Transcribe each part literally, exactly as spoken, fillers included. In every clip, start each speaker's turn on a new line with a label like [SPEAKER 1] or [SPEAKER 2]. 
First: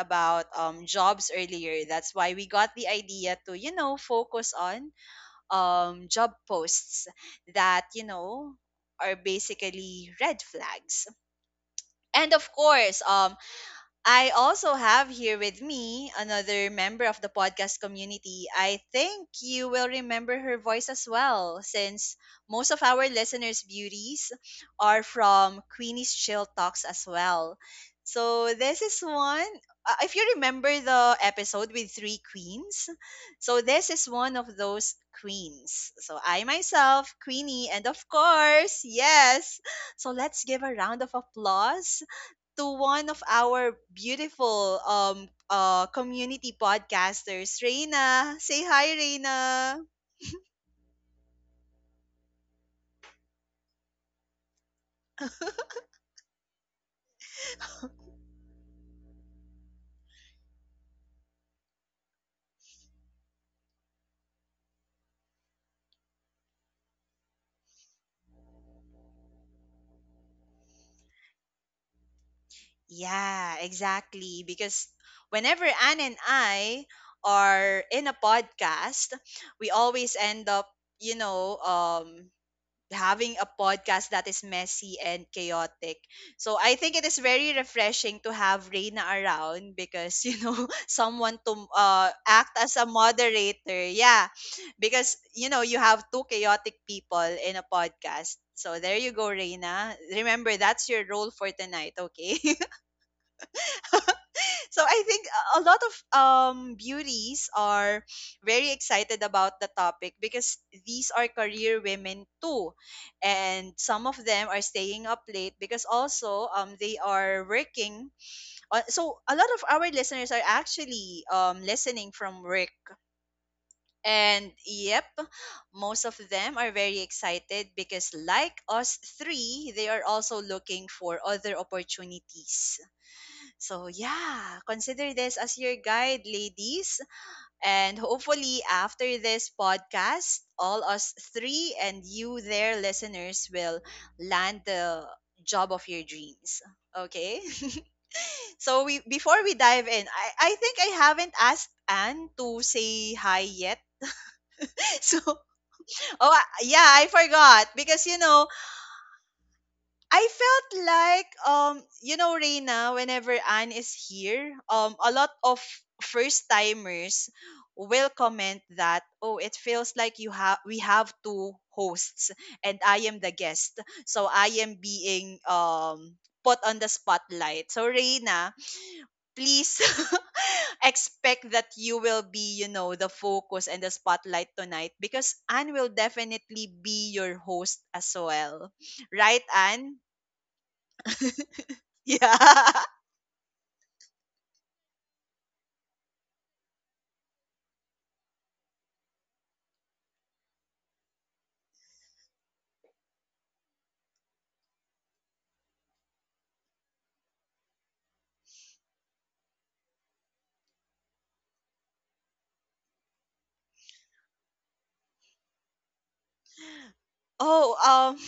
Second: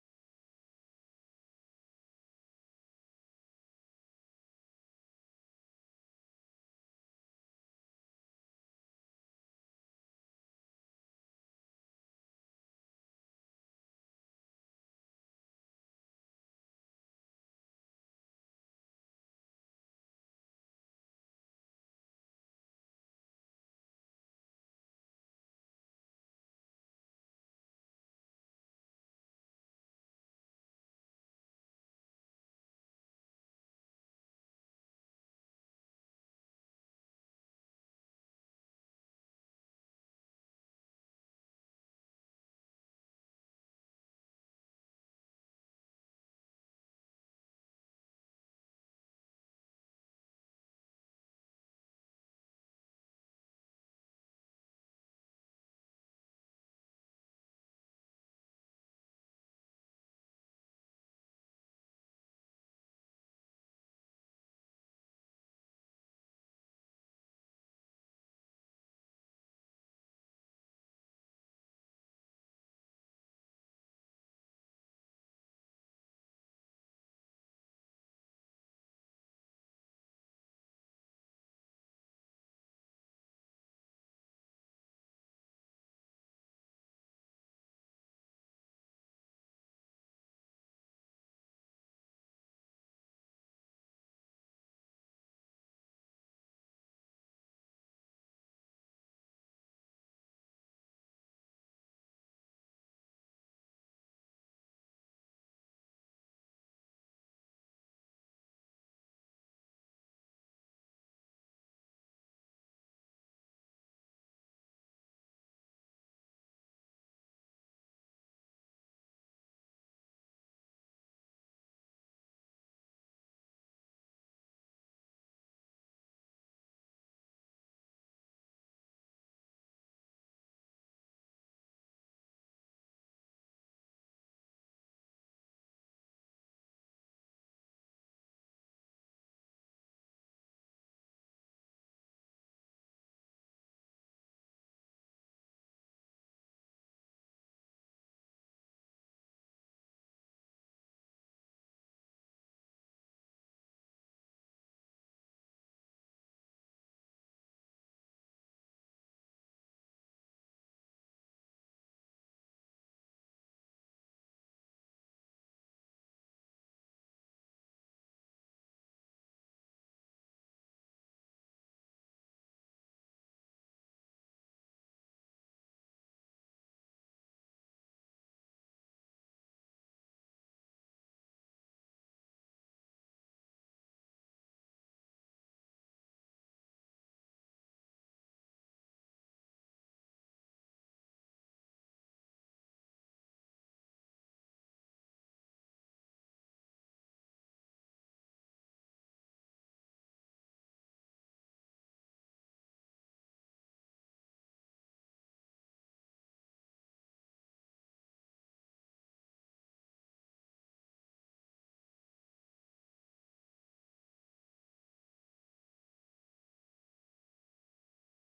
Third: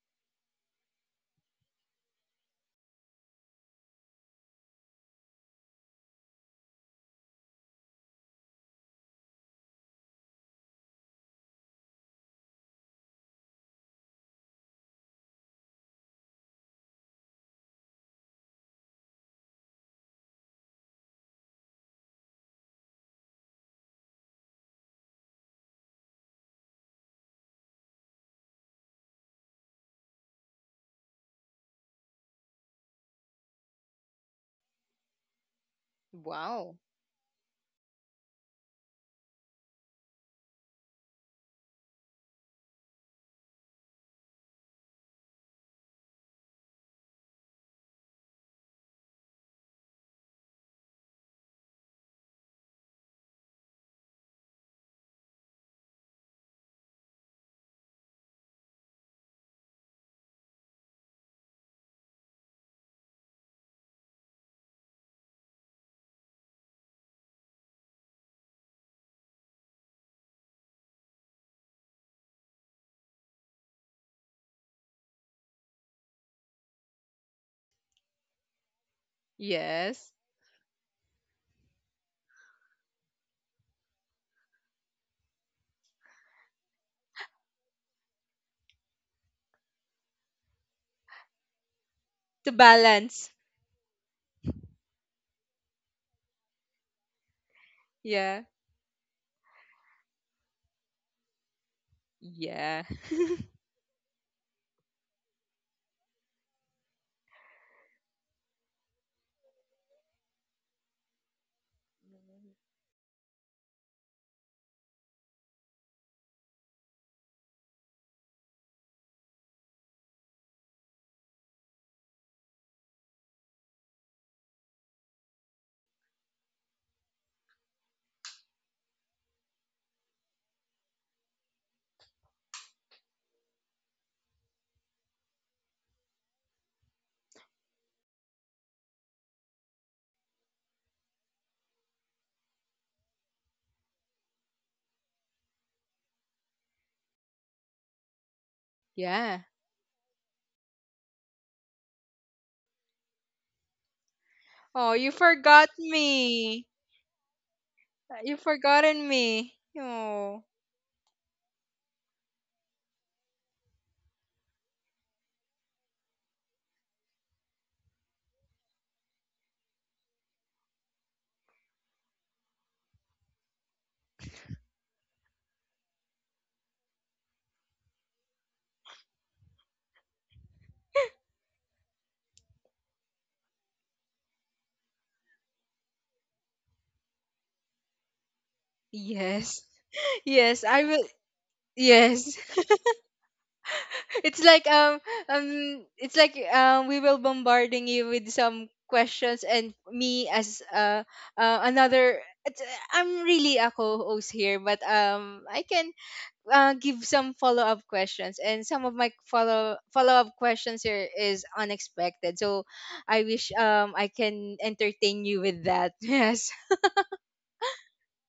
[SPEAKER 1] about um jobs earlier, that's why we got the idea to, you know, focus on um, job posts that you know are basically red flags. And of course, um, I also have here with me another member of the podcast community. I think you will remember her voice as well, since most of our listeners' beauties are from Queenie's Chill Talks as well. So, this is one. uh, If you remember the episode with three queens, so this is one of those queens. So, I
[SPEAKER 2] Wow.
[SPEAKER 1] myself, Queenie, and of course, yes. So, let's give a round of applause to one of our beautiful um uh community podcasters, Reina. Say hi, Reina. Yeah, exactly. Because whenever Anne and I are in a podcast, we
[SPEAKER 2] Yes.
[SPEAKER 1] always end up, you know, um, having a podcast that is messy and chaotic. So I think it is very refreshing to have Reina around because you know someone to uh,
[SPEAKER 2] To
[SPEAKER 1] act as a
[SPEAKER 2] balance.
[SPEAKER 1] moderator. Yeah, because you know you have two chaotic people in a podcast.
[SPEAKER 2] Yeah.
[SPEAKER 1] So there you go, Reina. Remember that's your role for tonight, okay?
[SPEAKER 2] Yeah.
[SPEAKER 1] So I think a lot of um, beauties are very excited about the topic because these are career women too, and some of them are staying up late because also um, they are working. On, so a lot of our listeners are actually um, listening from work, and yep, most of them are very excited because like us three, they are also looking for other opportunities, so yeah, consider this as your guide, ladies. And hopefully after this podcast, all us three and you there listeners will land the job of your dreams. Okay? So we before
[SPEAKER 2] Yeah.
[SPEAKER 1] we dive in, I, I think I haven't asked Anne to say hi yet.
[SPEAKER 2] Oh, you
[SPEAKER 1] So
[SPEAKER 2] forgot
[SPEAKER 1] oh I-
[SPEAKER 2] me.
[SPEAKER 1] yeah, I forgot because
[SPEAKER 2] Uh,
[SPEAKER 1] you
[SPEAKER 2] You
[SPEAKER 1] know
[SPEAKER 2] forgotten me.
[SPEAKER 1] I
[SPEAKER 2] Oh.
[SPEAKER 1] felt like um you know Reina, whenever Anne is here, um a lot of first timers will comment that oh it feels like you have we have two hosts and I am the guest, so I am being um put on the spotlight. So Reina, please expect that you will be, you know, the focus and the spotlight tonight, because Anne will definitely be your host as well, right
[SPEAKER 2] Yes.
[SPEAKER 1] Anne?
[SPEAKER 2] Yes, I will. Yes.
[SPEAKER 1] Yeah.
[SPEAKER 2] it's like um um it's like um we will bombarding you with some questions and me as uh, uh another it's- I'm really a co-host here, but um I can uh, give some follow-up questions, and some of my follow follow-up questions here is unexpected. So I wish um I can entertain you with that. Yes.
[SPEAKER 1] Oh, um,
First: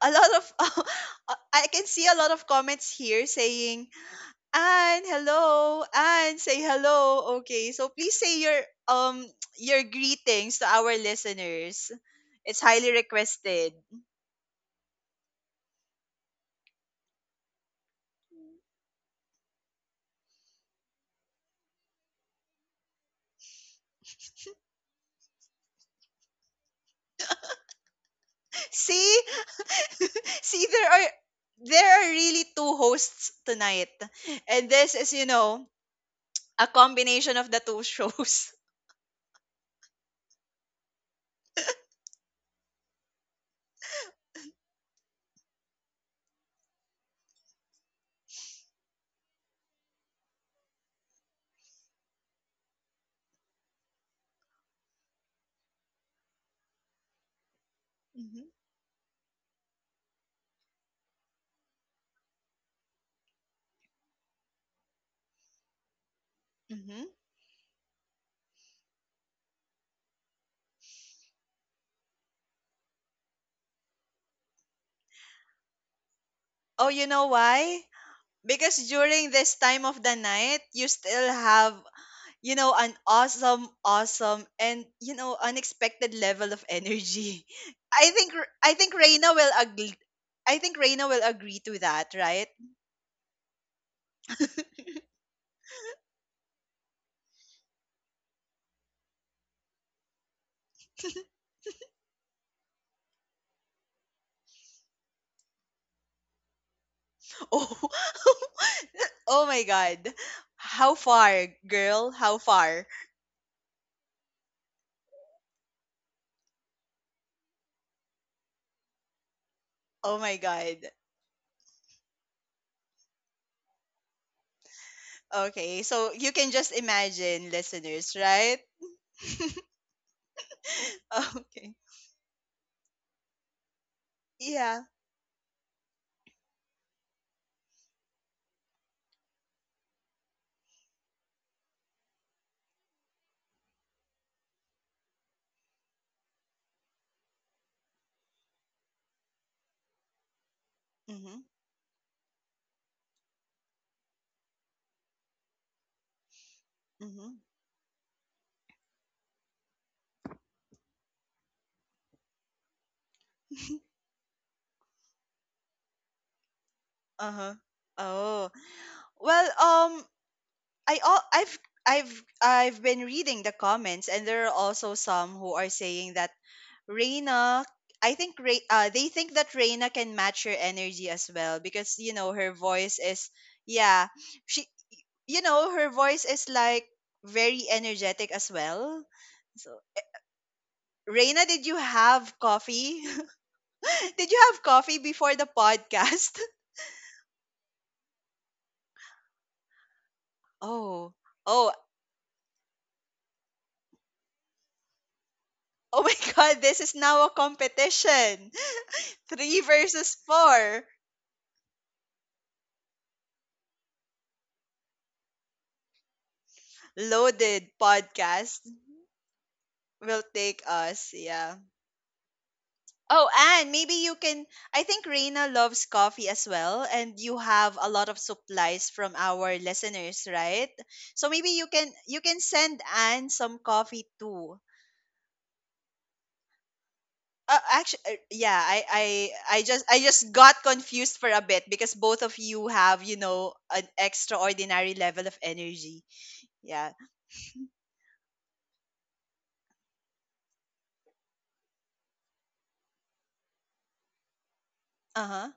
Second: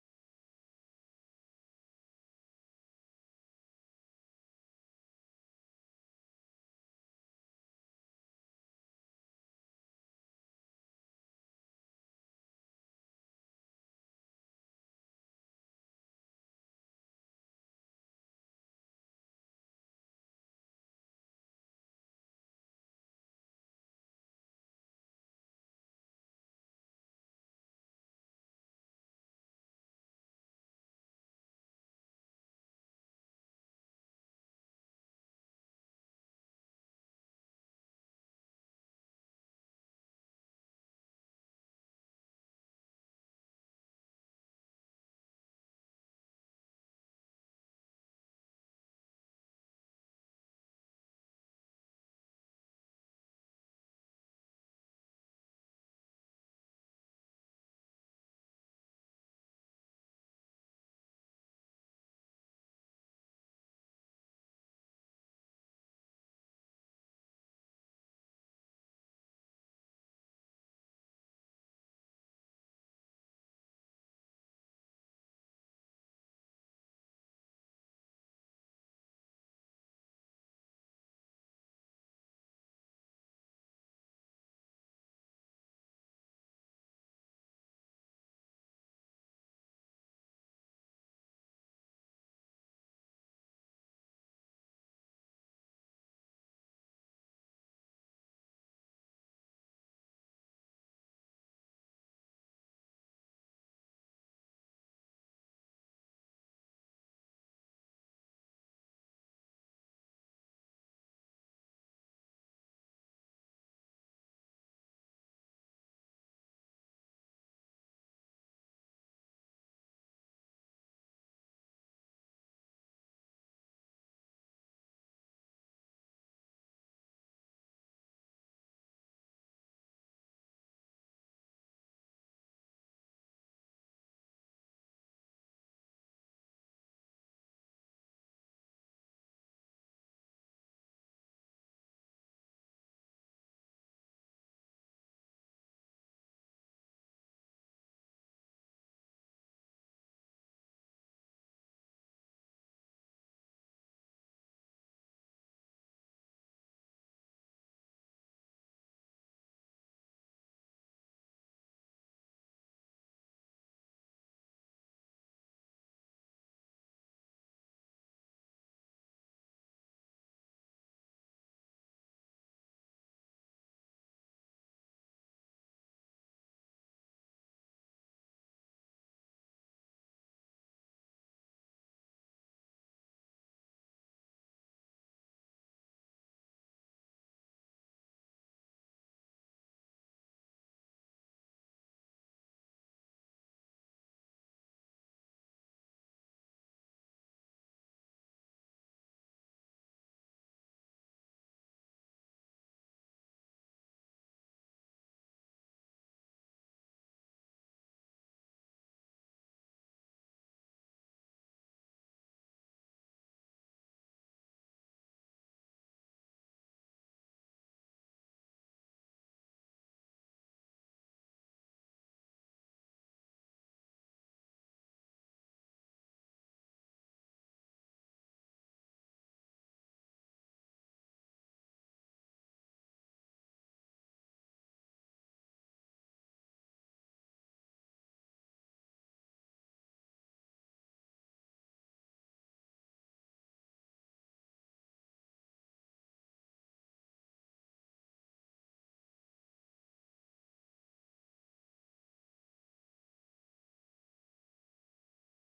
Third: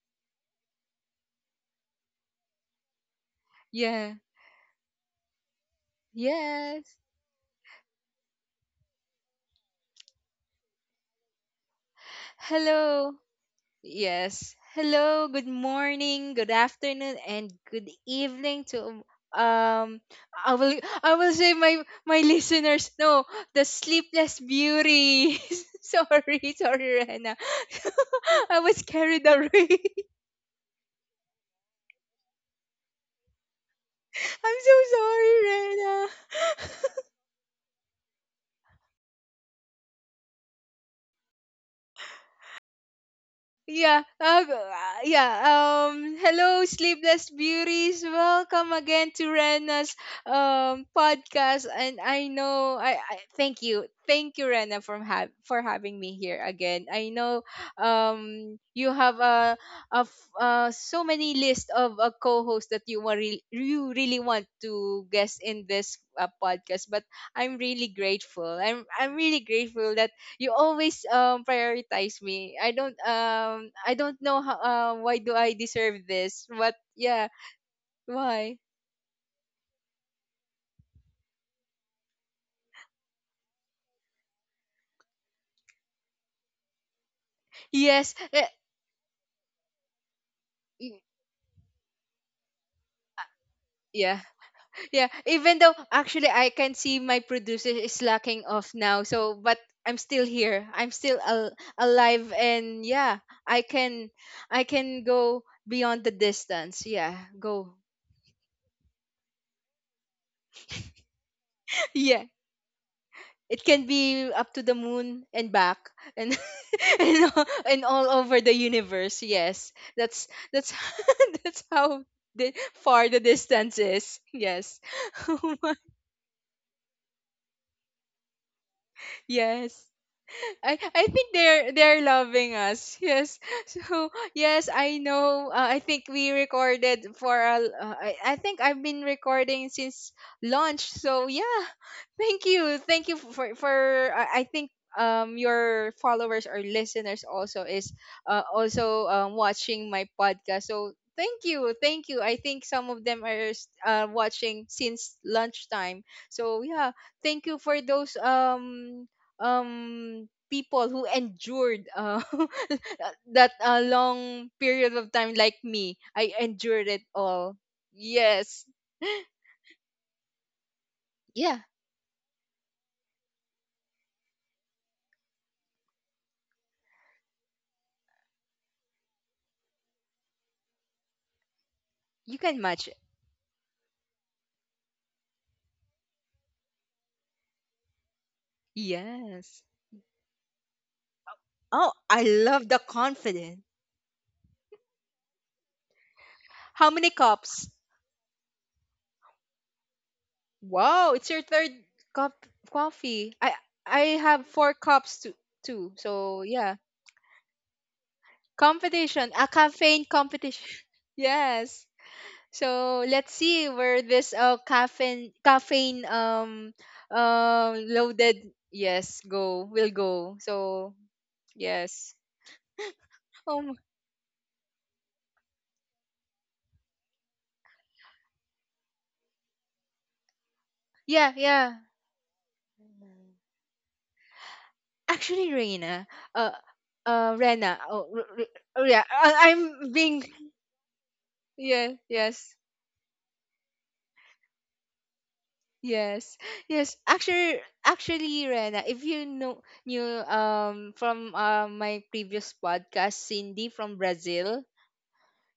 [SPEAKER 1] a lot of uh, I can see a lot of comments here saying,
[SPEAKER 2] Yeah.
[SPEAKER 1] "Anne, hello, Anne, say
[SPEAKER 2] Yes.
[SPEAKER 1] hello." Okay, so please say your um your greetings to our listeners. It's highly
[SPEAKER 2] Hello.
[SPEAKER 1] requested.
[SPEAKER 2] Yes. Hello, good morning, good afternoon, and good evening to um I will I will say my my listeners, no, the sleepless beauty. Sorry, sorry, Rena. I was
[SPEAKER 1] See,
[SPEAKER 2] carried away.
[SPEAKER 1] see, there are there are really two hosts tonight,
[SPEAKER 2] I'm
[SPEAKER 1] and this
[SPEAKER 2] so
[SPEAKER 1] is, you
[SPEAKER 2] sorry,
[SPEAKER 1] know,
[SPEAKER 2] Rena.
[SPEAKER 1] a combination of the two shows.
[SPEAKER 2] Yeah, uh, g- uh, yeah. Um, hello, sleepless beauties. Welcome again to Rena's um podcast. And I know, I, I thank you, thank you, Rena, for have for having me here again. I know, um, you have a a f- uh, so many list of a co-host that you want re- you really want to guest in this uh,
[SPEAKER 1] hmm
[SPEAKER 2] podcast.
[SPEAKER 1] hmm
[SPEAKER 2] But I'm really grateful. I'm I'm really grateful that you always um prioritize me. I don't um I don't know how uh, why do I deserve this, but
[SPEAKER 1] Oh, you know
[SPEAKER 2] yeah,
[SPEAKER 1] why?
[SPEAKER 2] why?
[SPEAKER 1] Because during this time of the night, you still have, you know, an awesome, awesome, and, you know, unexpected level of energy. I
[SPEAKER 2] Yes.
[SPEAKER 1] think
[SPEAKER 2] eh,
[SPEAKER 1] I think Reina will agree. I think
[SPEAKER 2] y-
[SPEAKER 1] Reina will agree to that, right?
[SPEAKER 2] Yeah. Yeah. Even though actually I can see my producer is slacking off now. So but I'm still here. I'm still al- alive, and yeah, I can I can go beyond the distance. Yeah, go.
[SPEAKER 1] Oh, oh my God, how far, girl?
[SPEAKER 2] Yeah.
[SPEAKER 1] How far?
[SPEAKER 2] It can be up to the moon and back, and and, all- and all over the universe. Yes.
[SPEAKER 1] Oh
[SPEAKER 2] That's
[SPEAKER 1] my
[SPEAKER 2] that's
[SPEAKER 1] God.
[SPEAKER 2] That's how the, far the distance is. Yes.
[SPEAKER 1] Okay, so you can just imagine, listeners, right?
[SPEAKER 2] Yes. I I think they're
[SPEAKER 1] Okay.
[SPEAKER 2] they're loving us. Yes. So yes,
[SPEAKER 1] Yeah.
[SPEAKER 2] I know. Uh, I think we recorded for a. l- uh, I I think I've been recording since launch. So yeah, thank you, thank you for for. I I think um your followers or listeners also is uh, also um, watching my podcast. So
[SPEAKER 1] Mm-hmm.
[SPEAKER 2] thank you, thank you. I think some of them are s- uh, watching since lunchtime. So yeah,
[SPEAKER 1] Mm-hmm.
[SPEAKER 2] thank you for those um um people who endured uh, that uh, long period of time. Like me, I endured it all.
[SPEAKER 1] Uh-huh. Oh.
[SPEAKER 2] Yes.
[SPEAKER 1] Well, um I all I've
[SPEAKER 2] Yeah.
[SPEAKER 1] I've I've been reading the comments, and there are also some who are saying that Reina, I think Re- uh, they think that Reina can match her energy as well, because you know
[SPEAKER 2] You
[SPEAKER 1] her
[SPEAKER 2] can match it.
[SPEAKER 1] voice is, yeah, she you know her voice is like very energetic as well.
[SPEAKER 2] Yes.
[SPEAKER 1] So Reina, did you
[SPEAKER 2] Oh, I
[SPEAKER 1] have
[SPEAKER 2] love the
[SPEAKER 1] coffee?
[SPEAKER 2] confident.
[SPEAKER 1] Did you have coffee before the podcast?
[SPEAKER 2] How many cups? Wow,
[SPEAKER 1] oh
[SPEAKER 2] it's your third
[SPEAKER 1] oh
[SPEAKER 2] cup. Coffee, i i have four cups too, too.
[SPEAKER 1] Oh my
[SPEAKER 2] So
[SPEAKER 1] God,
[SPEAKER 2] yeah.
[SPEAKER 1] this is now a competition.
[SPEAKER 2] Competition, a
[SPEAKER 1] Three
[SPEAKER 2] caffeine
[SPEAKER 1] versus
[SPEAKER 2] competition.
[SPEAKER 1] four.
[SPEAKER 2] Yes. So let's see where this uh caffeine caffeine um
[SPEAKER 1] Loaded
[SPEAKER 2] uh, loaded,
[SPEAKER 1] podcast
[SPEAKER 2] yes, go will
[SPEAKER 1] will
[SPEAKER 2] go.
[SPEAKER 1] take
[SPEAKER 2] So
[SPEAKER 1] us. Yeah.
[SPEAKER 2] yes.
[SPEAKER 1] Oh, and
[SPEAKER 2] Um,
[SPEAKER 1] maybe you can. I think Reina loves coffee as well, and you have a lot of supplies from our listeners, right? So
[SPEAKER 2] yeah,
[SPEAKER 1] maybe you
[SPEAKER 2] yeah.
[SPEAKER 1] can, you can send Anne
[SPEAKER 2] Mhm.
[SPEAKER 1] some coffee too.
[SPEAKER 2] Actually, Reina, uh, uh,
[SPEAKER 1] Uh,
[SPEAKER 2] Rena.
[SPEAKER 1] actually,
[SPEAKER 2] Oh,
[SPEAKER 1] uh,
[SPEAKER 2] r- r-
[SPEAKER 1] yeah, I,
[SPEAKER 2] oh yeah. I-
[SPEAKER 1] I, I just,
[SPEAKER 2] I'm
[SPEAKER 1] I
[SPEAKER 2] being,
[SPEAKER 1] just got confused for a bit,
[SPEAKER 2] yeah,
[SPEAKER 1] because both of
[SPEAKER 2] yes,
[SPEAKER 1] you have, you know, an extraordinary level of energy.
[SPEAKER 2] yes.
[SPEAKER 1] Yeah,
[SPEAKER 2] Yes. Actually, actually, Rena, if you know knew um from uh, my previous podcast, Cindy from Brazil.
[SPEAKER 1] Uh-huh.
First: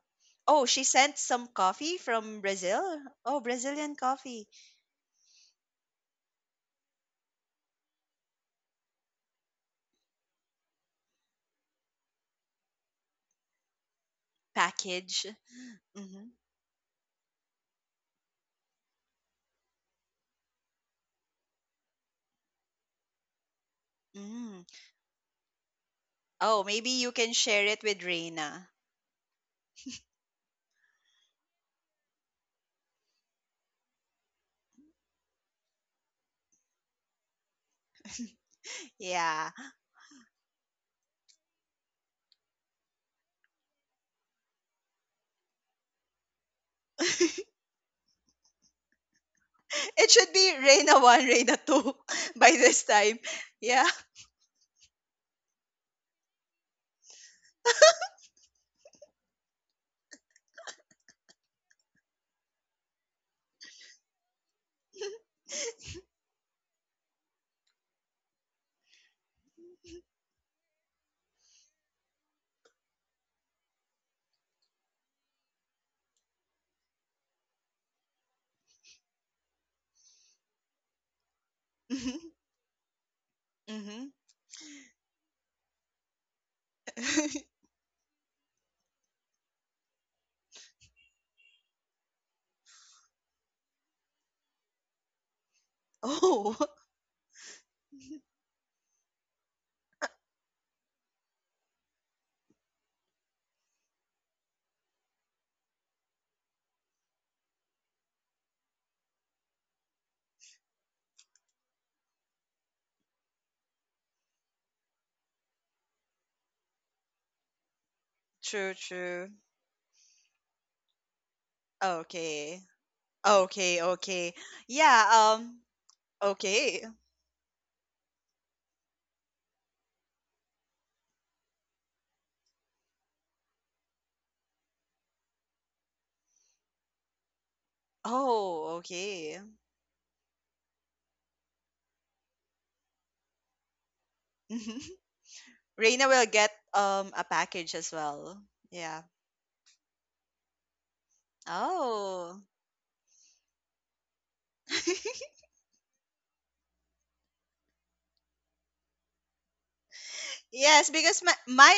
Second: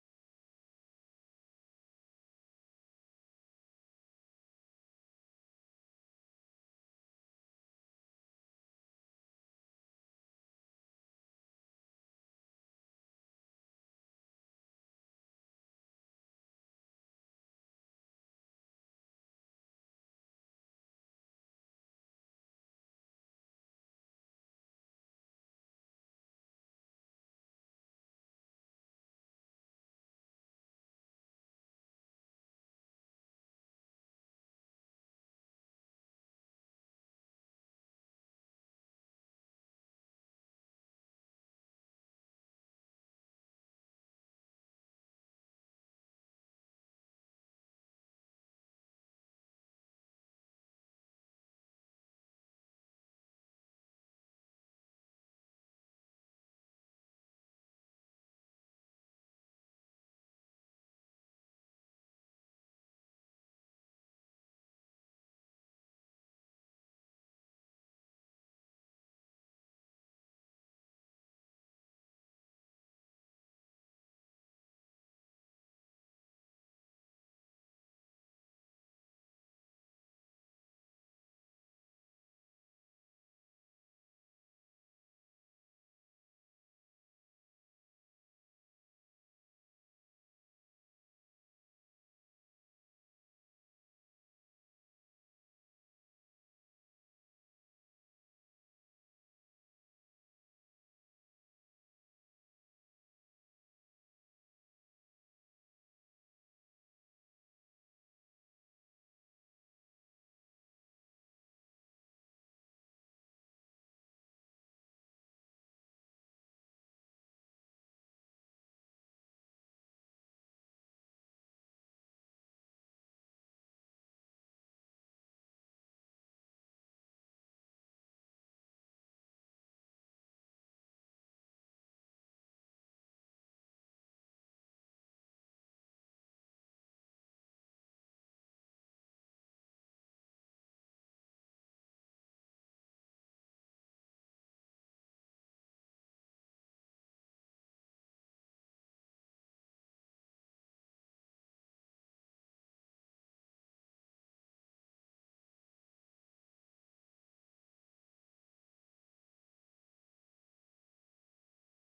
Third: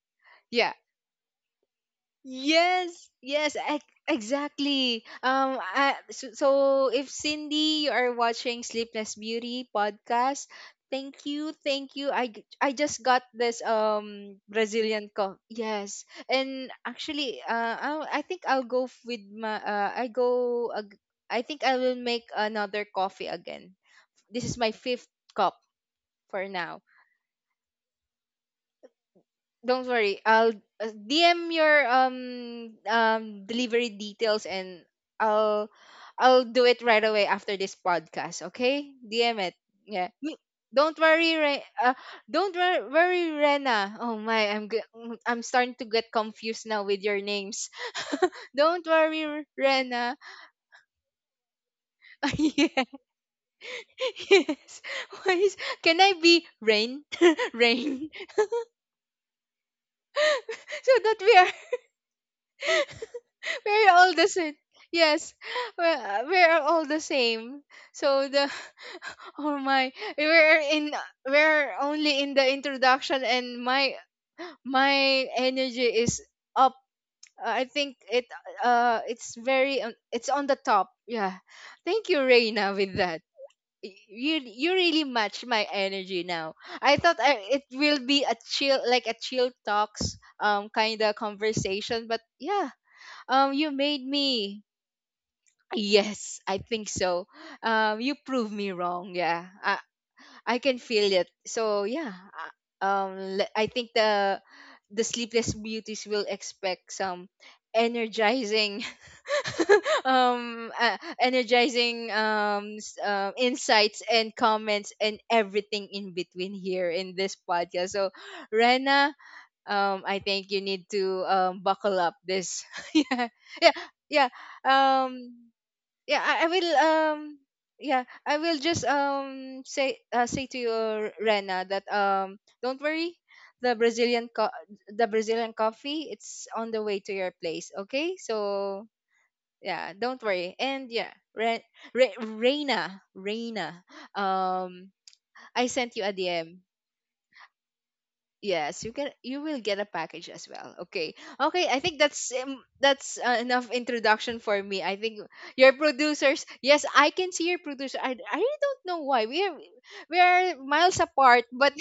[SPEAKER 1] Oh,
[SPEAKER 2] Yeah.
[SPEAKER 1] she sent some coffee from Brazil.
[SPEAKER 2] Yes,
[SPEAKER 1] Oh,
[SPEAKER 2] yes,
[SPEAKER 1] Brazilian
[SPEAKER 2] ex-
[SPEAKER 1] coffee
[SPEAKER 2] exactly. Um, I, so, so if Cindy, you are watching Sleepless Beauty podcast, thank you, thank you. I g- I just got this um Brazilian
[SPEAKER 1] package.
[SPEAKER 2] coffee. Yes,
[SPEAKER 1] Mm-hmm.
[SPEAKER 2] and actually, uh, I, I think I'll go f- with my uh, I go. Ag- I think I will make another coffee again. This is
[SPEAKER 1] Mm.
[SPEAKER 2] my fifth cup for
[SPEAKER 1] Oh,
[SPEAKER 2] now.
[SPEAKER 1] maybe you can share it with Reina.
[SPEAKER 2] Don't worry, I'll uh, D M your um um delivery details, and I'll I'll do it right away after this podcast, okay? D M
[SPEAKER 1] Yeah.
[SPEAKER 2] it. Yeah. Me- Don't worry, Re- uh, don't wor- worry, Rena. Oh my, I'm g- I'm starting to get confused now with your names. Don't worry, R-
[SPEAKER 1] It
[SPEAKER 2] Rena.
[SPEAKER 1] should be Reina one, Reina two by
[SPEAKER 2] Yeah.
[SPEAKER 1] this time. Yeah.
[SPEAKER 2] Yes. Why is- Can I be Rain? Rain. So that we are, we're all the same. Yes, we're, we're all the same. So the oh my, we're in we're only in the introduction, and my my energy is up. I think it uh it's very on- it's on the top. Yeah, thank you, Reina, with that. Y-
[SPEAKER 1] Mm-hmm.
[SPEAKER 2] You, you really match my energy now. I thought I,
[SPEAKER 1] Mm-hmm.
[SPEAKER 2] it will be a chill, like a chill talks um kind of conversation, but yeah, um you made me. Yes, I
[SPEAKER 1] oh.
[SPEAKER 2] think so. Um, you prove me wrong. Yeah, I, I can feel it. So yeah, uh, um, le- I think the the sleepless beauties will expect some energizing, um, uh, energizing um, s- uh, insights and comments and everything in between here in this podcast. So,
[SPEAKER 1] True,
[SPEAKER 2] Rena,
[SPEAKER 1] true.
[SPEAKER 2] um, I think you need to um, buckle up. This,
[SPEAKER 1] Okay.
[SPEAKER 2] yeah, yeah,
[SPEAKER 1] Okay,
[SPEAKER 2] yeah.
[SPEAKER 1] okay. Yeah,
[SPEAKER 2] Um,
[SPEAKER 1] um
[SPEAKER 2] yeah, I, I will
[SPEAKER 1] okay.
[SPEAKER 2] um yeah, I will just um say uh, say to you, Rena, that um don't worry, the brazilian co- the Brazilian coffee, it's on the way to your place, okay?
[SPEAKER 1] Oh,
[SPEAKER 2] So
[SPEAKER 1] okay.
[SPEAKER 2] yeah, don't worry. And yeah, Re- Re- reina Reina, um I sent you
[SPEAKER 1] Reina
[SPEAKER 2] a
[SPEAKER 1] will get
[SPEAKER 2] DM.
[SPEAKER 1] um a package as well.
[SPEAKER 2] Yes, you
[SPEAKER 1] Yeah.
[SPEAKER 2] can. You will get a package as well. Okay, okay. I think that's
[SPEAKER 1] Oh.
[SPEAKER 2] um, that's uh, enough introduction for me. I think your producers. Yes, I can see your producer. I, I really don't know why we are we are
[SPEAKER 1] Yes,
[SPEAKER 2] miles
[SPEAKER 1] because my
[SPEAKER 2] apart, but
[SPEAKER 1] my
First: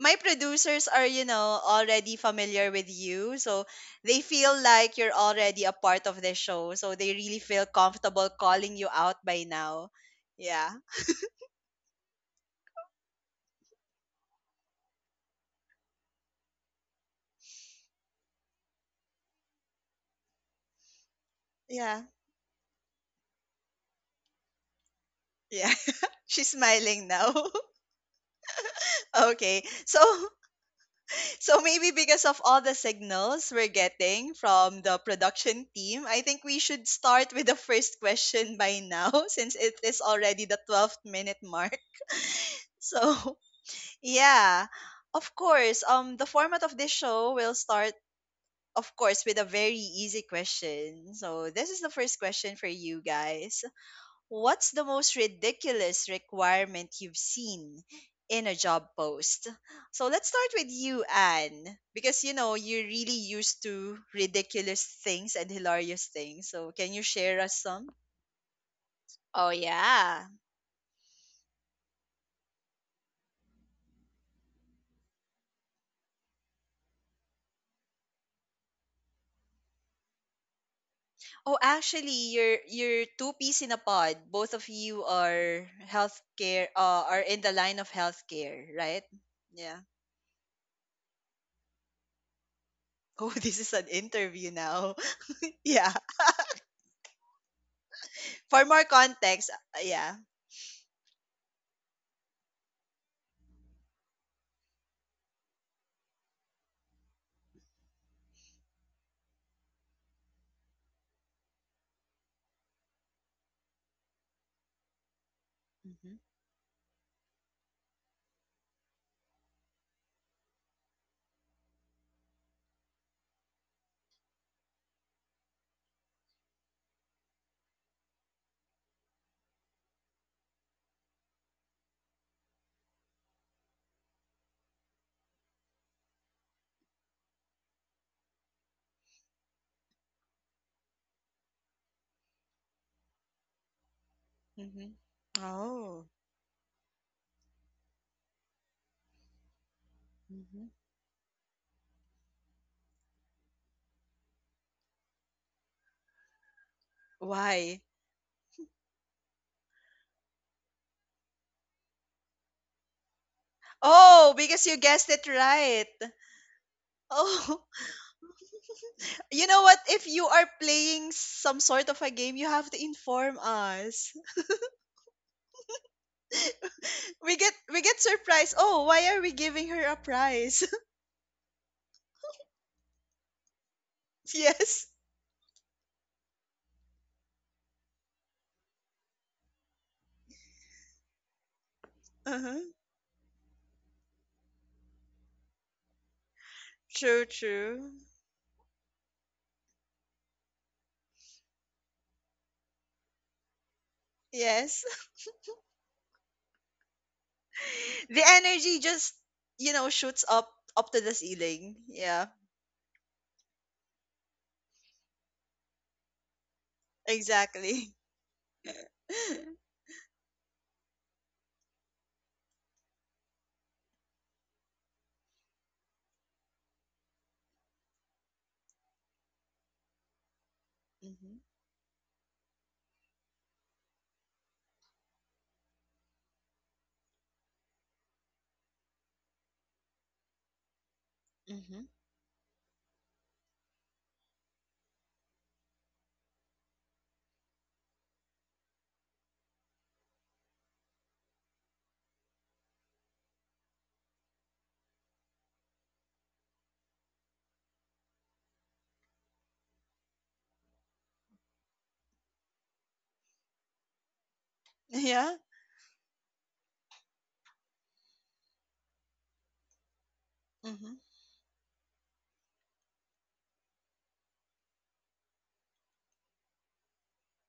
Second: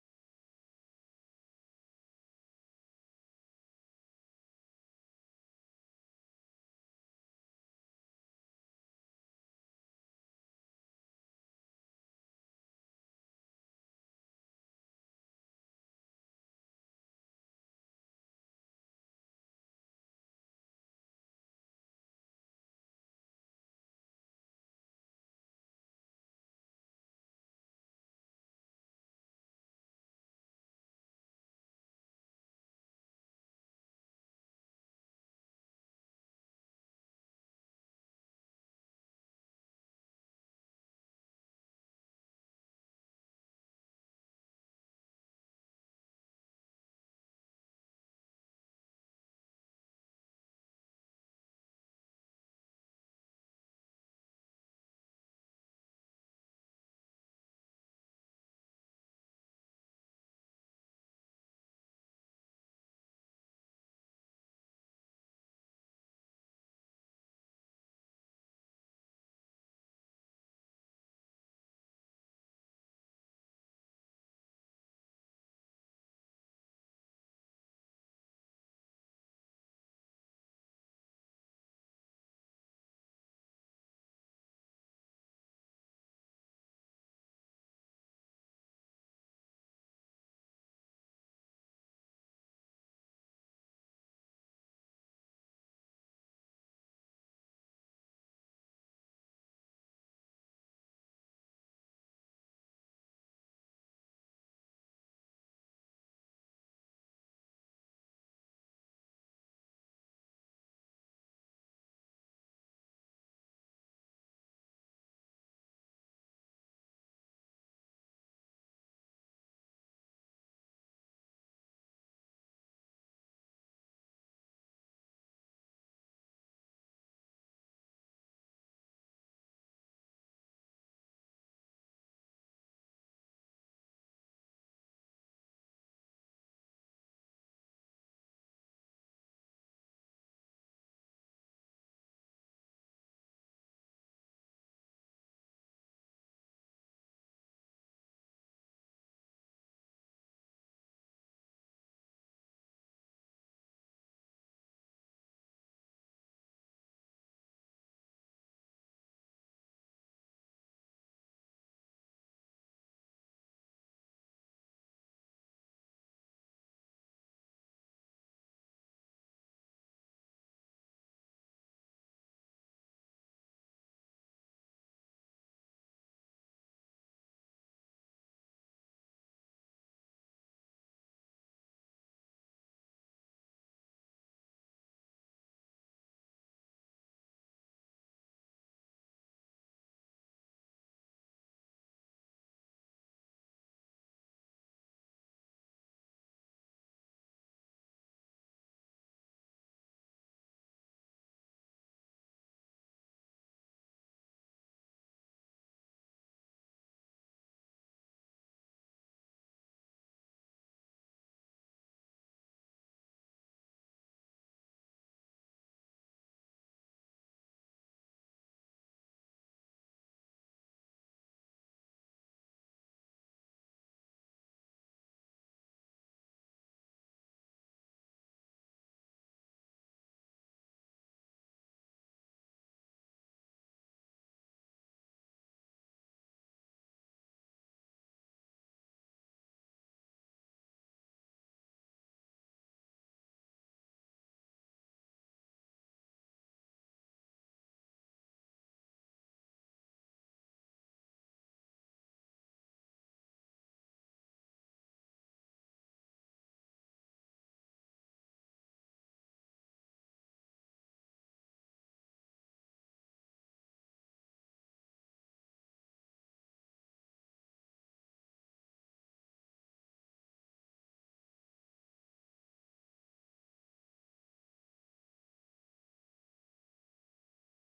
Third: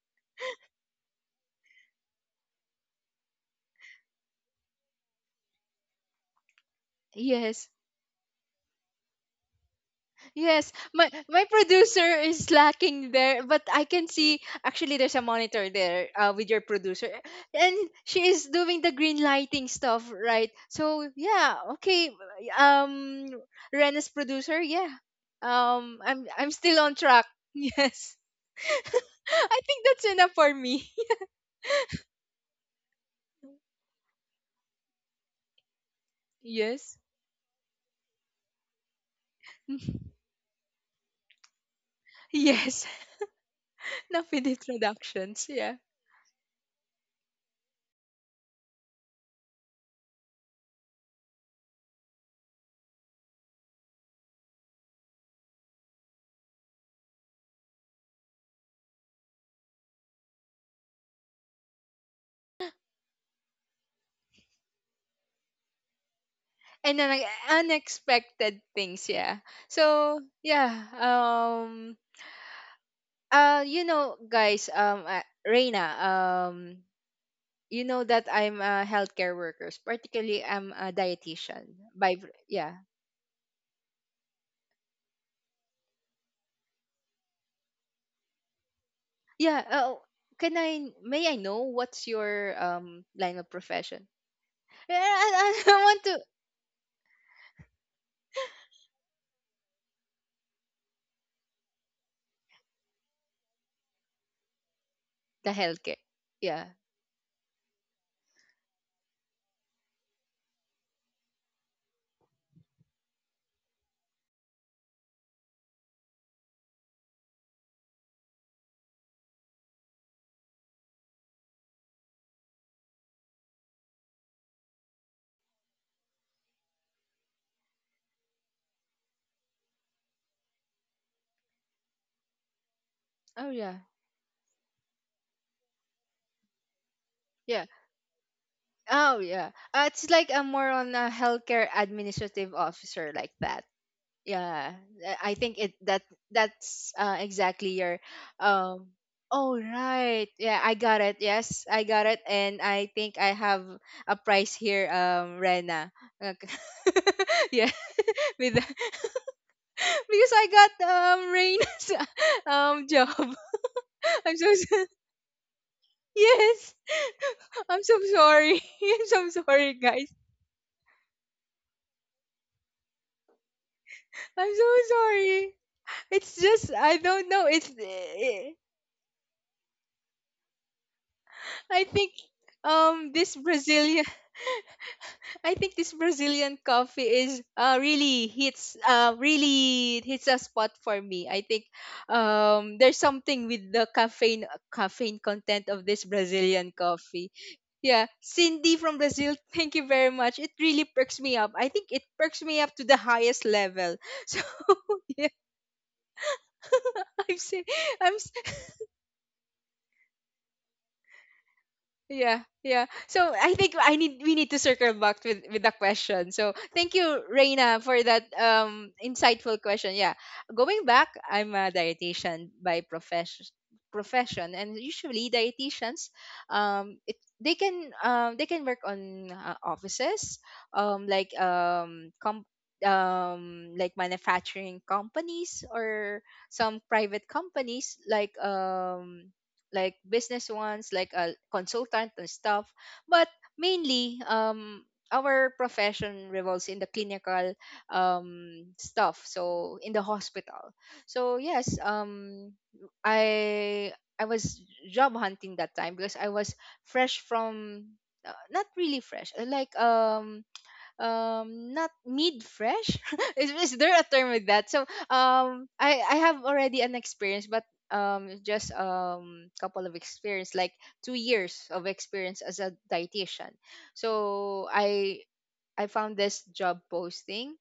[SPEAKER 1] my producers are, you know, already familiar with you. So they feel like you're already a part of the show. So they really feel
[SPEAKER 2] yes,
[SPEAKER 1] comfortable calling you out by now. Yeah.
[SPEAKER 2] yes, my my producer is lacking there, but I can see actually there's a monitor there uh, with your producer, and she is doing the green lighting stuff, right? So yeah,
[SPEAKER 1] Yeah.
[SPEAKER 2] okay, um, Rena's producer, yeah,
[SPEAKER 1] Yeah.
[SPEAKER 2] um, I'm
[SPEAKER 1] She's
[SPEAKER 2] I'm still on
[SPEAKER 1] smiling
[SPEAKER 2] track.
[SPEAKER 1] now.
[SPEAKER 2] Yes. I
[SPEAKER 1] okay.
[SPEAKER 2] think
[SPEAKER 1] So
[SPEAKER 2] that's enough for me.
[SPEAKER 1] So maybe because of all the signals we're getting from the production team, I think we should
[SPEAKER 2] Yes.
[SPEAKER 1] start with the first question by now, since it is already the twelfth minute mark.
[SPEAKER 2] Yes,
[SPEAKER 1] So,
[SPEAKER 2] enough with
[SPEAKER 1] yeah. Of
[SPEAKER 2] introductions, yeah.
[SPEAKER 1] course, um the format of this show will start, of course, with a very easy question. So, this is the first question for you guys. What's the most ridiculous requirement you've seen in a job post? So let's start with you, Anne, because you know you're really used to ridiculous things and hilarious things. So can
[SPEAKER 2] And
[SPEAKER 1] you
[SPEAKER 2] then like,
[SPEAKER 1] share us some?
[SPEAKER 2] unexpected things, yeah.
[SPEAKER 1] Oh
[SPEAKER 2] So
[SPEAKER 1] yeah.
[SPEAKER 2] yeah, um uh you know, guys, um uh, Reina, um you know that I'm a healthcare workers, particularly I'm a
[SPEAKER 1] Oh,
[SPEAKER 2] dietitian by br-
[SPEAKER 1] actually, you're
[SPEAKER 2] yeah,
[SPEAKER 1] you're two peas in a pod. Both of you are healthcare. Uh, are in the line of healthcare, right?
[SPEAKER 2] yeah.
[SPEAKER 1] Yeah.
[SPEAKER 2] Oh, can I may I know what's your um
[SPEAKER 1] Oh,
[SPEAKER 2] line of
[SPEAKER 1] this is an
[SPEAKER 2] profession?
[SPEAKER 1] interview now.
[SPEAKER 2] Yeah, I, I I
[SPEAKER 1] yeah.
[SPEAKER 2] want to
[SPEAKER 1] For more context, uh, yeah.
[SPEAKER 2] the healthcare, yeah.
[SPEAKER 1] Mm-hmm.
[SPEAKER 2] Oh yeah, yeah. Oh yeah, uh, it's like a more on a healthcare administrative officer, like that, yeah.
[SPEAKER 1] Mhm.
[SPEAKER 2] uh, I think it that
[SPEAKER 1] Oh.
[SPEAKER 2] That's uh, exactly your um oh right, yeah,
[SPEAKER 1] Mhm.
[SPEAKER 2] I got it, yes, I got it. And I think I have a prize here, um Rena. Okay. Yeah.
[SPEAKER 1] Why?
[SPEAKER 2] with the- because I got um Rena's um job.
[SPEAKER 1] Oh,
[SPEAKER 2] i'm so
[SPEAKER 1] because you
[SPEAKER 2] s-
[SPEAKER 1] guessed it right.
[SPEAKER 2] yes.
[SPEAKER 1] Oh,
[SPEAKER 2] I'm so sorry. I'm so
[SPEAKER 1] you know
[SPEAKER 2] sorry,
[SPEAKER 1] what?
[SPEAKER 2] guys.
[SPEAKER 1] If you are playing some sort of a game, you have to inform us.
[SPEAKER 2] I'm so sorry. It's just I don't
[SPEAKER 1] We
[SPEAKER 2] know,
[SPEAKER 1] get
[SPEAKER 2] it's
[SPEAKER 1] we get
[SPEAKER 2] eh,
[SPEAKER 1] surprised. Oh, why are we giving her a prize?
[SPEAKER 2] I think um this Brazilian
[SPEAKER 1] yes.
[SPEAKER 2] I think this Brazilian coffee is uh really hits uh really hits a spot for me. I think um
[SPEAKER 1] Uh-huh.
[SPEAKER 2] there's something with the caffeine caffeine content of this Brazilian
[SPEAKER 1] True,
[SPEAKER 2] coffee.
[SPEAKER 1] true.
[SPEAKER 2] Yeah, Cindy from Brazil, thank you very much. It really perks me up. I think it perks me up to the highest level. So
[SPEAKER 1] Yes.
[SPEAKER 2] yeah, I'm say, I'm s-
[SPEAKER 1] the energy just, you know, shoots up up to the ceiling.
[SPEAKER 2] yeah,
[SPEAKER 1] Yeah,
[SPEAKER 2] yeah. So I think I need we need to circle back with with the question. So thank you, Reina, for
[SPEAKER 1] exactly.
[SPEAKER 2] that um insightful question. Yeah, going back, I'm a dietitian by profession profession, and usually dietitians um it, they can um they can work on uh, offices, um like
[SPEAKER 1] mhm.
[SPEAKER 2] um com- um like manufacturing companies or some private companies, like um like business ones, like a
[SPEAKER 1] Mhm.
[SPEAKER 2] consultant and stuff. But mainly, um, our profession revolves in the clinical um, stuff, so in the hospital. So yes, um, I I was job hunting that time because I was fresh from uh, not really fresh, uh, like um um not mid fresh, is, is there a term with that? So
[SPEAKER 1] Yeah.
[SPEAKER 2] um i I have already an experience, but um just um couple of experience, like
[SPEAKER 1] Mhm.
[SPEAKER 2] two years of experience as a dietitian. So i I found this job posting.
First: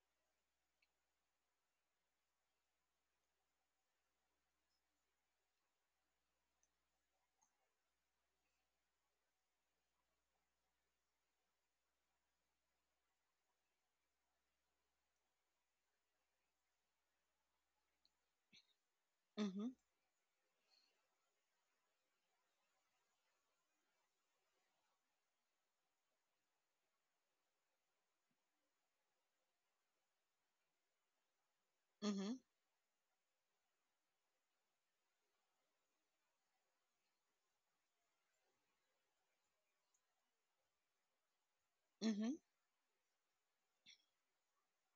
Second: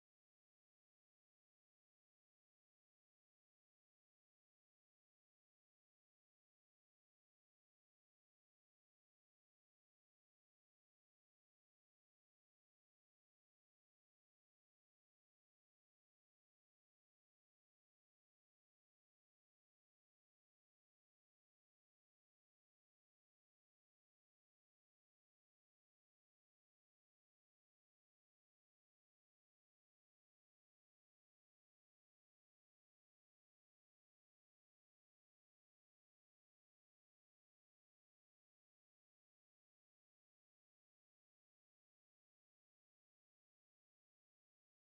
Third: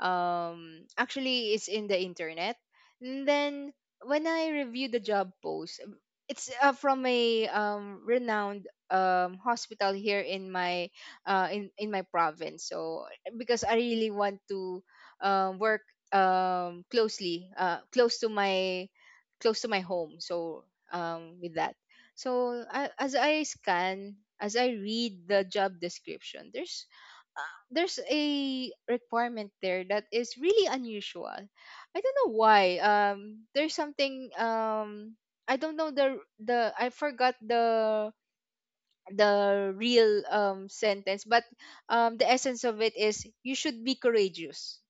[SPEAKER 2] Um, actually, it's in the internet. And then when I reviewed the job post, um, it's uh, from a um, renowned um, hospital here in my uh, in in my province. So because I really want to um, work um, closely, uh, close to my close
[SPEAKER 1] Mhm.
[SPEAKER 2] to my home. So um, with that, so I, as I scan, as I read the job description, there's there's a requirement there that is really unusual. I don't know
[SPEAKER 1] Mhm.
[SPEAKER 2] why. Um, there's something. Um, I don't know the the I forgot the the real um sentence, but um
[SPEAKER 1] Mm-hmm.
[SPEAKER 2] the essence of it is you should be courageous.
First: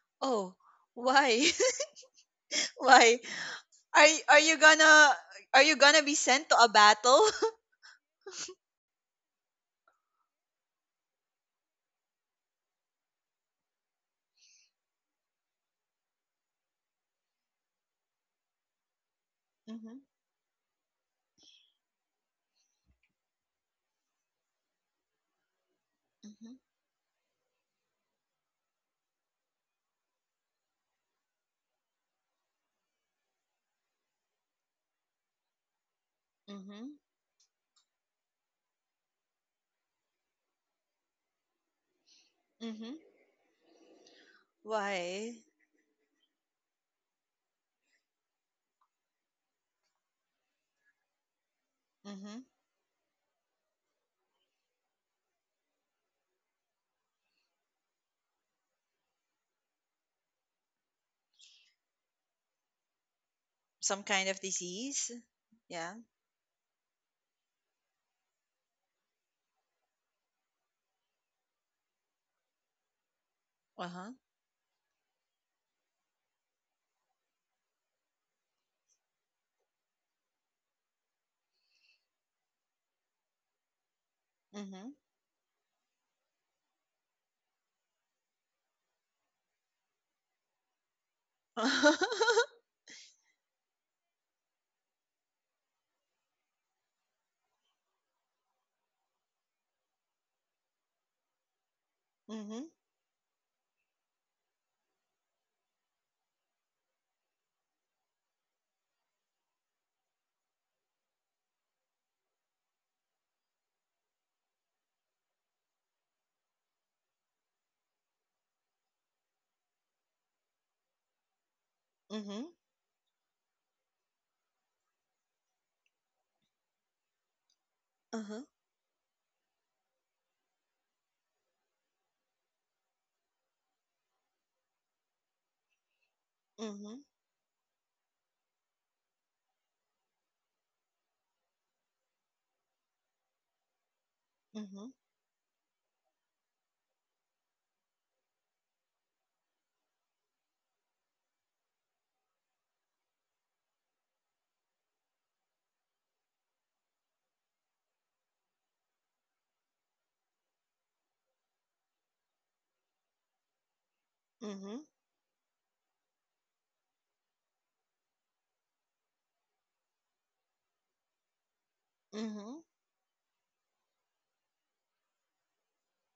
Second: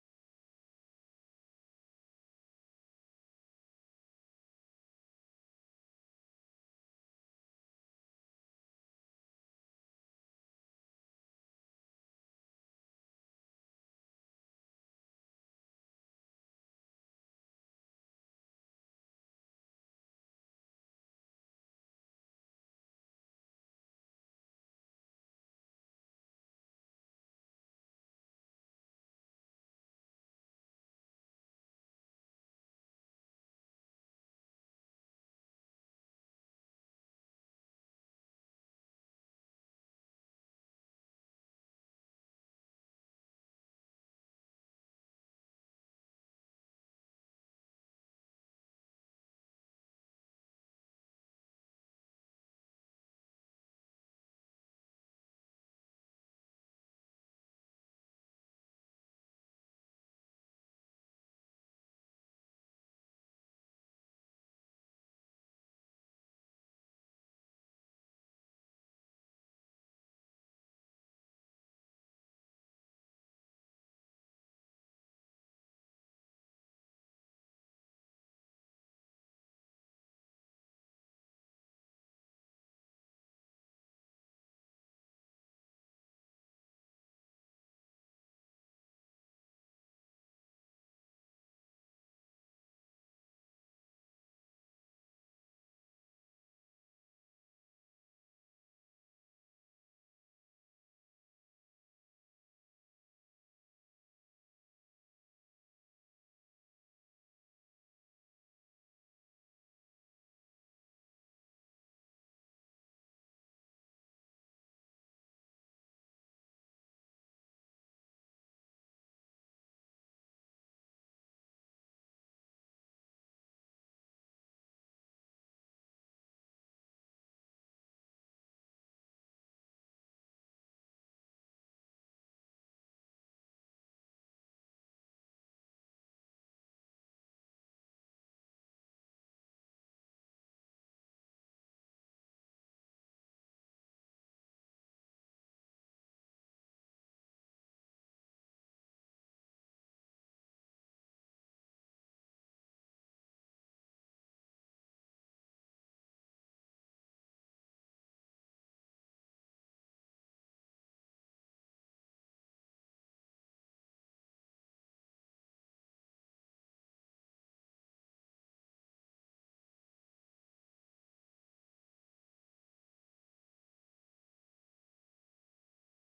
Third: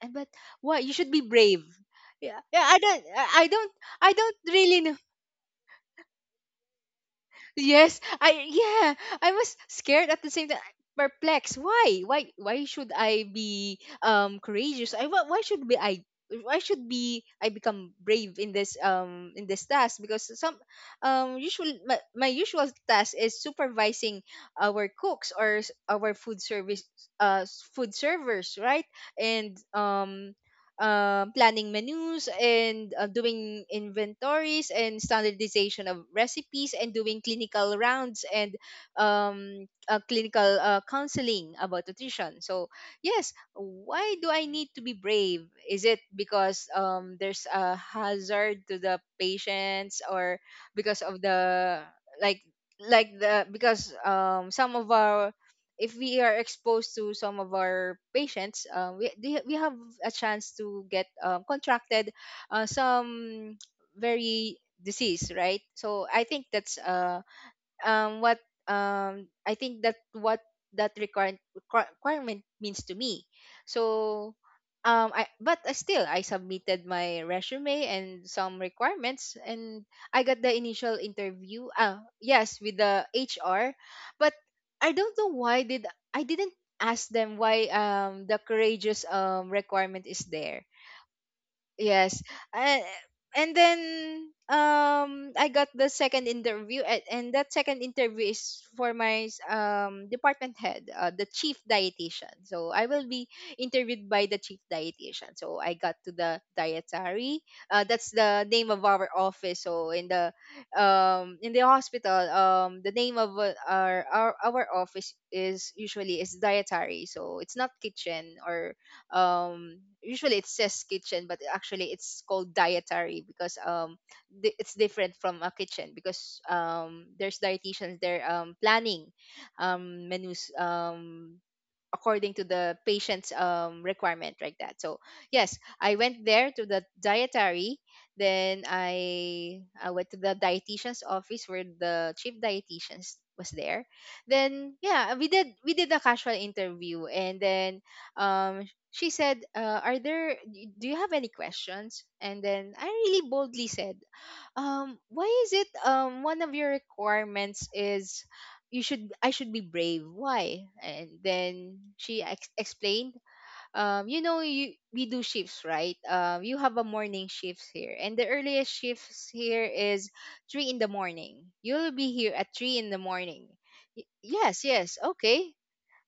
[SPEAKER 2] And but
[SPEAKER 1] Oh,
[SPEAKER 2] why you should be
[SPEAKER 1] why?
[SPEAKER 2] brave. Yeah, yeah. I don't.
[SPEAKER 1] Why?
[SPEAKER 2] I I don't.
[SPEAKER 1] Are
[SPEAKER 2] I
[SPEAKER 1] y-
[SPEAKER 2] don't
[SPEAKER 1] are you gonna,
[SPEAKER 2] really.
[SPEAKER 1] are you gonna be sent to a battle?
[SPEAKER 2] Yes, I yeah, I was scared at the same time, perplexed. Why? Why? Why should I be um courageous? I why why should be I, why should be I become brave in this um in this
[SPEAKER 1] Mm-hmm.
[SPEAKER 2] task? Because some um usual my, my usual task is supervising our cooks or s- our food
[SPEAKER 1] Mm-hmm.
[SPEAKER 2] service uh s- food servers, right? And um um, planning menus and uh, doing inventories and standardization of recipes,
[SPEAKER 1] Mm-hmm.
[SPEAKER 2] and doing clinical rounds and um, uh, clinical uh, counseling about nutrition. So,
[SPEAKER 1] Mm-hmm.
[SPEAKER 2] yes, why do I need to be
[SPEAKER 1] Why?
[SPEAKER 2] brave? Is it because um, there's a hazard to the patients, or because of the,
[SPEAKER 1] Mm-hmm.
[SPEAKER 2] like like the because um some of our if we are exposed to some of our patients, um, we they, we have a chance to get um, contracted, uh, some
[SPEAKER 1] Some kind of
[SPEAKER 2] very
[SPEAKER 1] disease?
[SPEAKER 2] disease, right?
[SPEAKER 1] Yeah.
[SPEAKER 2] So I think that's uh, um what um I think that what that requirement requirement means to me.
[SPEAKER 1] Uh-huh.
[SPEAKER 2] So um I but I still I submitted my resume and some requirements, and I got the initial interview, uh yes, with the H R, but
[SPEAKER 1] Mm-hmm.
[SPEAKER 2] I don't know, why did I didn't ask them why um the courageous um requirement is there. Yes. Uh, and then um I got the second interview, and, and that second interview is for my um department head, uh, the chief dietitian.
[SPEAKER 1] Mm-hmm.
[SPEAKER 2] So I will be interviewed by the chief dietitian. So I got to the dietary. Uh, that's the name of our office. So in the um in the hospital, um the name of uh, our, our our office is usually is dietary. So it's not kitchen or um usually it says kitchen, but actually it's
[SPEAKER 1] Mm-hmm.
[SPEAKER 2] called dietary because um di- it's different from a kitchen because um there's dietitians there
[SPEAKER 1] Uh-huh.
[SPEAKER 2] um planning um menus um according to the patient's um, requirement, like that. So yes, I went there to the
[SPEAKER 1] Mm-hmm.
[SPEAKER 2] dietary. Then i i went to the dietitian's office where the chief dietitian was there. Then,
[SPEAKER 1] Mm-hmm.
[SPEAKER 2] yeah, we did we did a casual interview. And then um she said, uh, are there do you have any questions? And then I really boldly said, um why is it um one of your requirements is, you should I should be brave, why? And then she ex- explained, um you know,
[SPEAKER 1] Mm-hmm.
[SPEAKER 2] you we do shifts, right? Um you have a morning shifts here, and the earliest shifts here is three in the morning. You'll be here at
[SPEAKER 1] Mm-hmm.
[SPEAKER 2] three in the morning. Y- yes, yes, okay,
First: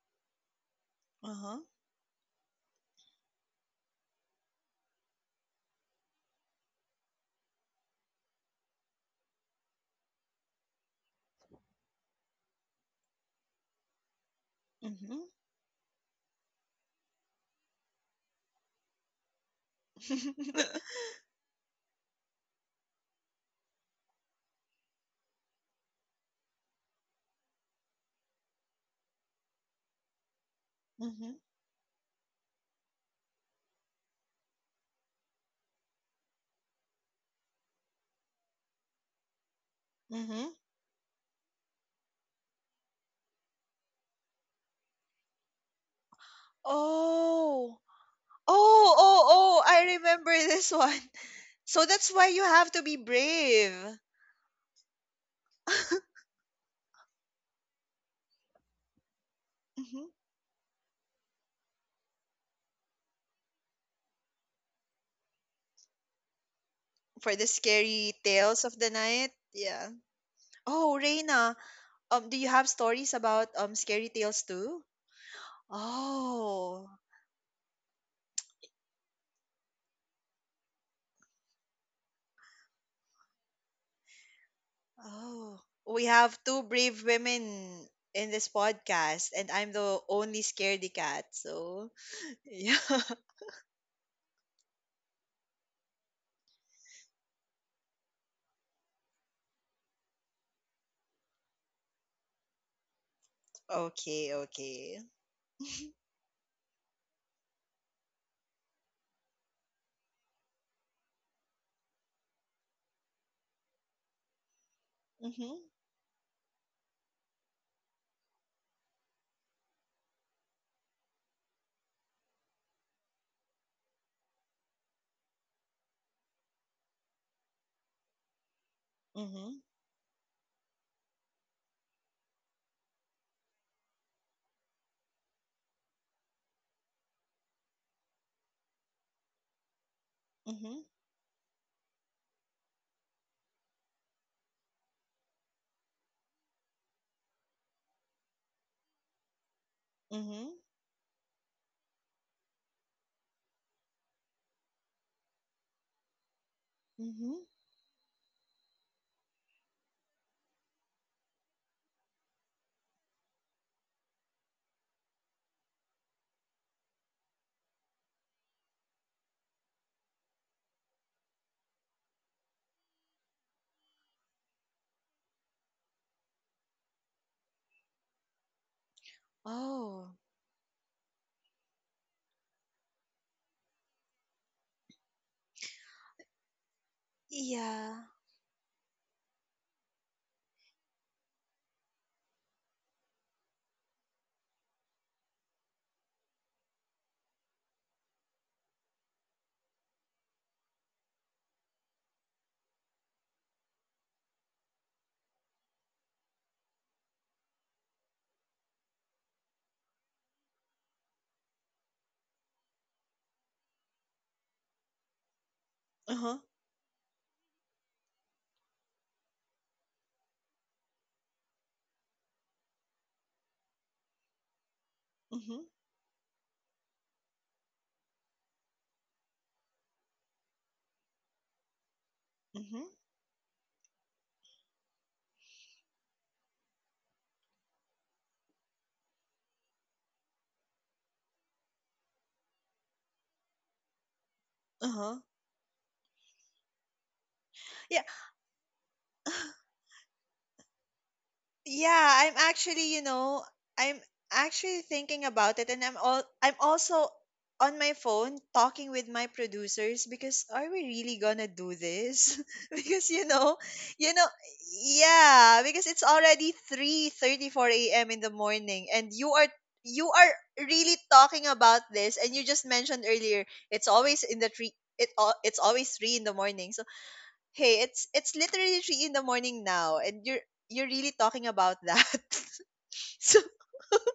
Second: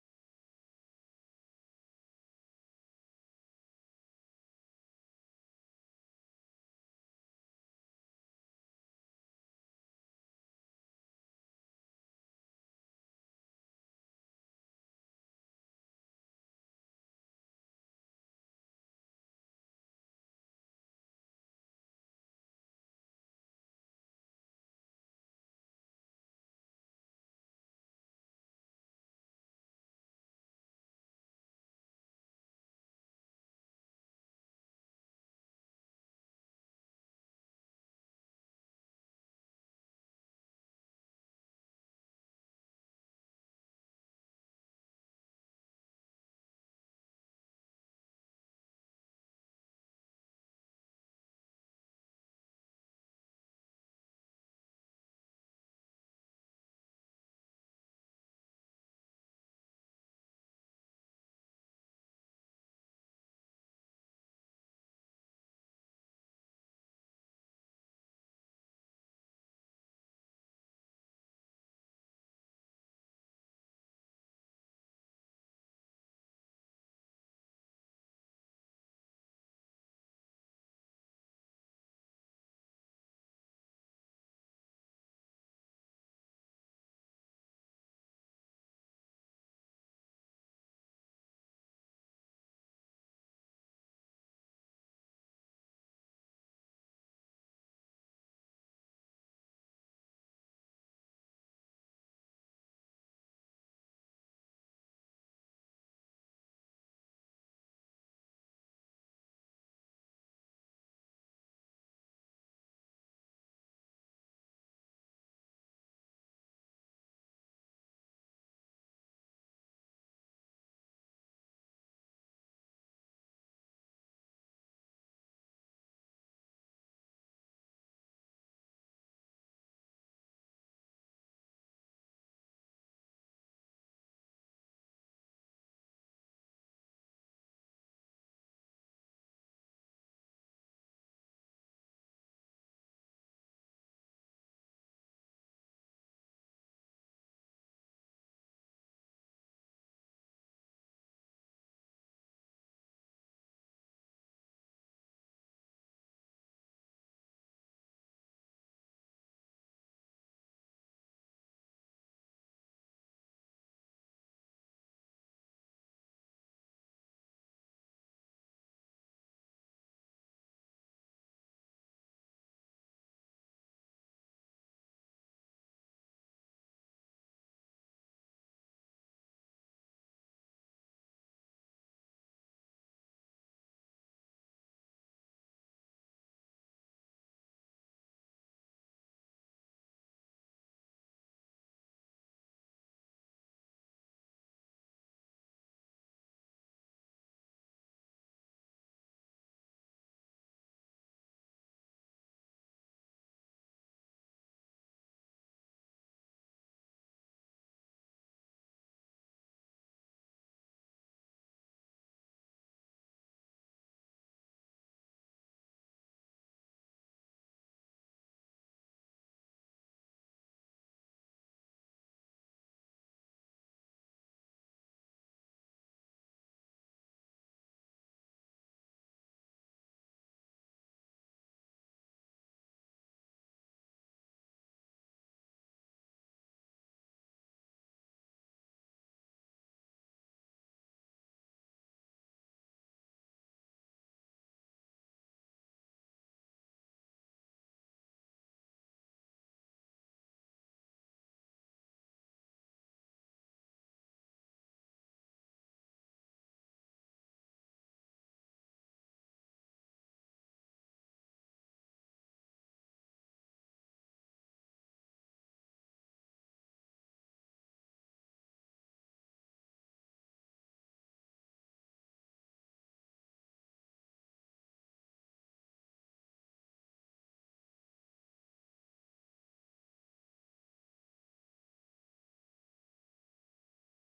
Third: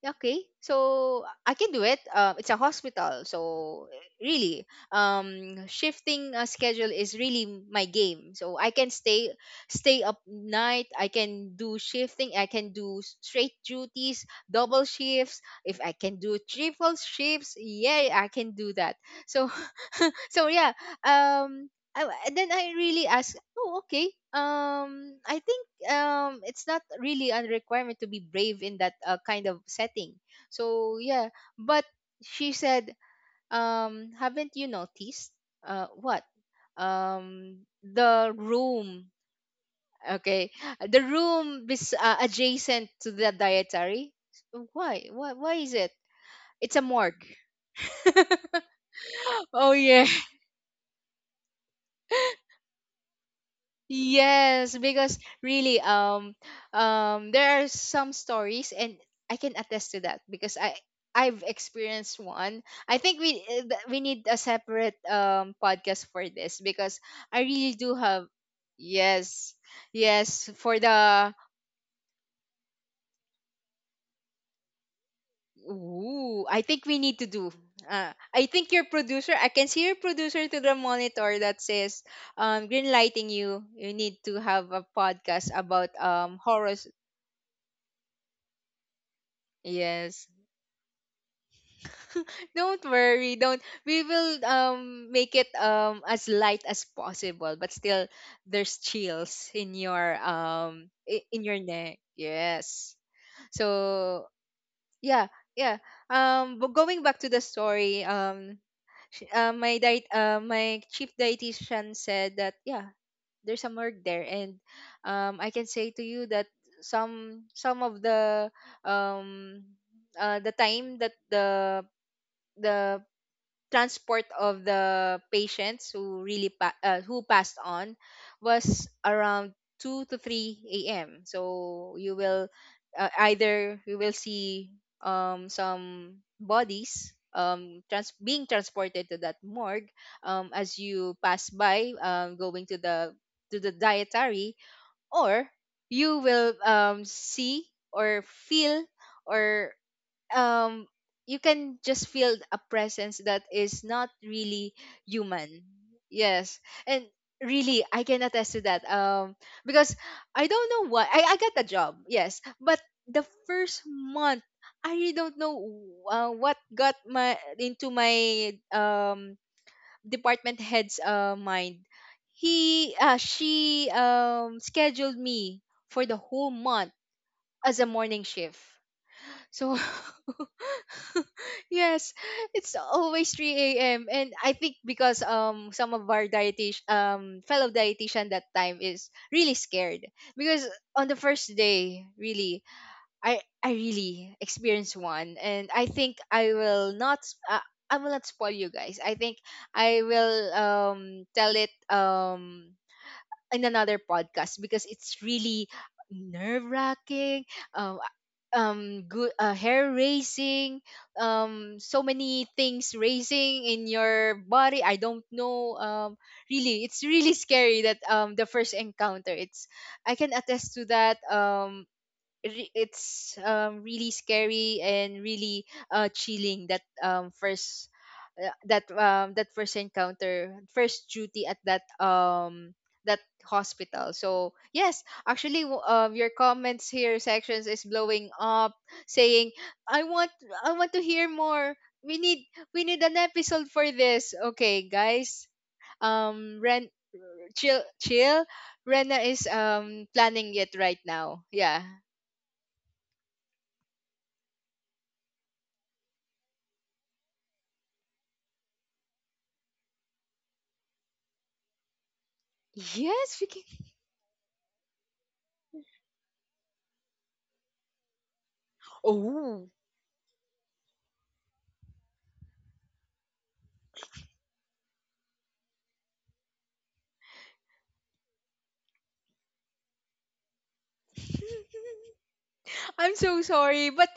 [SPEAKER 2] yeah, okay, so I
[SPEAKER 1] Uh-huh.
[SPEAKER 2] can do it. Uh, it's a hospital, so really, um, shifting a schedule is really my game. So I can stay stay up night. I can do shifting. I can do s- straight duties, double
[SPEAKER 1] Mm-hmm.
[SPEAKER 2] shifts. If I can do triple shifts, yeah, I can do that. So so, yeah. um I, and then I really asked, oh, okay, um I think um it's not really a requirement to be brave in that uh, kind of setting, so yeah.
[SPEAKER 1] mm-hmm.
[SPEAKER 2] But she said, um haven't you noticed, uh what um the room okay
[SPEAKER 1] Mm-hmm.
[SPEAKER 2] the room is uh, adjacent to the dietary? Why why why is it? It's a morgue.
[SPEAKER 1] Oh. Oh, oh, oh,
[SPEAKER 2] Oh
[SPEAKER 1] I
[SPEAKER 2] yeah.
[SPEAKER 1] remember this one. So that's why you have to be brave.
[SPEAKER 2] Yes, because really, um, um, there are some stories, and I can attest to
[SPEAKER 1] Mhm.
[SPEAKER 2] that because I I've experienced one. I think we, uh, th- we need a separate um podcast for this, because
[SPEAKER 1] For
[SPEAKER 2] I
[SPEAKER 1] the
[SPEAKER 2] really do
[SPEAKER 1] scary
[SPEAKER 2] have,
[SPEAKER 1] tales of the night.
[SPEAKER 2] yes,
[SPEAKER 1] Yeah.
[SPEAKER 2] yes, for
[SPEAKER 1] Oh
[SPEAKER 2] the,
[SPEAKER 1] Reina, um do you have stories about um scary tales too?
[SPEAKER 2] ooh. I think
[SPEAKER 1] Oh.
[SPEAKER 2] we need to do. Uh, I think your producer, I can see your producer to the monitor that says, um, green lighting you. You need to have a podcast
[SPEAKER 1] Oh.
[SPEAKER 2] about
[SPEAKER 1] We
[SPEAKER 2] um
[SPEAKER 1] have two
[SPEAKER 2] horror.
[SPEAKER 1] brave women in this podcast, and I'm the
[SPEAKER 2] Yes.
[SPEAKER 1] only scaredy cat. So, yeah.
[SPEAKER 2] Don't worry, don't we will um make it um as light as possible, but still there's chills in your, um i- in your neck. Yes. So
[SPEAKER 1] Okay, okay.
[SPEAKER 2] yeah, yeah. Um but going back to the story. Um sh- uh, my diet uh, my chief dietitian said that, yeah, there's some work there. And um I can say to you that some some of the, um uh, the time that the the transport of the patients who really pa- uh, who passed on was around
[SPEAKER 1] Mhm.
[SPEAKER 2] two to three a m. So you will, uh, either you will see um, some bodies, um, trans- being transported to that morgue, um, as
[SPEAKER 1] Mhm.
[SPEAKER 2] you pass by, um, going to the, to the dietary. Or you will, um, see, or feel, or
[SPEAKER 1] Mhm.
[SPEAKER 2] um you can just feel a presence that is not really human. Yes. And
[SPEAKER 1] Mhm.
[SPEAKER 2] really, I can attest to that, um because I don't know why, i, I got a job. Yes. But the first month, I really don't know uh, what got my, into my um department head's, uh, mind. He, uh, she um scheduled me for the whole month as a morning shift. So
[SPEAKER 1] Oh.
[SPEAKER 2] yes, it's always three a m. And I think because um some of our dietitian um fellow
[SPEAKER 1] Yeah.
[SPEAKER 2] dietitian that time is really scared, because on the first day, really, I I really experienced one. And I think I will not. s- Uh, I will not spoil you guys. I think I will um tell it um in another podcast because it's really nerve wracking, um, um, good, uh, hair raising, um, so many things raising in your body. I don't know. Um,
[SPEAKER 1] Uh-huh.
[SPEAKER 2] really, it's really scary, that um the first encounter. It's I can attest to that. Um, re- it's um, really scary, and really
[SPEAKER 1] Mhm.
[SPEAKER 2] uh, chilling, that um, first uh, that um, that first encounter, first duty at that um
[SPEAKER 1] Mhm.
[SPEAKER 2] that hospital. So yes, actually, w- um, your comments here sections is blowing up saying, i want I want to hear more. we need we need an episode for this. Okay,
[SPEAKER 1] Uh-huh.
[SPEAKER 2] guys. Um ren Chill,
[SPEAKER 1] Yeah.
[SPEAKER 2] chill. Rena is um planning it right now. Yeah.
[SPEAKER 1] Yeah, I'm actually, you know, I'm actually thinking about it, and I'm all I'm also on my phone talking with my producers, because are we really gonna do this? Because you
[SPEAKER 2] Yes, we
[SPEAKER 1] know,
[SPEAKER 2] can.
[SPEAKER 1] you know, yeah, because it's already three thirty-four a m in the morning, and you are
[SPEAKER 2] Oh.
[SPEAKER 1] you are really talking about this, and you just mentioned earlier, it's always in the three, it al- it's always three in the morning. So hey, it's, it's literally three in the morning now, and you're you're really talking about that.
[SPEAKER 2] I'm
[SPEAKER 1] So
[SPEAKER 2] so sorry, but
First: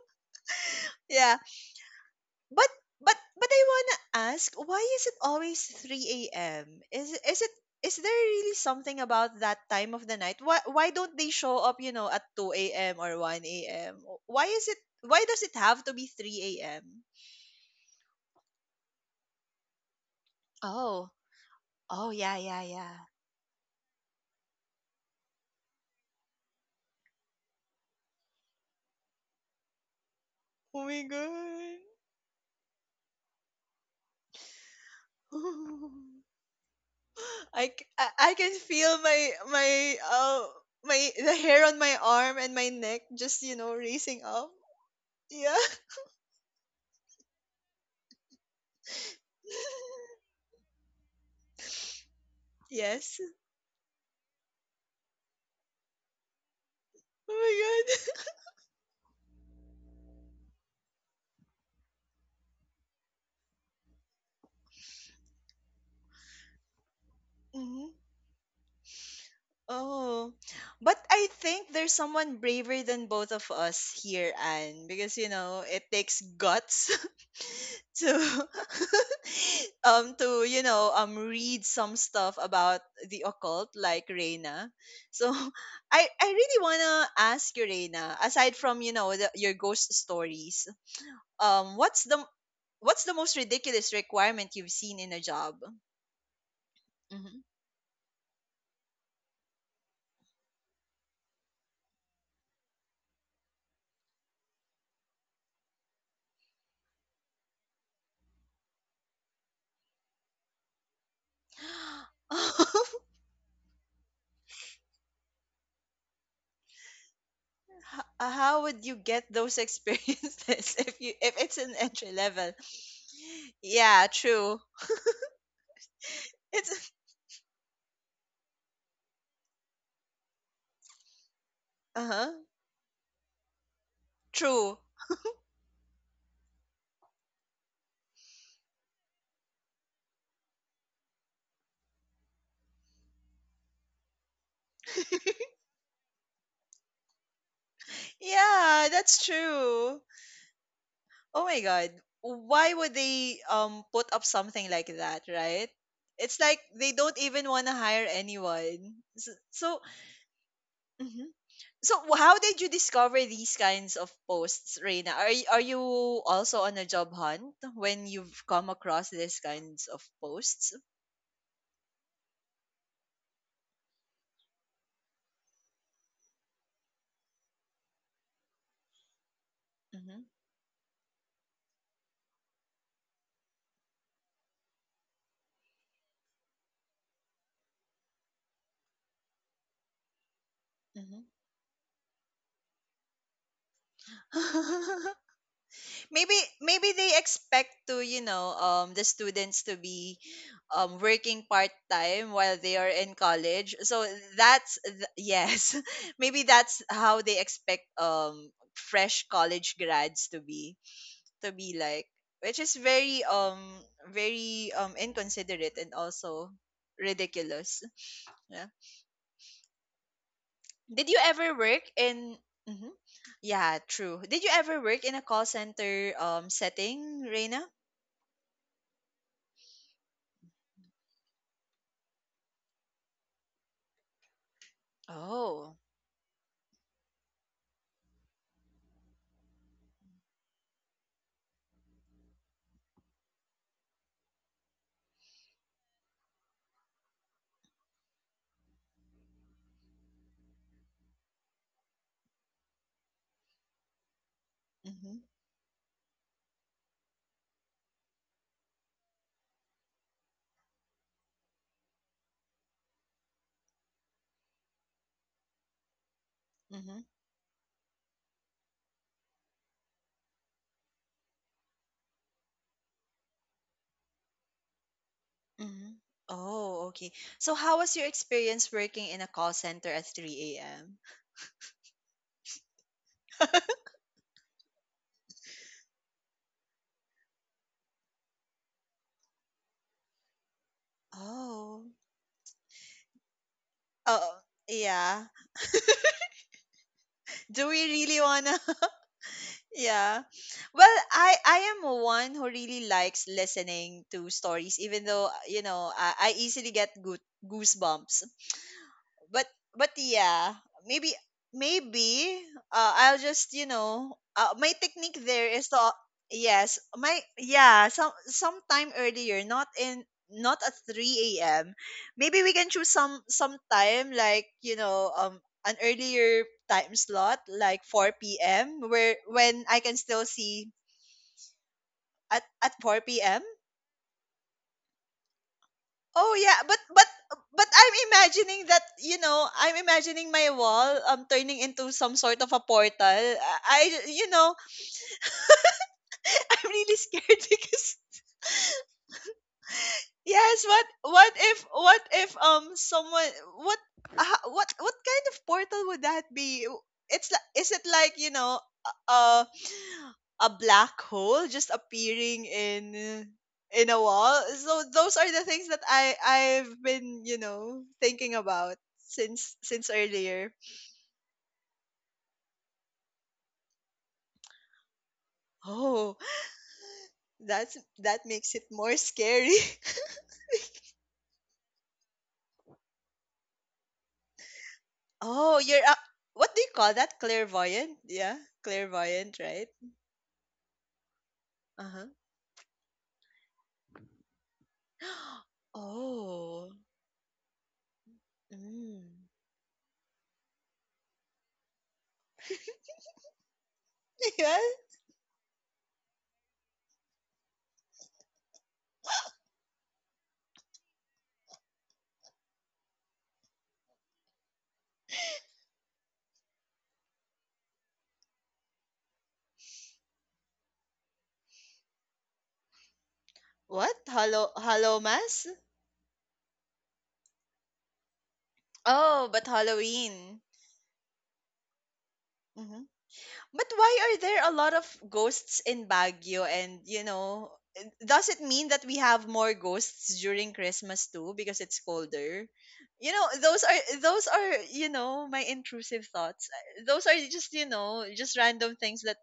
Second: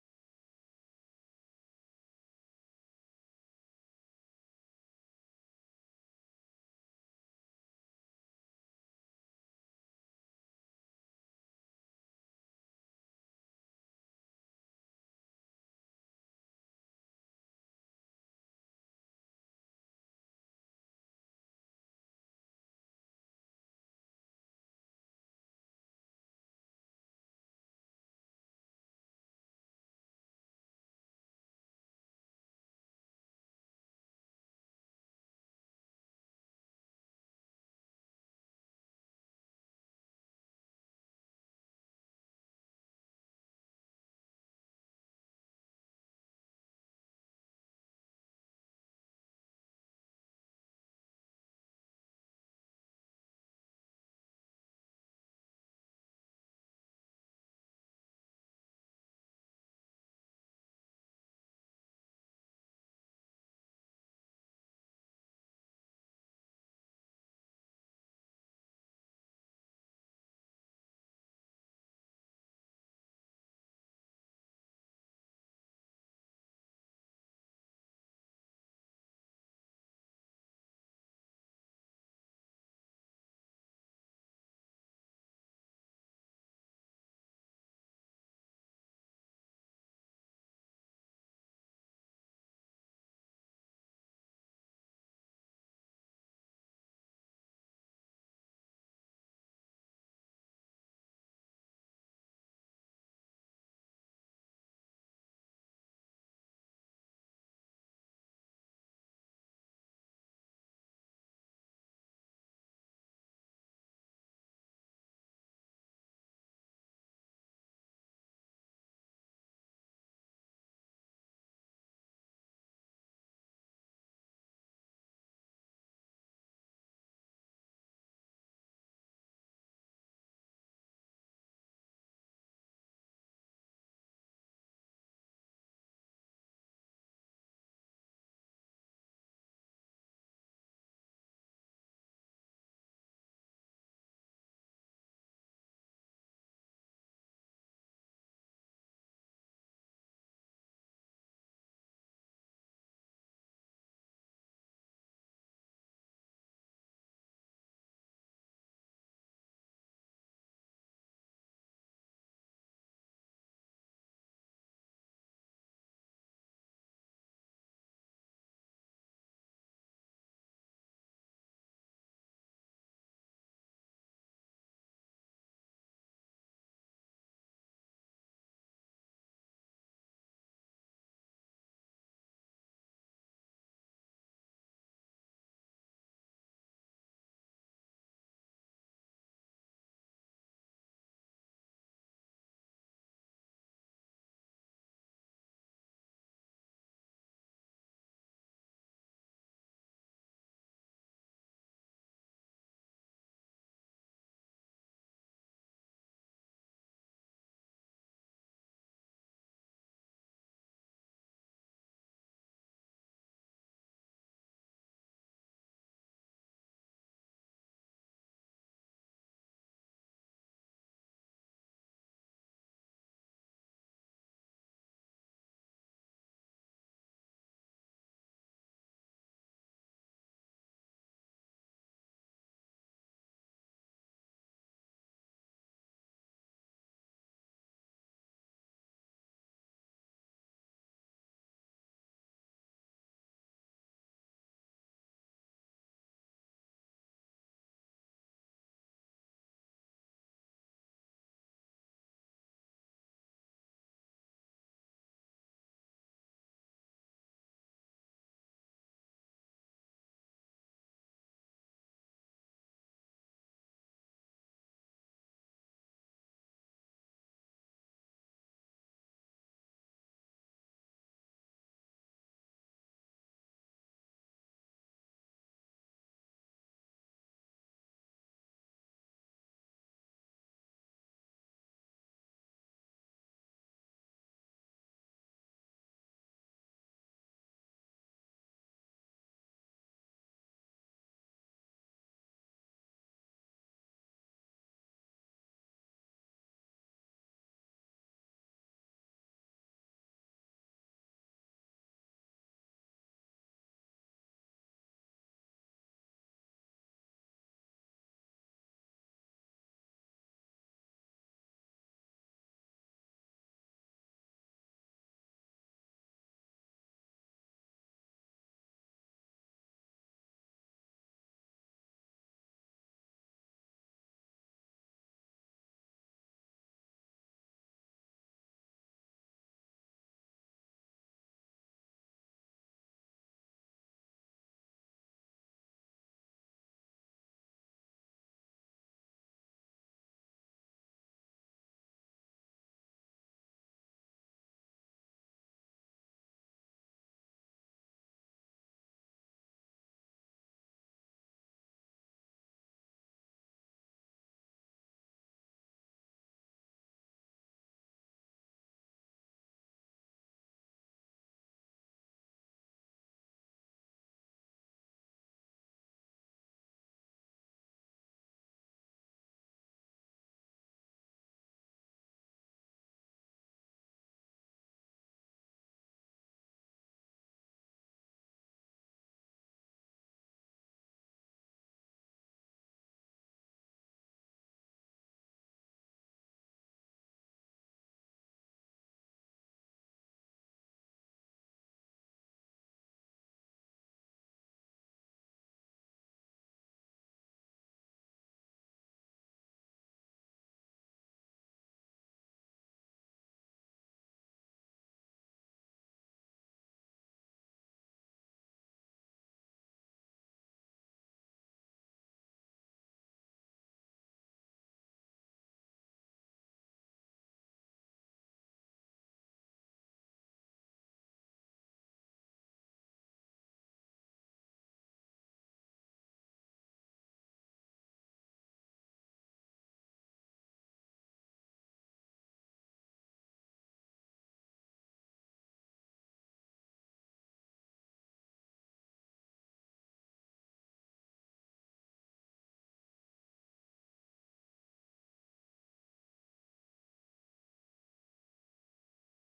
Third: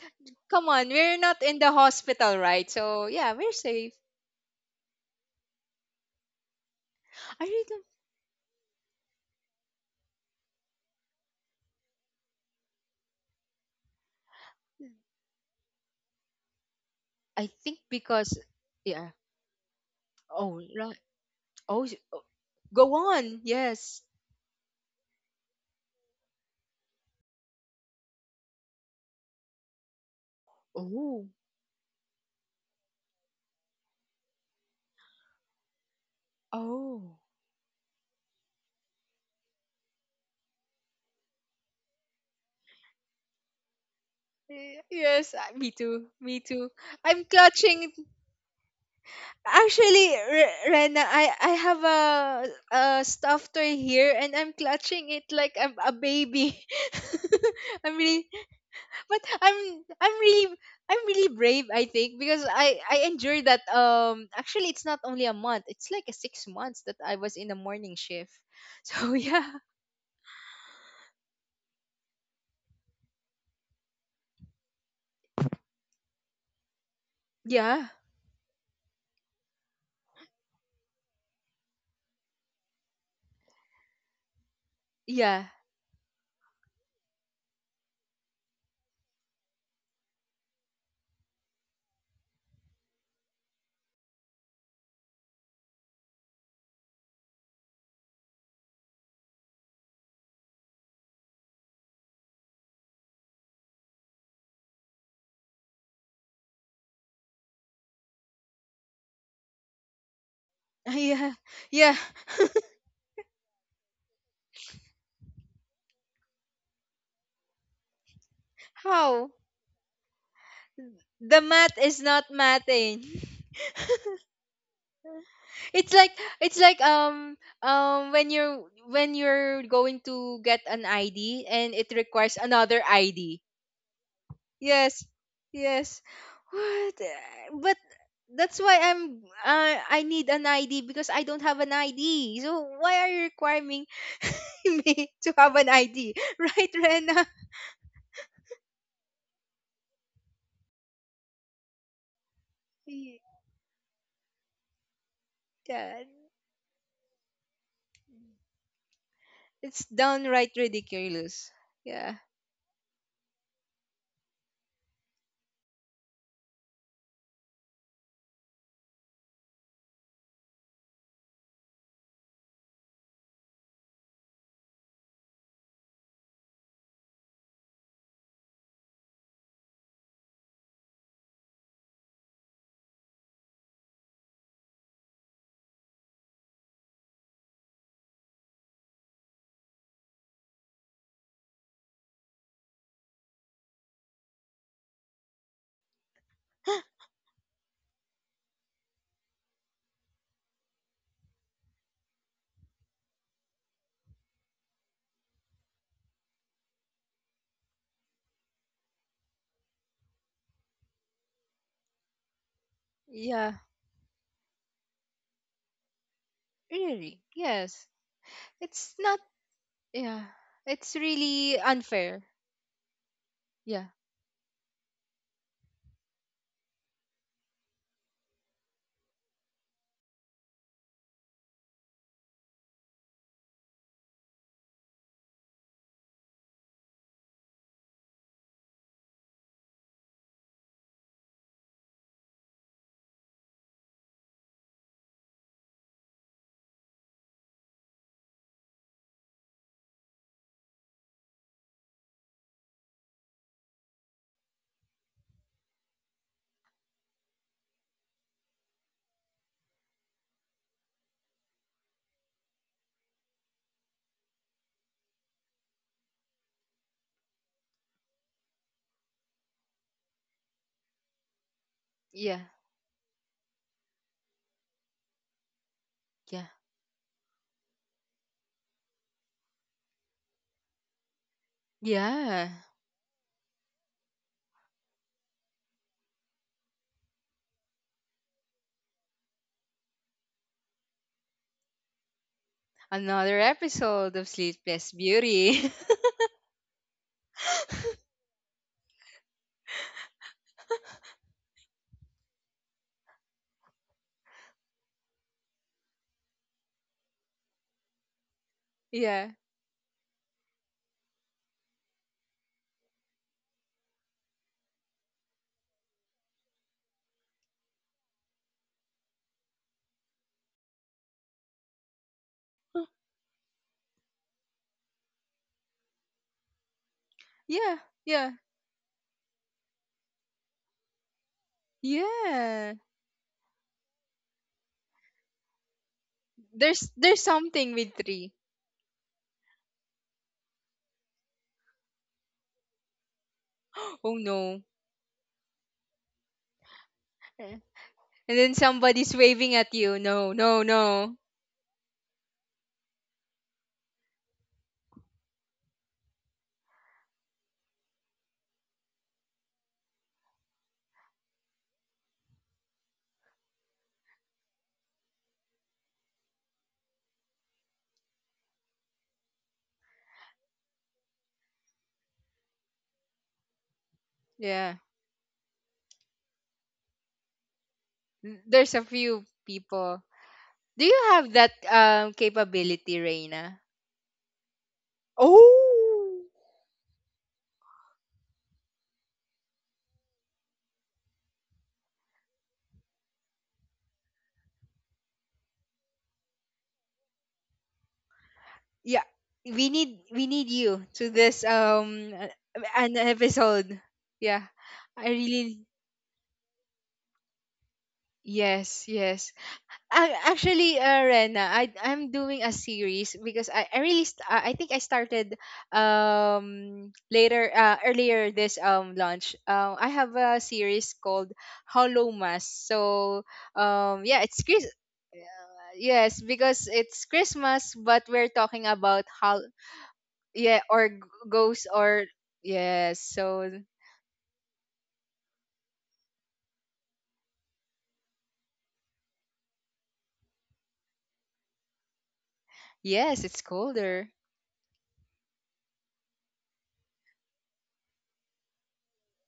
[SPEAKER 2] come on, we're
[SPEAKER 1] yeah,
[SPEAKER 2] not in the hospital,
[SPEAKER 1] but,
[SPEAKER 2] right? So
[SPEAKER 1] but
[SPEAKER 2] yeah,
[SPEAKER 1] but
[SPEAKER 2] we're
[SPEAKER 1] I
[SPEAKER 2] safe.
[SPEAKER 1] wanna ask, why is it always three a m? Is it- is
[SPEAKER 2] I
[SPEAKER 1] it,
[SPEAKER 2] really
[SPEAKER 1] is there really something about that time of the night? Why, why don't they show up? You know, at two a m or one a m? Why is it?
[SPEAKER 2] don't.
[SPEAKER 1] Why does it have to be three a m?
[SPEAKER 2] I think because, yeah. Oh, right.
[SPEAKER 1] Oh
[SPEAKER 2] Oh, s-
[SPEAKER 1] oh
[SPEAKER 2] oh,
[SPEAKER 1] yeah yeah
[SPEAKER 2] go
[SPEAKER 1] yeah.
[SPEAKER 2] on. Yes.
[SPEAKER 1] Oh my
[SPEAKER 2] Oh,
[SPEAKER 1] god.
[SPEAKER 2] oh.
[SPEAKER 1] I, c- I I can feel my, my uh, my the hair on my arm and my neck just, you know, racing up.
[SPEAKER 2] Y- Yes, I-
[SPEAKER 1] Yeah.
[SPEAKER 2] me too. Me too. I'm clutching. Actually, Re- Rena, I I have a a
[SPEAKER 1] Yes.
[SPEAKER 2] stuffed toy here, and I'm clutching it like I'm a baby.
[SPEAKER 1] Oh
[SPEAKER 2] I'm
[SPEAKER 1] my god.
[SPEAKER 2] really but I'm I'm really, I'm really brave, I think, because I I endured that. Um actually, it's not only a month, it's like a six months that I was in the
[SPEAKER 1] hmm
[SPEAKER 2] morning shift. So yeah.
[SPEAKER 1] Oh, but I think there's someone braver than both of us here, Anne, because you know it takes guts
[SPEAKER 2] Yeah.
[SPEAKER 1] to um to, you know, um read some stuff about the occult, like Reina. So
[SPEAKER 2] Yeah.
[SPEAKER 1] I I really wanna ask you Reina, aside from, you know, the, your ghost stories, um what's the, what's the most ridiculous requirement you've seen in a job? Hmm
[SPEAKER 2] Yeah. Yeah.
[SPEAKER 1] H- how would you get
[SPEAKER 2] How?
[SPEAKER 1] those experiences if, you if
[SPEAKER 2] The
[SPEAKER 1] it's an
[SPEAKER 2] math is
[SPEAKER 1] entry
[SPEAKER 2] not
[SPEAKER 1] level?
[SPEAKER 2] mathing.
[SPEAKER 1] Yeah, true.
[SPEAKER 2] It's like it's like,
[SPEAKER 1] It's
[SPEAKER 2] um um when you're, when you're going to get an I D, and it
[SPEAKER 1] uh huh.
[SPEAKER 2] requires another I D.
[SPEAKER 1] True.
[SPEAKER 2] Yes, yes. What? Uh, But that's why I'm. Uh, I need an I D because I don't have an I D. So why are you requiring me to have an I D, right, Rena?
[SPEAKER 1] Yeah, that's true. Oh my god. Why would
[SPEAKER 2] Y-
[SPEAKER 1] they um put up something like that, right?
[SPEAKER 2] Yeah,
[SPEAKER 1] It's like they don't even want to hire anyone. So,
[SPEAKER 2] it's
[SPEAKER 1] so,
[SPEAKER 2] downright
[SPEAKER 1] mhm.
[SPEAKER 2] ridiculous. Yeah,
[SPEAKER 1] So how did you discover these kinds of posts, Reina? Are y- are you also on a job hunt when you've come across these kinds of posts? Mm-hmm. Mm-hmm. maybe maybe they expect to you know um the students to be um working part time while they are in college. So that's th- yes maybe that's how they expect um fresh college grads to be, to be like, which is very
[SPEAKER 2] yeah.
[SPEAKER 1] um very um inconsiderate and also
[SPEAKER 2] Really? Yes.
[SPEAKER 1] ridiculous. Yeah,
[SPEAKER 2] It's not. Yeah. It's
[SPEAKER 1] did you
[SPEAKER 2] really
[SPEAKER 1] ever work
[SPEAKER 2] unfair.
[SPEAKER 1] in, mhm, yeah
[SPEAKER 2] Yeah,
[SPEAKER 1] true, did you ever work in a call center um setting, Reina? Oh, mm-hmm, mm-hmm,
[SPEAKER 2] yeah,
[SPEAKER 1] mm-hmm.
[SPEAKER 2] yeah,
[SPEAKER 1] Oh, okay. So how was your experience working in a call center at three a m?
[SPEAKER 2] yeah.
[SPEAKER 1] Oh,
[SPEAKER 2] Another episode of
[SPEAKER 1] oh,
[SPEAKER 2] Sleepless
[SPEAKER 1] yeah.
[SPEAKER 2] Beauty.
[SPEAKER 1] Do we really wanna? Yeah. Well, I I am one who really likes listening to stories, even though uh, you know, I, I easily get good goosebumps,
[SPEAKER 2] Yeah.
[SPEAKER 1] but but yeah, maybe, maybe uh, I'll just you know uh, my technique there is to, yes my yeah, some sometime earlier, not in, not at three a.m. Maybe we can choose some some time like, you know um an earlier time slot
[SPEAKER 2] Yeah,
[SPEAKER 1] like four
[SPEAKER 2] yeah,
[SPEAKER 1] p.m. where when I can still see, at
[SPEAKER 2] yeah.
[SPEAKER 1] at four p.m. Oh yeah, but
[SPEAKER 2] There's
[SPEAKER 1] but
[SPEAKER 2] there's something
[SPEAKER 1] but
[SPEAKER 2] with
[SPEAKER 1] I'm
[SPEAKER 2] three.
[SPEAKER 1] imagining that, you know, I'm imagining my wall um turning into some sort of a portal. I I-
[SPEAKER 2] Oh
[SPEAKER 1] you
[SPEAKER 2] no.
[SPEAKER 1] know, I'm really scared
[SPEAKER 2] Eh,
[SPEAKER 1] because,
[SPEAKER 2] And then somebody's waving at you. No, no,
[SPEAKER 1] yes, what
[SPEAKER 2] no.
[SPEAKER 1] what if, what if um someone, what, ha- what what kind of portal would that be? It's like, is it like, you know, uh a black hole just appearing in in a wall? So those are the things that I I've been, you know, thinking about since, since earlier.
[SPEAKER 2] Yeah.
[SPEAKER 1] Oh, that's, that
[SPEAKER 2] N-
[SPEAKER 1] makes it
[SPEAKER 2] There's a
[SPEAKER 1] more
[SPEAKER 2] few
[SPEAKER 1] scary.
[SPEAKER 2] people. Do you have that um capability, Reina?
[SPEAKER 1] oh, you're a,
[SPEAKER 2] Oh
[SPEAKER 1] what do you call that? Clairvoyant? Yeah, clairvoyant, right? Uh-huh. Oh.
[SPEAKER 2] yeah.
[SPEAKER 1] Mm.
[SPEAKER 2] We need we need you to this um uh, an episode. Yeah.
[SPEAKER 1] yeah.
[SPEAKER 2] I really Yes, yes. Ac- actually, uh, Rena, I I'm doing a series because, I, I really, st- I I think I started, um later uh, earlier this um launch. um I have a series called Hollow Mass. So,
[SPEAKER 1] What?
[SPEAKER 2] um yeah, it's
[SPEAKER 1] Hollow,
[SPEAKER 2] Chris
[SPEAKER 1] Hollow Mass?
[SPEAKER 2] yes, because it's Christmas, but we're talking about
[SPEAKER 1] Oh,
[SPEAKER 2] how,
[SPEAKER 1] but Halloween.
[SPEAKER 2] yeah, or g- ghosts, or
[SPEAKER 1] Hmm.
[SPEAKER 2] yes, so
[SPEAKER 1] But why are there a lot of ghosts in Baguio? And, you know, does it mean that we have more ghosts during Christmas too because it's colder? You
[SPEAKER 2] yes,
[SPEAKER 1] know,
[SPEAKER 2] it's
[SPEAKER 1] those are,
[SPEAKER 2] colder.
[SPEAKER 1] those are, you know, my intrusive thoughts. Those are just, you know, just random things that,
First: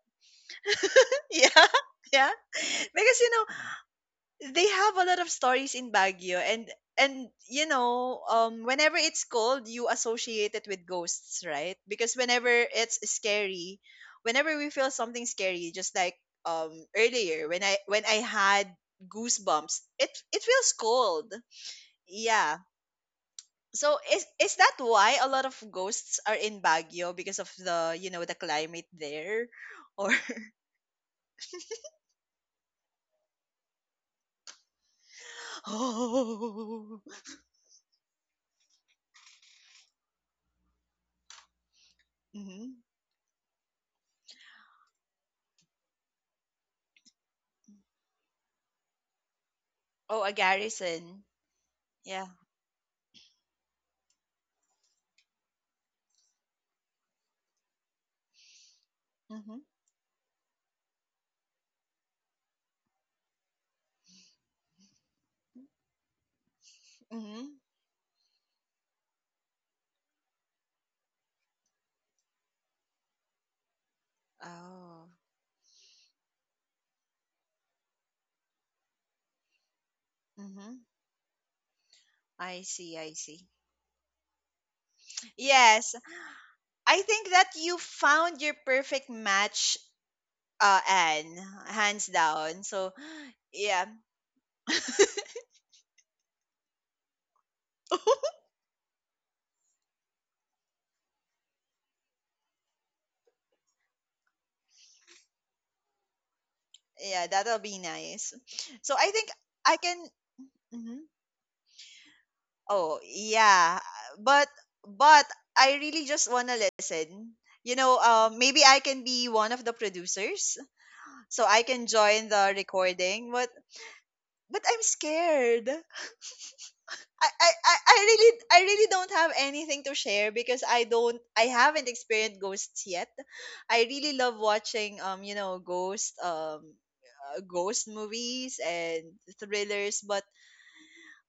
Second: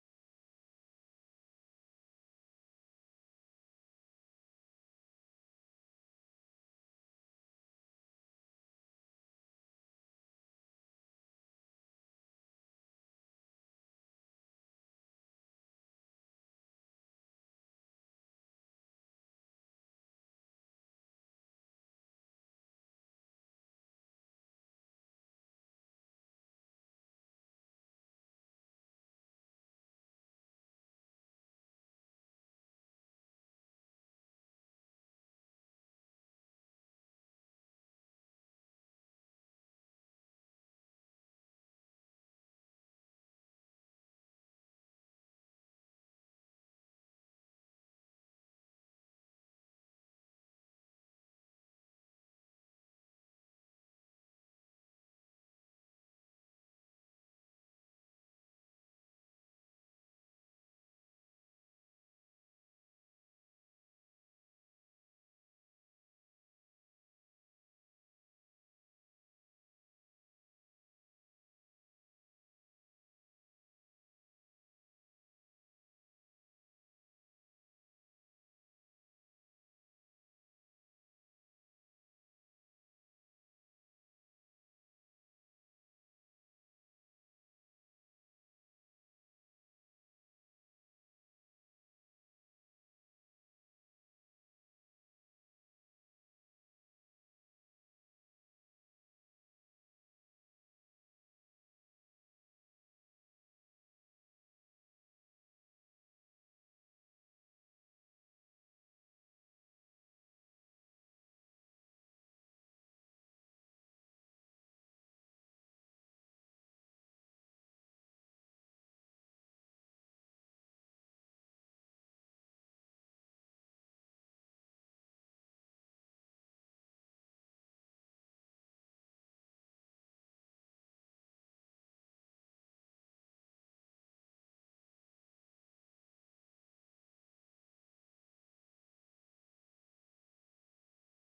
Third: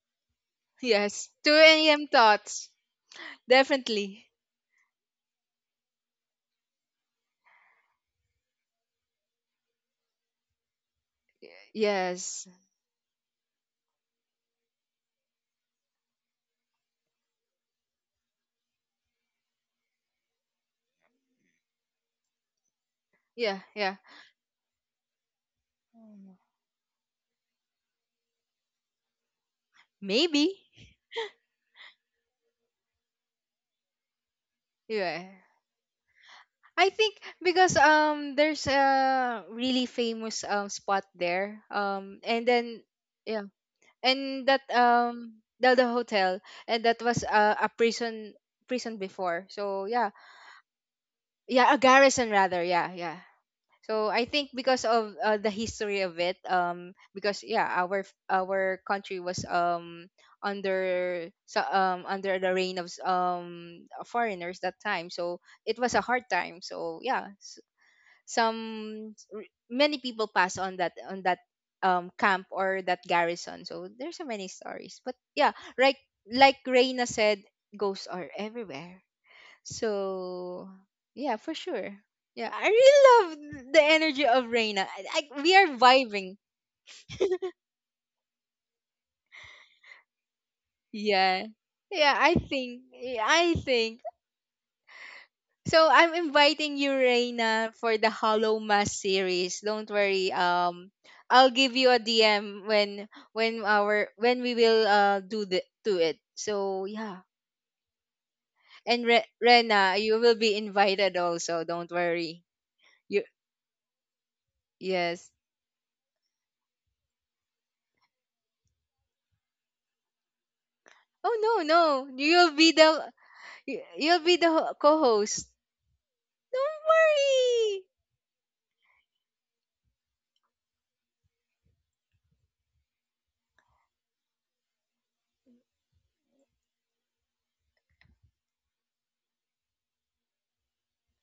[SPEAKER 2] Yes,
[SPEAKER 1] yeah,
[SPEAKER 2] two a.m
[SPEAKER 1] yeah,
[SPEAKER 2] thoughts,
[SPEAKER 1] because, you know,
[SPEAKER 2] definitely.
[SPEAKER 1] they have a lot of stories in Baguio. and and you know, um whenever it's cold, you associate it with ghosts, right? Because whenever
[SPEAKER 2] Yes,
[SPEAKER 1] it's scary, whenever we feel something scary, just like um earlier when, I when I had goosebumps, it it feels cold. Yeah,
[SPEAKER 2] yeah, yeah.
[SPEAKER 1] so is is that why a lot of ghosts
[SPEAKER 2] Mm.
[SPEAKER 1] are in Baguio, because of the, you know, the climate there, or,
[SPEAKER 2] Maybe. Yeah. I
[SPEAKER 1] oh,
[SPEAKER 2] think because um there's a really famous um spot there. Um and then,
[SPEAKER 1] mhm.
[SPEAKER 2] yeah. And that, um the, the hotel, and that was, uh, a prison prison before. So yeah.
[SPEAKER 1] Oh, a garrison.
[SPEAKER 2] Yeah, a garrison
[SPEAKER 1] Yeah.
[SPEAKER 2] rather. Yeah, yeah. So I think because of, uh, the history of it, um, because yeah, our, f- our country was
[SPEAKER 1] Mm-hmm.
[SPEAKER 2] um under so, um under the reign of, s- um foreigners, that time, so it was a hard time. So yeah.
[SPEAKER 1] Mm-hmm.
[SPEAKER 2] S- some r- many people pass on that on that um camp or that garrison. So there's so many stories,
[SPEAKER 1] Oh.
[SPEAKER 2] but yeah, like like Reina said, ghosts are everywhere. So
[SPEAKER 1] Mm-hmm.
[SPEAKER 2] yeah, for sure. Yeah, I
[SPEAKER 1] I see,
[SPEAKER 2] really
[SPEAKER 1] I see.
[SPEAKER 2] love the energy of Reina. I, I, we are
[SPEAKER 1] Yes.
[SPEAKER 2] vibing.
[SPEAKER 1] I think that you found your perfect match, uh, Anne,
[SPEAKER 2] Yeah,
[SPEAKER 1] hands
[SPEAKER 2] yeah. I
[SPEAKER 1] down.
[SPEAKER 2] think.
[SPEAKER 1] So,
[SPEAKER 2] Yeah, I
[SPEAKER 1] yeah.
[SPEAKER 2] think. So I'm inviting you, Reina, for the Hollow Mass series. Don't worry. Um, I'll give you a D M when when our when we will, uh do the do it. So yeah,
[SPEAKER 1] yeah, that'll be nice. So,
[SPEAKER 2] and
[SPEAKER 1] I
[SPEAKER 2] Re-
[SPEAKER 1] think I
[SPEAKER 2] Rena,
[SPEAKER 1] can.
[SPEAKER 2] you will be
[SPEAKER 1] Mhm.
[SPEAKER 2] invited also. Don't worry.
[SPEAKER 1] Oh,
[SPEAKER 2] You
[SPEAKER 1] yeah. But, but
[SPEAKER 2] Yes.
[SPEAKER 1] I really just want to listen. You know, uh, maybe I can be one of the producers.
[SPEAKER 2] Oh
[SPEAKER 1] So, I
[SPEAKER 2] no,
[SPEAKER 1] can
[SPEAKER 2] no.
[SPEAKER 1] join the
[SPEAKER 2] You'll be the
[SPEAKER 1] recording. But,
[SPEAKER 2] Y- You'll be the
[SPEAKER 1] but
[SPEAKER 2] ho-
[SPEAKER 1] I'm
[SPEAKER 2] co-host.
[SPEAKER 1] scared.
[SPEAKER 2] Don't
[SPEAKER 1] I, I, I
[SPEAKER 2] worry.
[SPEAKER 1] I really, I really don't have anything to share because I don't I haven't experienced ghosts yet. I really love watching um you know, ghost um uh, ghost movies and thrillers, but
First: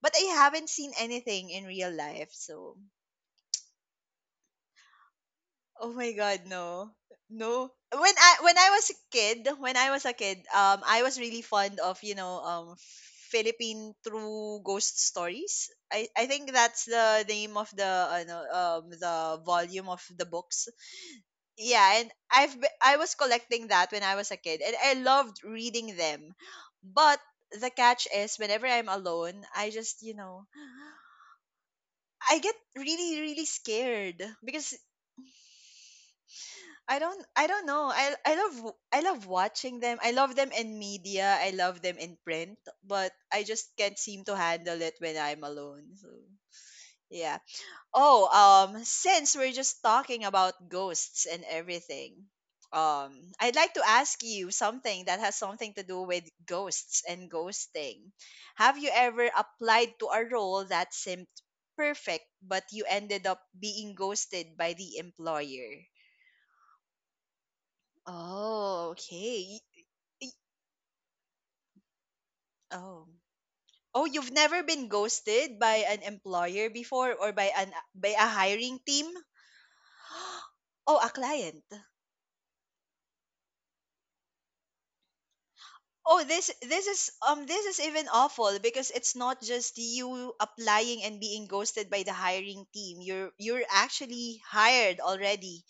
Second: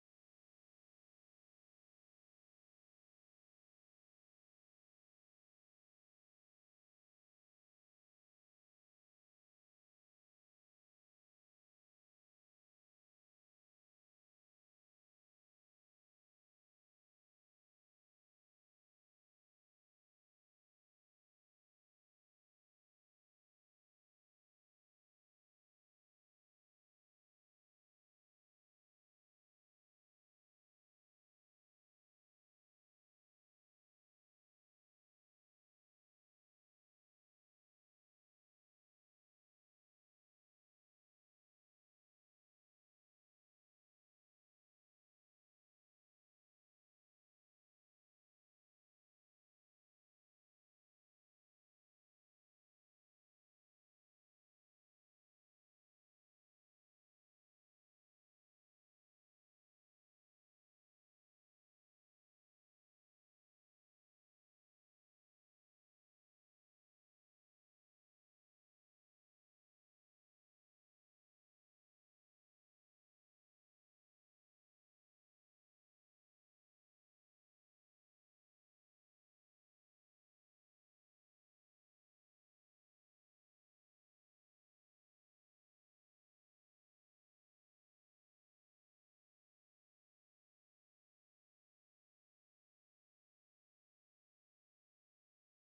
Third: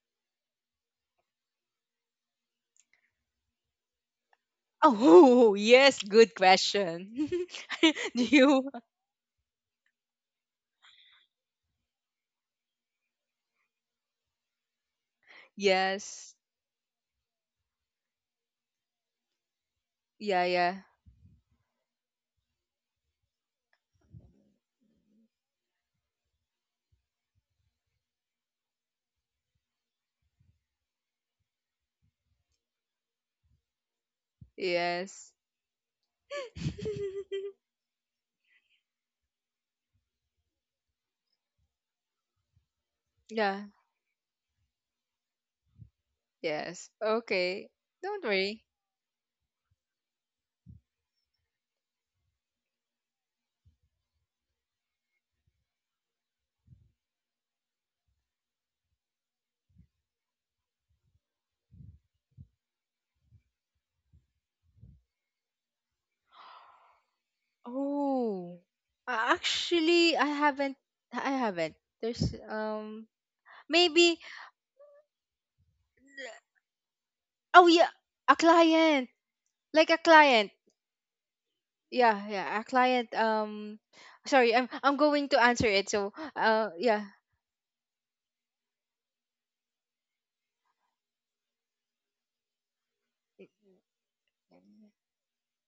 [SPEAKER 1] but I haven't seen anything in real life, so,
[SPEAKER 2] Oh.
[SPEAKER 1] oh
[SPEAKER 2] Yes,
[SPEAKER 1] my
[SPEAKER 2] good
[SPEAKER 1] God, no.
[SPEAKER 2] question.
[SPEAKER 1] No. When
[SPEAKER 2] Do
[SPEAKER 1] I, when I
[SPEAKER 2] you?
[SPEAKER 1] was a kid, when I was a kid, um I was really fond of, you know, um Philippine True Ghost Stories. I I
[SPEAKER 2] Yes.
[SPEAKER 1] think that's the name of the uh, no, um the volume of the
[SPEAKER 2] Yeah,
[SPEAKER 1] books.
[SPEAKER 2] yeah.
[SPEAKER 1] Yeah, and I've be- I was collecting that when I was a kid and I loved reading them. But the catch is whenever I'm alone, I just, you know, I get really, really scared because
[SPEAKER 2] Yes.
[SPEAKER 1] I don't I don't know. I I love, w- I love watching them. I love them in media. I love them in print, but I
[SPEAKER 2] Yeah.
[SPEAKER 1] just can't seem to handle it when I'm alone. So,
[SPEAKER 2] Yes.
[SPEAKER 1] yeah.
[SPEAKER 2] Okay. Don't
[SPEAKER 1] Oh,
[SPEAKER 2] worry.
[SPEAKER 1] um since we're just talking about ghosts and everything, um I'd like to ask you something that has something to do with ghosts and ghosting. Have you ever applied to a role that seemed perfect, but you ended up being ghosted by the employer?
[SPEAKER 2] Oh.
[SPEAKER 1] Oh,
[SPEAKER 2] Uh,
[SPEAKER 1] okay. Y-
[SPEAKER 2] Actually, I
[SPEAKER 1] y-
[SPEAKER 2] haven't I haven't. There's
[SPEAKER 1] Oh.
[SPEAKER 2] um
[SPEAKER 1] Oh,
[SPEAKER 2] maybe.
[SPEAKER 1] you've never been ghosted by an employer before, or by
[SPEAKER 2] Oh
[SPEAKER 1] an,
[SPEAKER 2] yeah,
[SPEAKER 1] by a
[SPEAKER 2] a
[SPEAKER 1] hiring
[SPEAKER 2] client.
[SPEAKER 1] team?
[SPEAKER 2] Like a client.
[SPEAKER 1] Oh, a client.
[SPEAKER 2] Yeah, yeah, a client. Um sorry, i'm i'm going to answer it, so
[SPEAKER 1] Oh, this,
[SPEAKER 2] uh
[SPEAKER 1] this
[SPEAKER 2] yeah.
[SPEAKER 1] is um this is even awful because it's not just you applying and being ghosted by the hiring team. You're you're actually hired already.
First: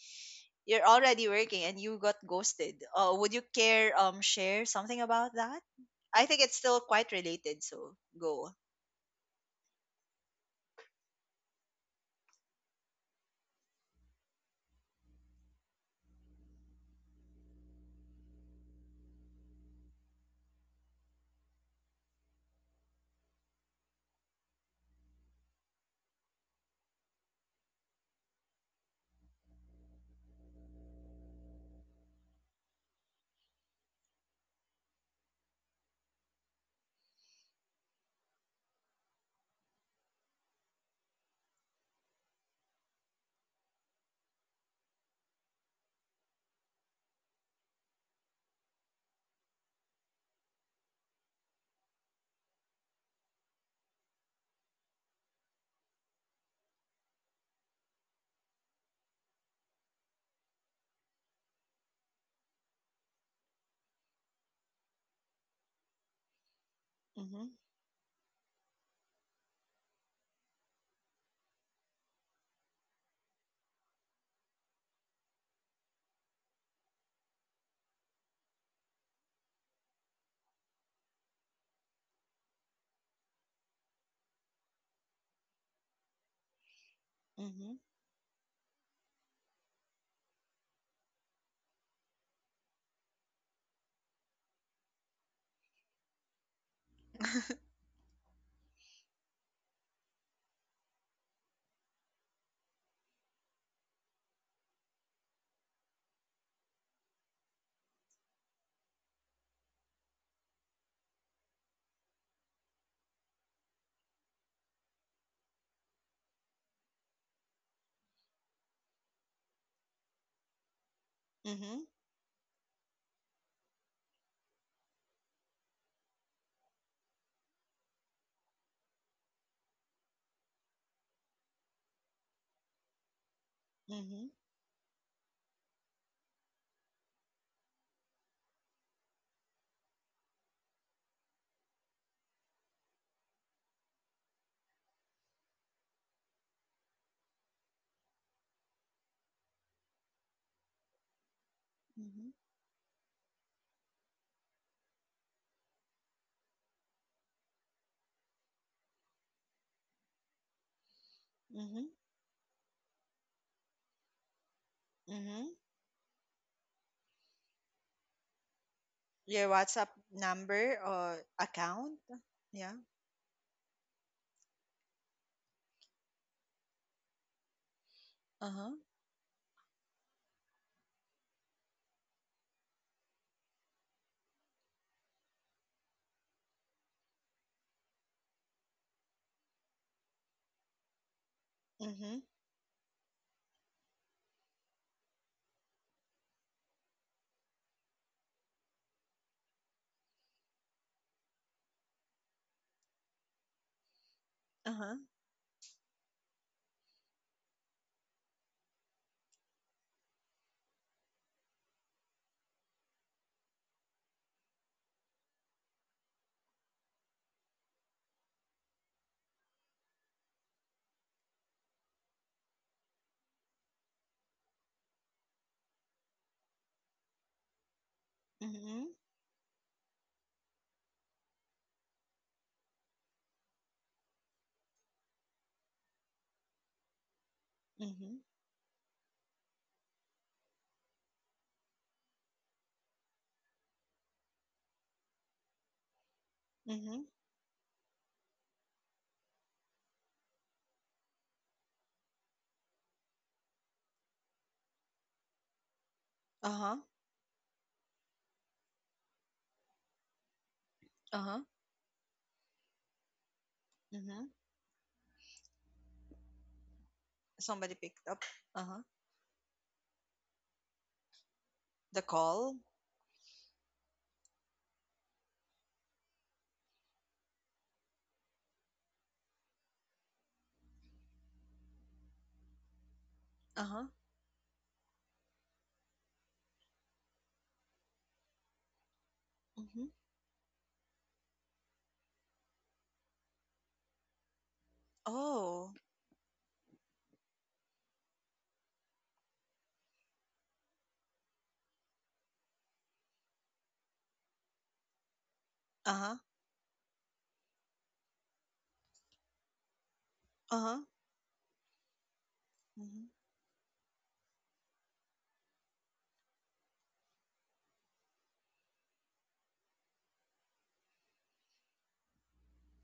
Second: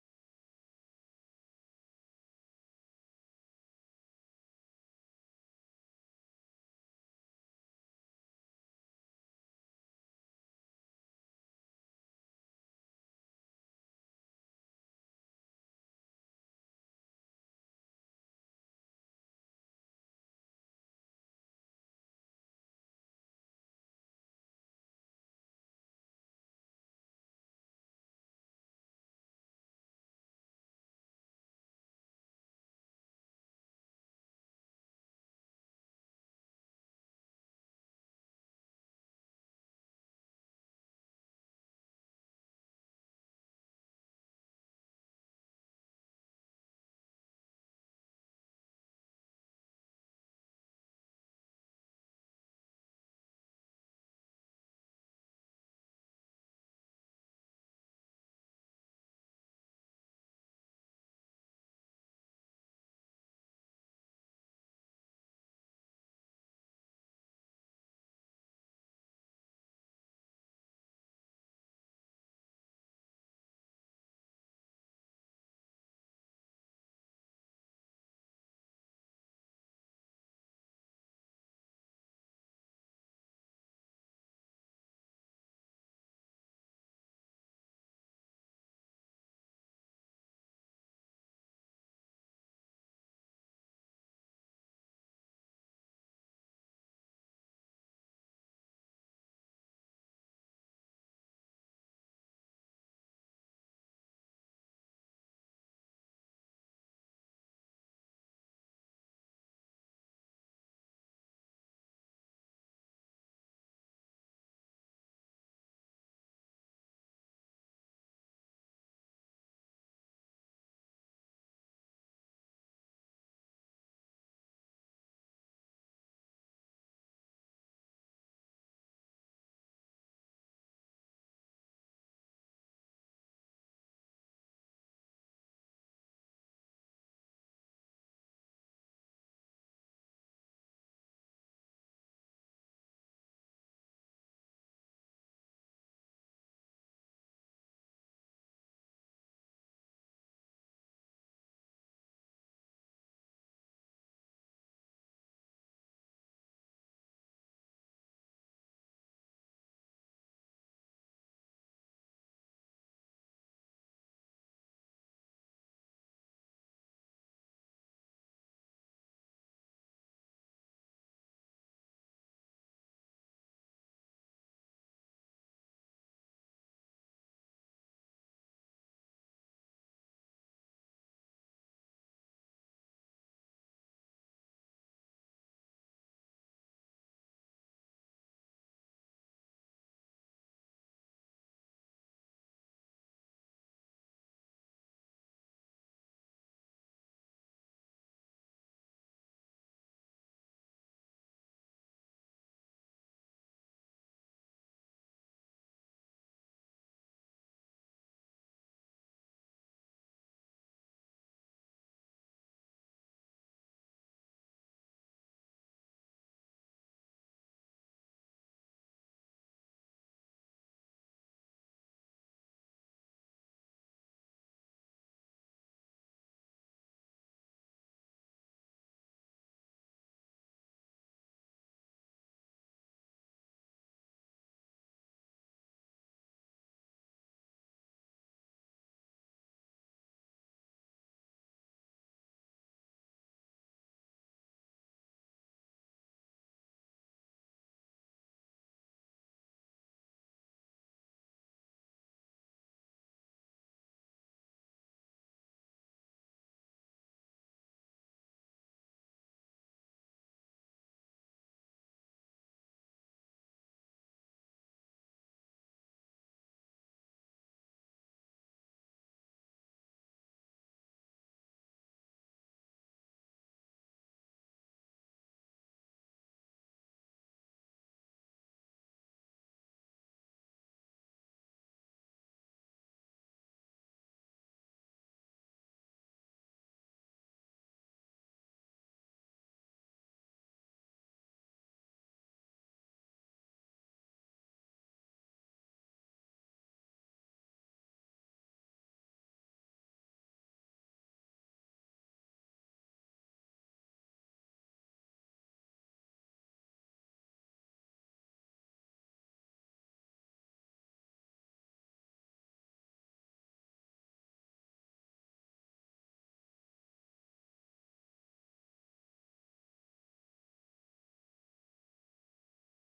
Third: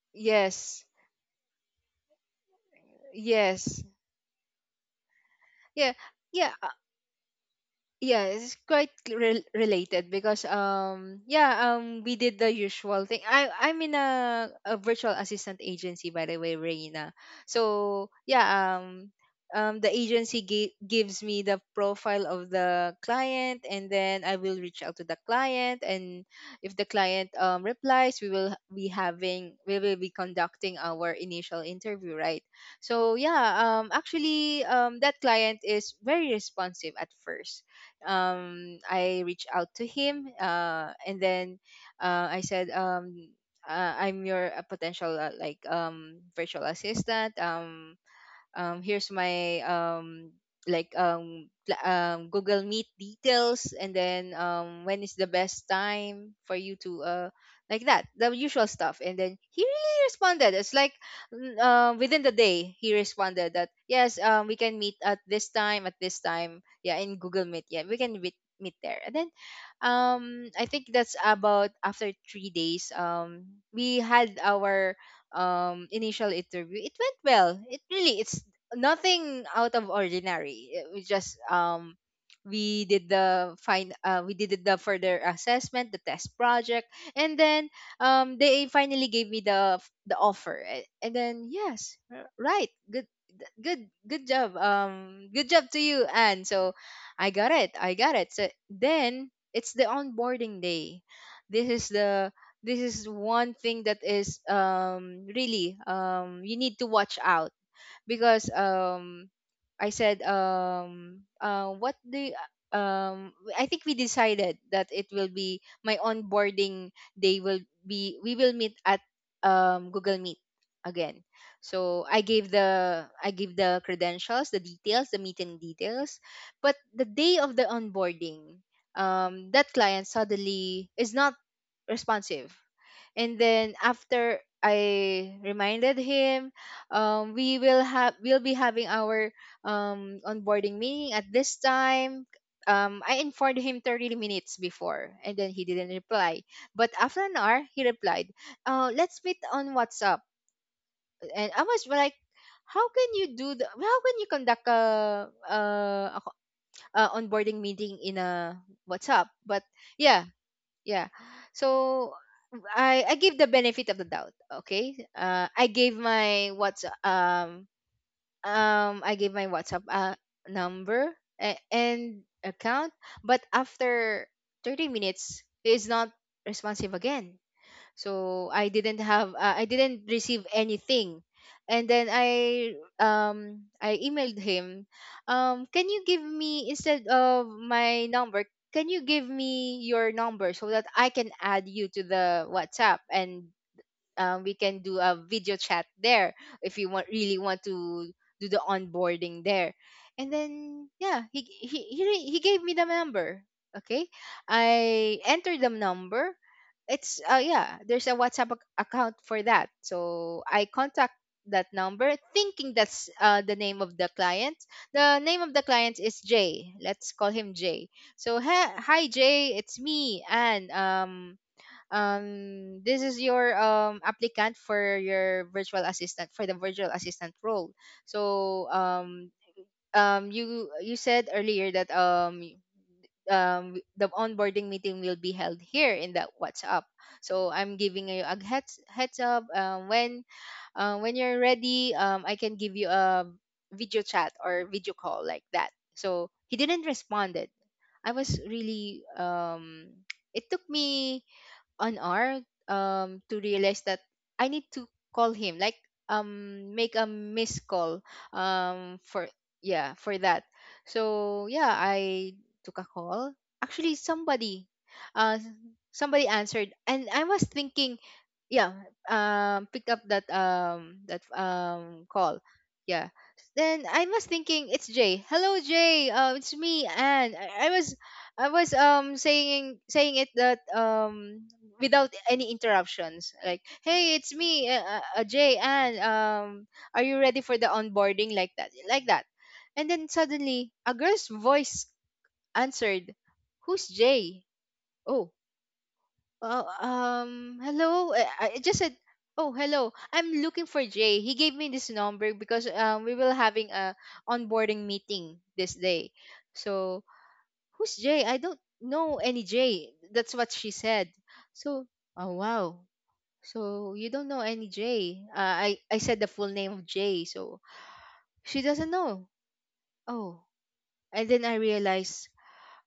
[SPEAKER 1] You're
[SPEAKER 2] Yes,
[SPEAKER 1] already working and you got ghosted. Uh, would you
[SPEAKER 2] yes,
[SPEAKER 1] care um share something about that?
[SPEAKER 2] yeah,
[SPEAKER 1] I think
[SPEAKER 2] yeah.
[SPEAKER 1] it's still quite related, so
[SPEAKER 2] Yeah,
[SPEAKER 1] go.
[SPEAKER 2] it's quite re- related because um yeah, um we did the usual thing. I i'm in a, a virtual assistant agency, by the way, Reina. So yeah, um um the agency gi- gives me the profile of the client, and then I will reach out to the client. And if the client, um replies, we will be having we will be conducting our initial interview, right? So yeah, um actually, um that client is very responsive at first. um I reached out to him, uh and then, uh I said, um uh, "I'm your uh, potential, uh, like, um virtual assistant. Um um, here's my, um, like, um, pla- um, Google Meet details. And then, um, when is the best time for you to, uh, like that," the usual stuff. And then he really responded. It's like, n- uh, within the day, he responded that yes, um, we can meet at this time, at this time, yeah, in
[SPEAKER 1] Mhm,
[SPEAKER 2] Google Meet, yeah, we can meet meet there. And then, um, I think that's about after three days. Um, we had our um initial interview. It went well. It really, it's nothing out of ordinary. It was just, um we did the fine uh, we did the further assessment, the test project. And then,
[SPEAKER 1] mhm,
[SPEAKER 2] um they finally gave me the f- the offer. A- And then yes, r- right. Good, th- good good job. Um good job to you, Anne. So I got it. I got it. So then it's the onboarding day. This is the this is one thing that is, um really, um you need to watch out. Because, um I said, um uh what the um I think we decided that it will be my onboarding day, will be, we will meet at, um Google Meet again.
[SPEAKER 1] mhm,
[SPEAKER 2] So I gave the I gave the credentials, the details, the meeting details. But the day of the onboarding, um, that client suddenly is not responsive. And then
[SPEAKER 1] mhm,
[SPEAKER 2] after I reminded him, um, we will have we'll be having our, um, onboarding meeting at this time. Um, I informed him thirty minutes before, and then he didn't reply. But after an hour, he replied, uh, "Let's meet on WhatsApp." And I was like,
[SPEAKER 1] mhm,
[SPEAKER 2] "How can you do the? How can you conduct a, a, a co- a onboarding meeting in a WhatsApp?" But yeah, yeah,
[SPEAKER 1] mhm,
[SPEAKER 2] so i i give the benefit of the doubt. Okay, uh
[SPEAKER 1] mhm.
[SPEAKER 2] i gave my WhatsApp um um I gave my
[SPEAKER 1] Your
[SPEAKER 2] WhatsApp,
[SPEAKER 1] WhatsApp
[SPEAKER 2] uh,
[SPEAKER 1] number
[SPEAKER 2] number,
[SPEAKER 1] or
[SPEAKER 2] a-
[SPEAKER 1] account?
[SPEAKER 2] and
[SPEAKER 1] Yeah.
[SPEAKER 2] account. But after thirty minutes, he is not responsive again. So
[SPEAKER 1] Uh-huh.
[SPEAKER 2] i didn't have uh, I didn't receive anything. And then, i um I emailed him, um "Can you give me, instead of my number, can you give me your number, so that I can add you to
[SPEAKER 1] Mhm.
[SPEAKER 2] the WhatsApp? And, um, we can do a video chat there, if you want really want to do the onboarding there." And then yeah, he he he, re- he gave me the number. Okay,
[SPEAKER 1] Uh-huh.
[SPEAKER 2] I entered the number. It's, uh yeah, there's a WhatsApp, ac- account for that. So I contact that number thinking that's, uh, the name of the client The name of the client is Jay. Let's call him Jay. So, "Hi, hi Jay, it's me, and, um um this is your, um applicant for your virtual assistant for the virtual assistant role. So,
[SPEAKER 1] Mhm.
[SPEAKER 2] um um you you said earlier that, um y- um w- the onboarding meeting will be held here in the WhatsApp. So I'm giving
[SPEAKER 1] Mhm.
[SPEAKER 2] you a heads heads up, um, when uh, when you're ready, um I can give you a video chat or video call, like that." So he didn't
[SPEAKER 1] Mhm.
[SPEAKER 2] responded. I was really, um it took me on art, um to realize that I need to call him, like, um
[SPEAKER 1] Uh-huh.
[SPEAKER 2] make a missed call, um for, yeah, for that.
[SPEAKER 1] Uh-huh.
[SPEAKER 2] So yeah, I took a call. Actually,
[SPEAKER 1] Mhm.
[SPEAKER 2] somebody uh somebody answered, and I was
[SPEAKER 1] Somebody
[SPEAKER 2] thinking,
[SPEAKER 1] picked up.
[SPEAKER 2] yeah,
[SPEAKER 1] Uh-huh.
[SPEAKER 2] um pick up that um that um
[SPEAKER 1] The
[SPEAKER 2] call.
[SPEAKER 1] call.
[SPEAKER 2] Yeah, then I was thinking, it's Jay. "Hello Jay, uh, it's me." And I, I was, i was um saying saying it that, um without any interruptions, like,
[SPEAKER 1] Uh-huh.
[SPEAKER 2] "Hey, it's me, uh, uh, uh, Jay, and, um are you ready for the onboarding?" Like that, like that. And
[SPEAKER 1] Mhm.
[SPEAKER 2] then suddenly a girl's voice answered, "Who's Jay?" Oh.
[SPEAKER 1] Oh.
[SPEAKER 2] Oh um, hello. eh, I, I it just said, "Oh, hello, I'm looking for Jay. He gave me this number because, um, we will having a onboarding meeting this day."
[SPEAKER 1] Uh-huh.
[SPEAKER 2] So, "Who's Jay? I don't know any Jay." That's what she
[SPEAKER 1] Uh-huh.
[SPEAKER 2] said. So, oh wow.
[SPEAKER 1] Mhm.
[SPEAKER 2] "So you don't know any Jay?" Uh, I I said the full name of Jay, so she doesn't know. Oh, and then I realized,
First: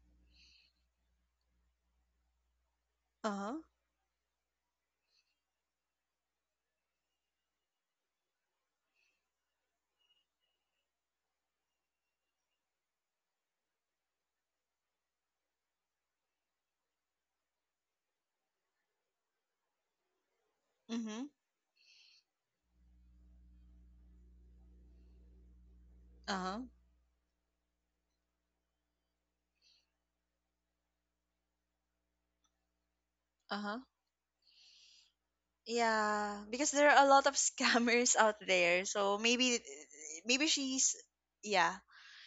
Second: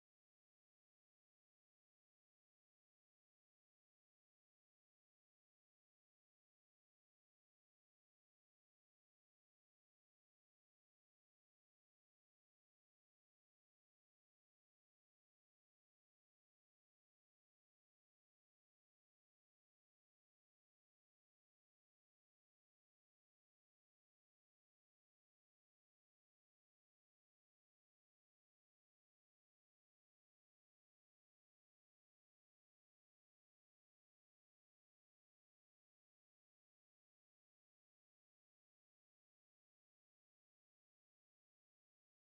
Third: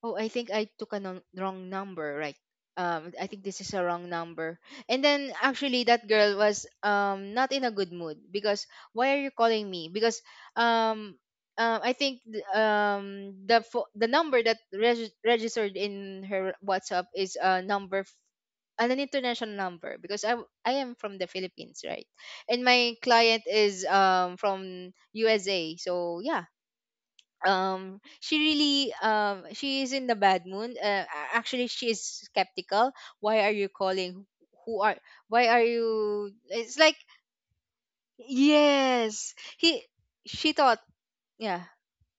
[SPEAKER 2] oh, I think I took a non- wrong number, right? Um, I think
[SPEAKER 1] Uh-huh.
[SPEAKER 2] this is a wrong number. And then actually, that girl was, um not in a good mood. Because, "Why are you calling me?" Because, um, uh, I think, th- um the fo- the number that, reg- registered in her WhatsApp is a number, f- an international number, because I w- I am from the
[SPEAKER 1] Mhm.
[SPEAKER 2] Philippines, right? And my client is, um from U S A, so yeah,
[SPEAKER 1] Uh-huh.
[SPEAKER 2] um she really, um she is in the bad mood. Uh, a- actually, she is skeptical. "Why are you
[SPEAKER 1] Uh-huh.
[SPEAKER 2] calling? Who are, why are you?"
[SPEAKER 1] Yeah, because
[SPEAKER 2] It's
[SPEAKER 1] there
[SPEAKER 2] like,
[SPEAKER 1] are a lot of scammers out there. So
[SPEAKER 2] yes,
[SPEAKER 1] maybe,
[SPEAKER 2] he
[SPEAKER 1] maybe
[SPEAKER 2] she thought,
[SPEAKER 1] she's
[SPEAKER 2] yeah,
[SPEAKER 1] yeah.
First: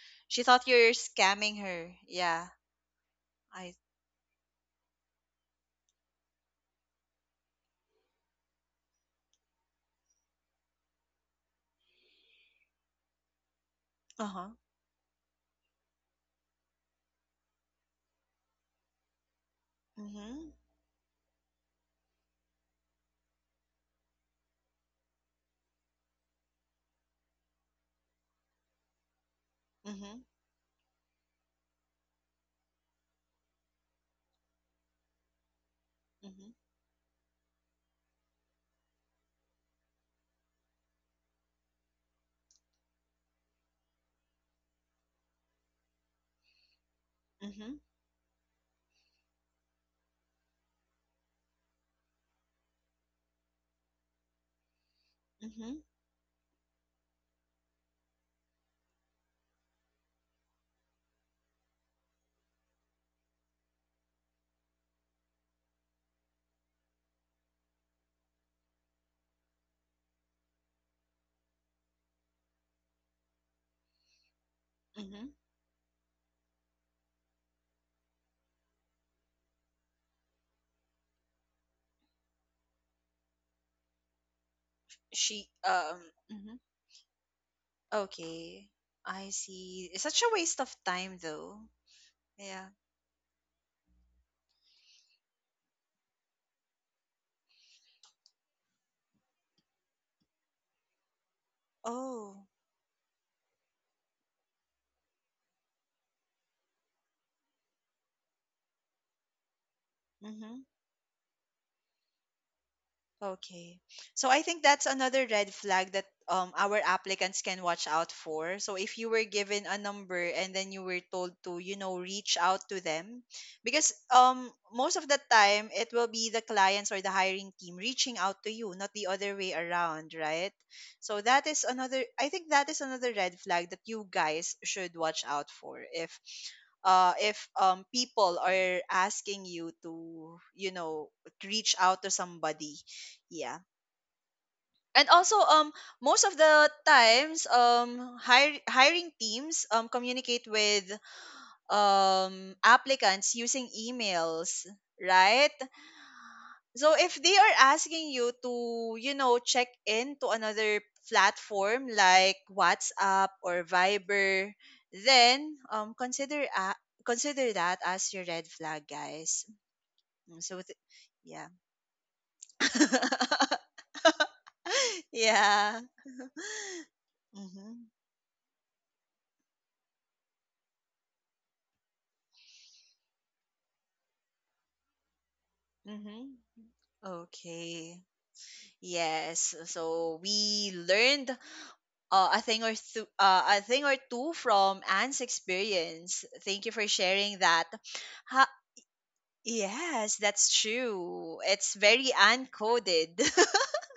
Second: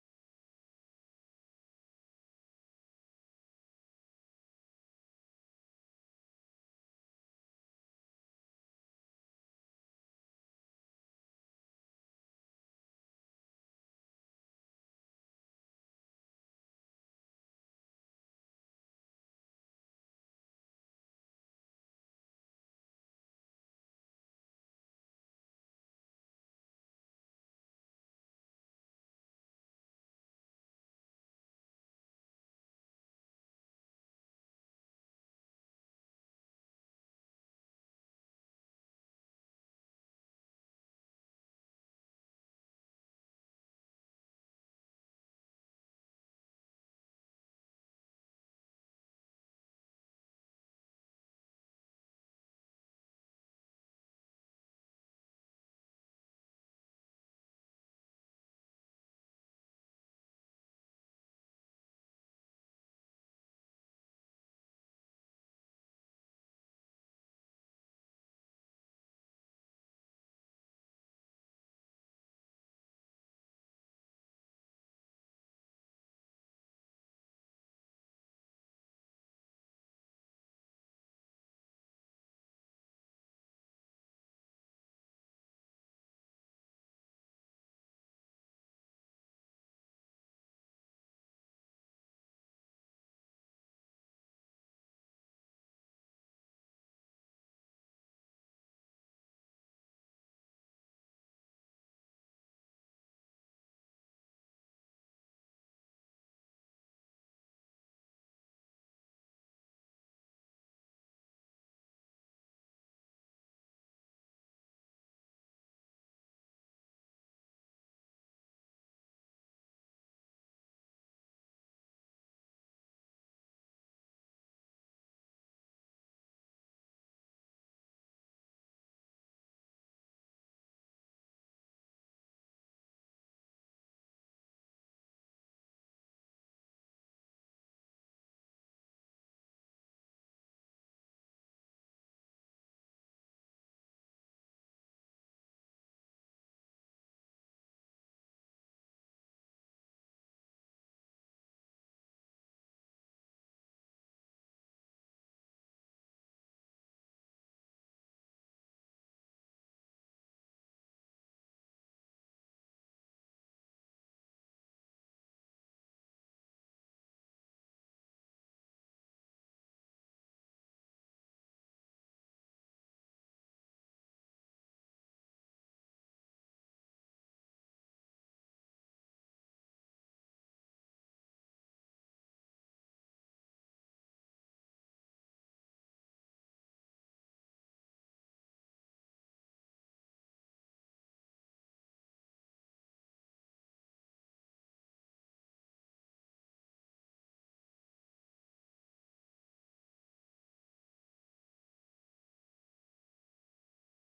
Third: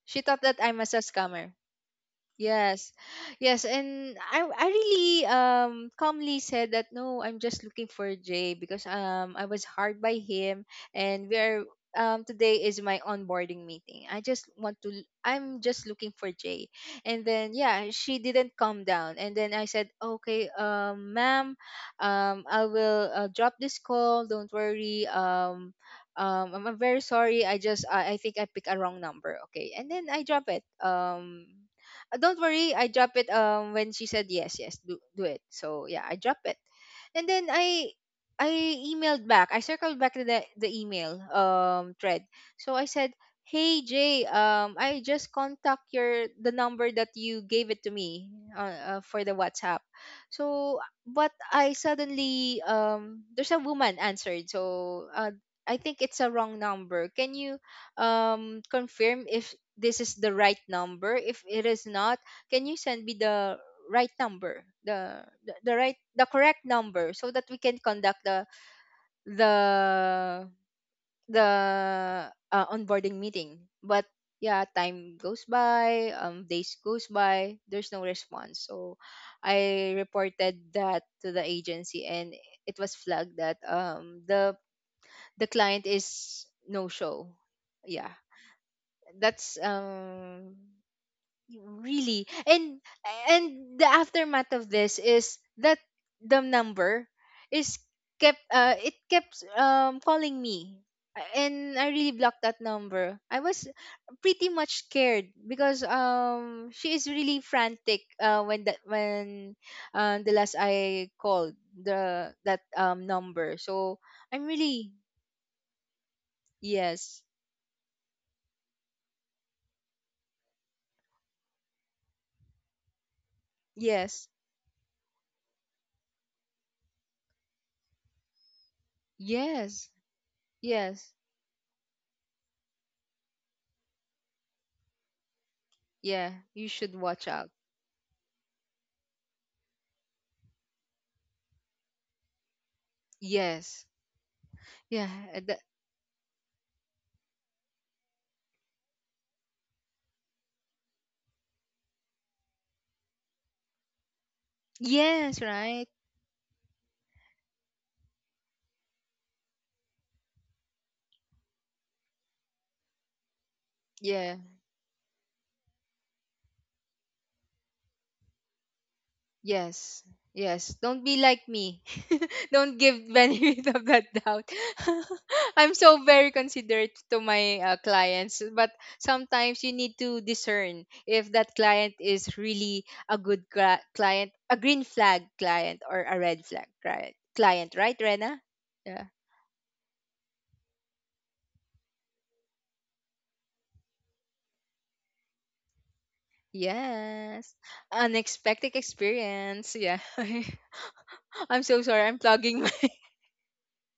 [SPEAKER 2] she thought
[SPEAKER 1] She
[SPEAKER 2] that
[SPEAKER 1] thought
[SPEAKER 2] I'm a
[SPEAKER 1] you're
[SPEAKER 2] scammer.
[SPEAKER 1] scamming her. Yeah.
[SPEAKER 2] Yes. Yes,
[SPEAKER 1] I
[SPEAKER 2] and I I really, um calmly said that, "No, I'm just looking for Jay, because, um I was hard by him, and we are, um today is my onboarding meeting. I just
[SPEAKER 1] uh-huh.
[SPEAKER 2] want to, l- I'm just looking for Jay." And then yeah, she didn't calm down. And then I said, "Okay,
[SPEAKER 1] Mhm.
[SPEAKER 2] um ma'am, um I will, uh, drop this call. Don't worry. Um um I'm, I'm very sorry. I just I, I think I picked a wrong number." Okay. And then I
[SPEAKER 1] Mhm.
[SPEAKER 2] drop it. Um uh, Don't worry, I drop it, um when she said, "Yes, yes, do do it." So yeah, I drop it.
[SPEAKER 1] Mhm.
[SPEAKER 2] And then I I emailed back. I circled back to the, the email, um thread. So I said, "Hey Jay, um I just contact your, the number that you gave it
[SPEAKER 1] Mhm.
[SPEAKER 2] to me, uh, uh, for the WhatsApp. So, but I suddenly, um there's a woman answered. So, uh, I
[SPEAKER 1] Mhm.
[SPEAKER 2] think it's a wrong number. Can you, um confirm if this is the right number, if it is not, can you send me the right number, the the, the right the correct number, so that we can conduct the the the uh, onboarding meeting." But yeah, time
[SPEAKER 1] Mhm.
[SPEAKER 2] goes by, um days goes by, there's no response. So I reported that to the agency, and it was flagged that, um the the
[SPEAKER 1] She,
[SPEAKER 2] client
[SPEAKER 1] um
[SPEAKER 2] is
[SPEAKER 1] mhm.
[SPEAKER 2] no show. Yeah,
[SPEAKER 1] Okay. I
[SPEAKER 2] that's,
[SPEAKER 1] see. It's such a
[SPEAKER 2] um
[SPEAKER 1] waste of time though.
[SPEAKER 2] really,
[SPEAKER 1] Yeah.
[SPEAKER 2] and and the aftermath of this is that the number is kept uh it kept, um calling me. And I really blocked
[SPEAKER 1] Oh.
[SPEAKER 2] that number. I was pretty much scared because, um she is really frantic, uh when that when, uh, the last
[SPEAKER 1] Mm-hmm.
[SPEAKER 2] I called the that, um number,
[SPEAKER 1] Okay.
[SPEAKER 2] so.
[SPEAKER 1] So
[SPEAKER 2] I'm
[SPEAKER 1] I think
[SPEAKER 2] really.
[SPEAKER 1] that's another red flag that um our
[SPEAKER 2] Yes,
[SPEAKER 1] applicants can watch out for. So if you were given a number and then you were told to, you know, reach out to them, because
[SPEAKER 2] yes,
[SPEAKER 1] um most of the time it will be the clients or the hiring team reaching out to you, not the other way
[SPEAKER 2] yes,
[SPEAKER 1] around, right?
[SPEAKER 2] yes,
[SPEAKER 1] So that is another, I think that is another red flag that you guys should watch out for if,
[SPEAKER 2] yeah, you should
[SPEAKER 1] uh,
[SPEAKER 2] watch out.
[SPEAKER 1] if um, people are asking you to, you know, reach out to somebody, yeah.
[SPEAKER 2] Yes. Yeah,
[SPEAKER 1] And also,
[SPEAKER 2] and
[SPEAKER 1] um, most of the times, um, hire, hiring teams um communicate with um applicants using emails,
[SPEAKER 2] yes,
[SPEAKER 1] right?
[SPEAKER 2] right?
[SPEAKER 1] So if they are asking you to, you know, check in to another platform like WhatsApp or
[SPEAKER 2] Yeah,
[SPEAKER 1] Viber, then um consider a, consider that as your red flag, guys.
[SPEAKER 2] yes,
[SPEAKER 1] Mm, so,
[SPEAKER 2] yes.
[SPEAKER 1] th-
[SPEAKER 2] Don't be like
[SPEAKER 1] yeah,
[SPEAKER 2] me. Don't give benefit of that doubt. I'm
[SPEAKER 1] yeah.
[SPEAKER 2] so very considerate to my, uh,
[SPEAKER 1] Mm-hmm.
[SPEAKER 2] clients, but sometimes you need to discern if that client is really a good, cli- client, a green flag client, or a
[SPEAKER 1] Mm-hmm.
[SPEAKER 2] red flag client. Client, right,
[SPEAKER 1] Okay.
[SPEAKER 2] Rena? Yeah.
[SPEAKER 1] Yes. So we learned uh, a thing or two, uh, a thing or two from Anne's experience. Thank you for sharing
[SPEAKER 2] Yes.
[SPEAKER 1] that. Ha-
[SPEAKER 2] Unexpected experience. Yeah.
[SPEAKER 1] yes, that's true.
[SPEAKER 2] I'm
[SPEAKER 1] It's
[SPEAKER 2] so sorry.
[SPEAKER 1] very
[SPEAKER 2] I'm plugging my.
[SPEAKER 1] uncoded.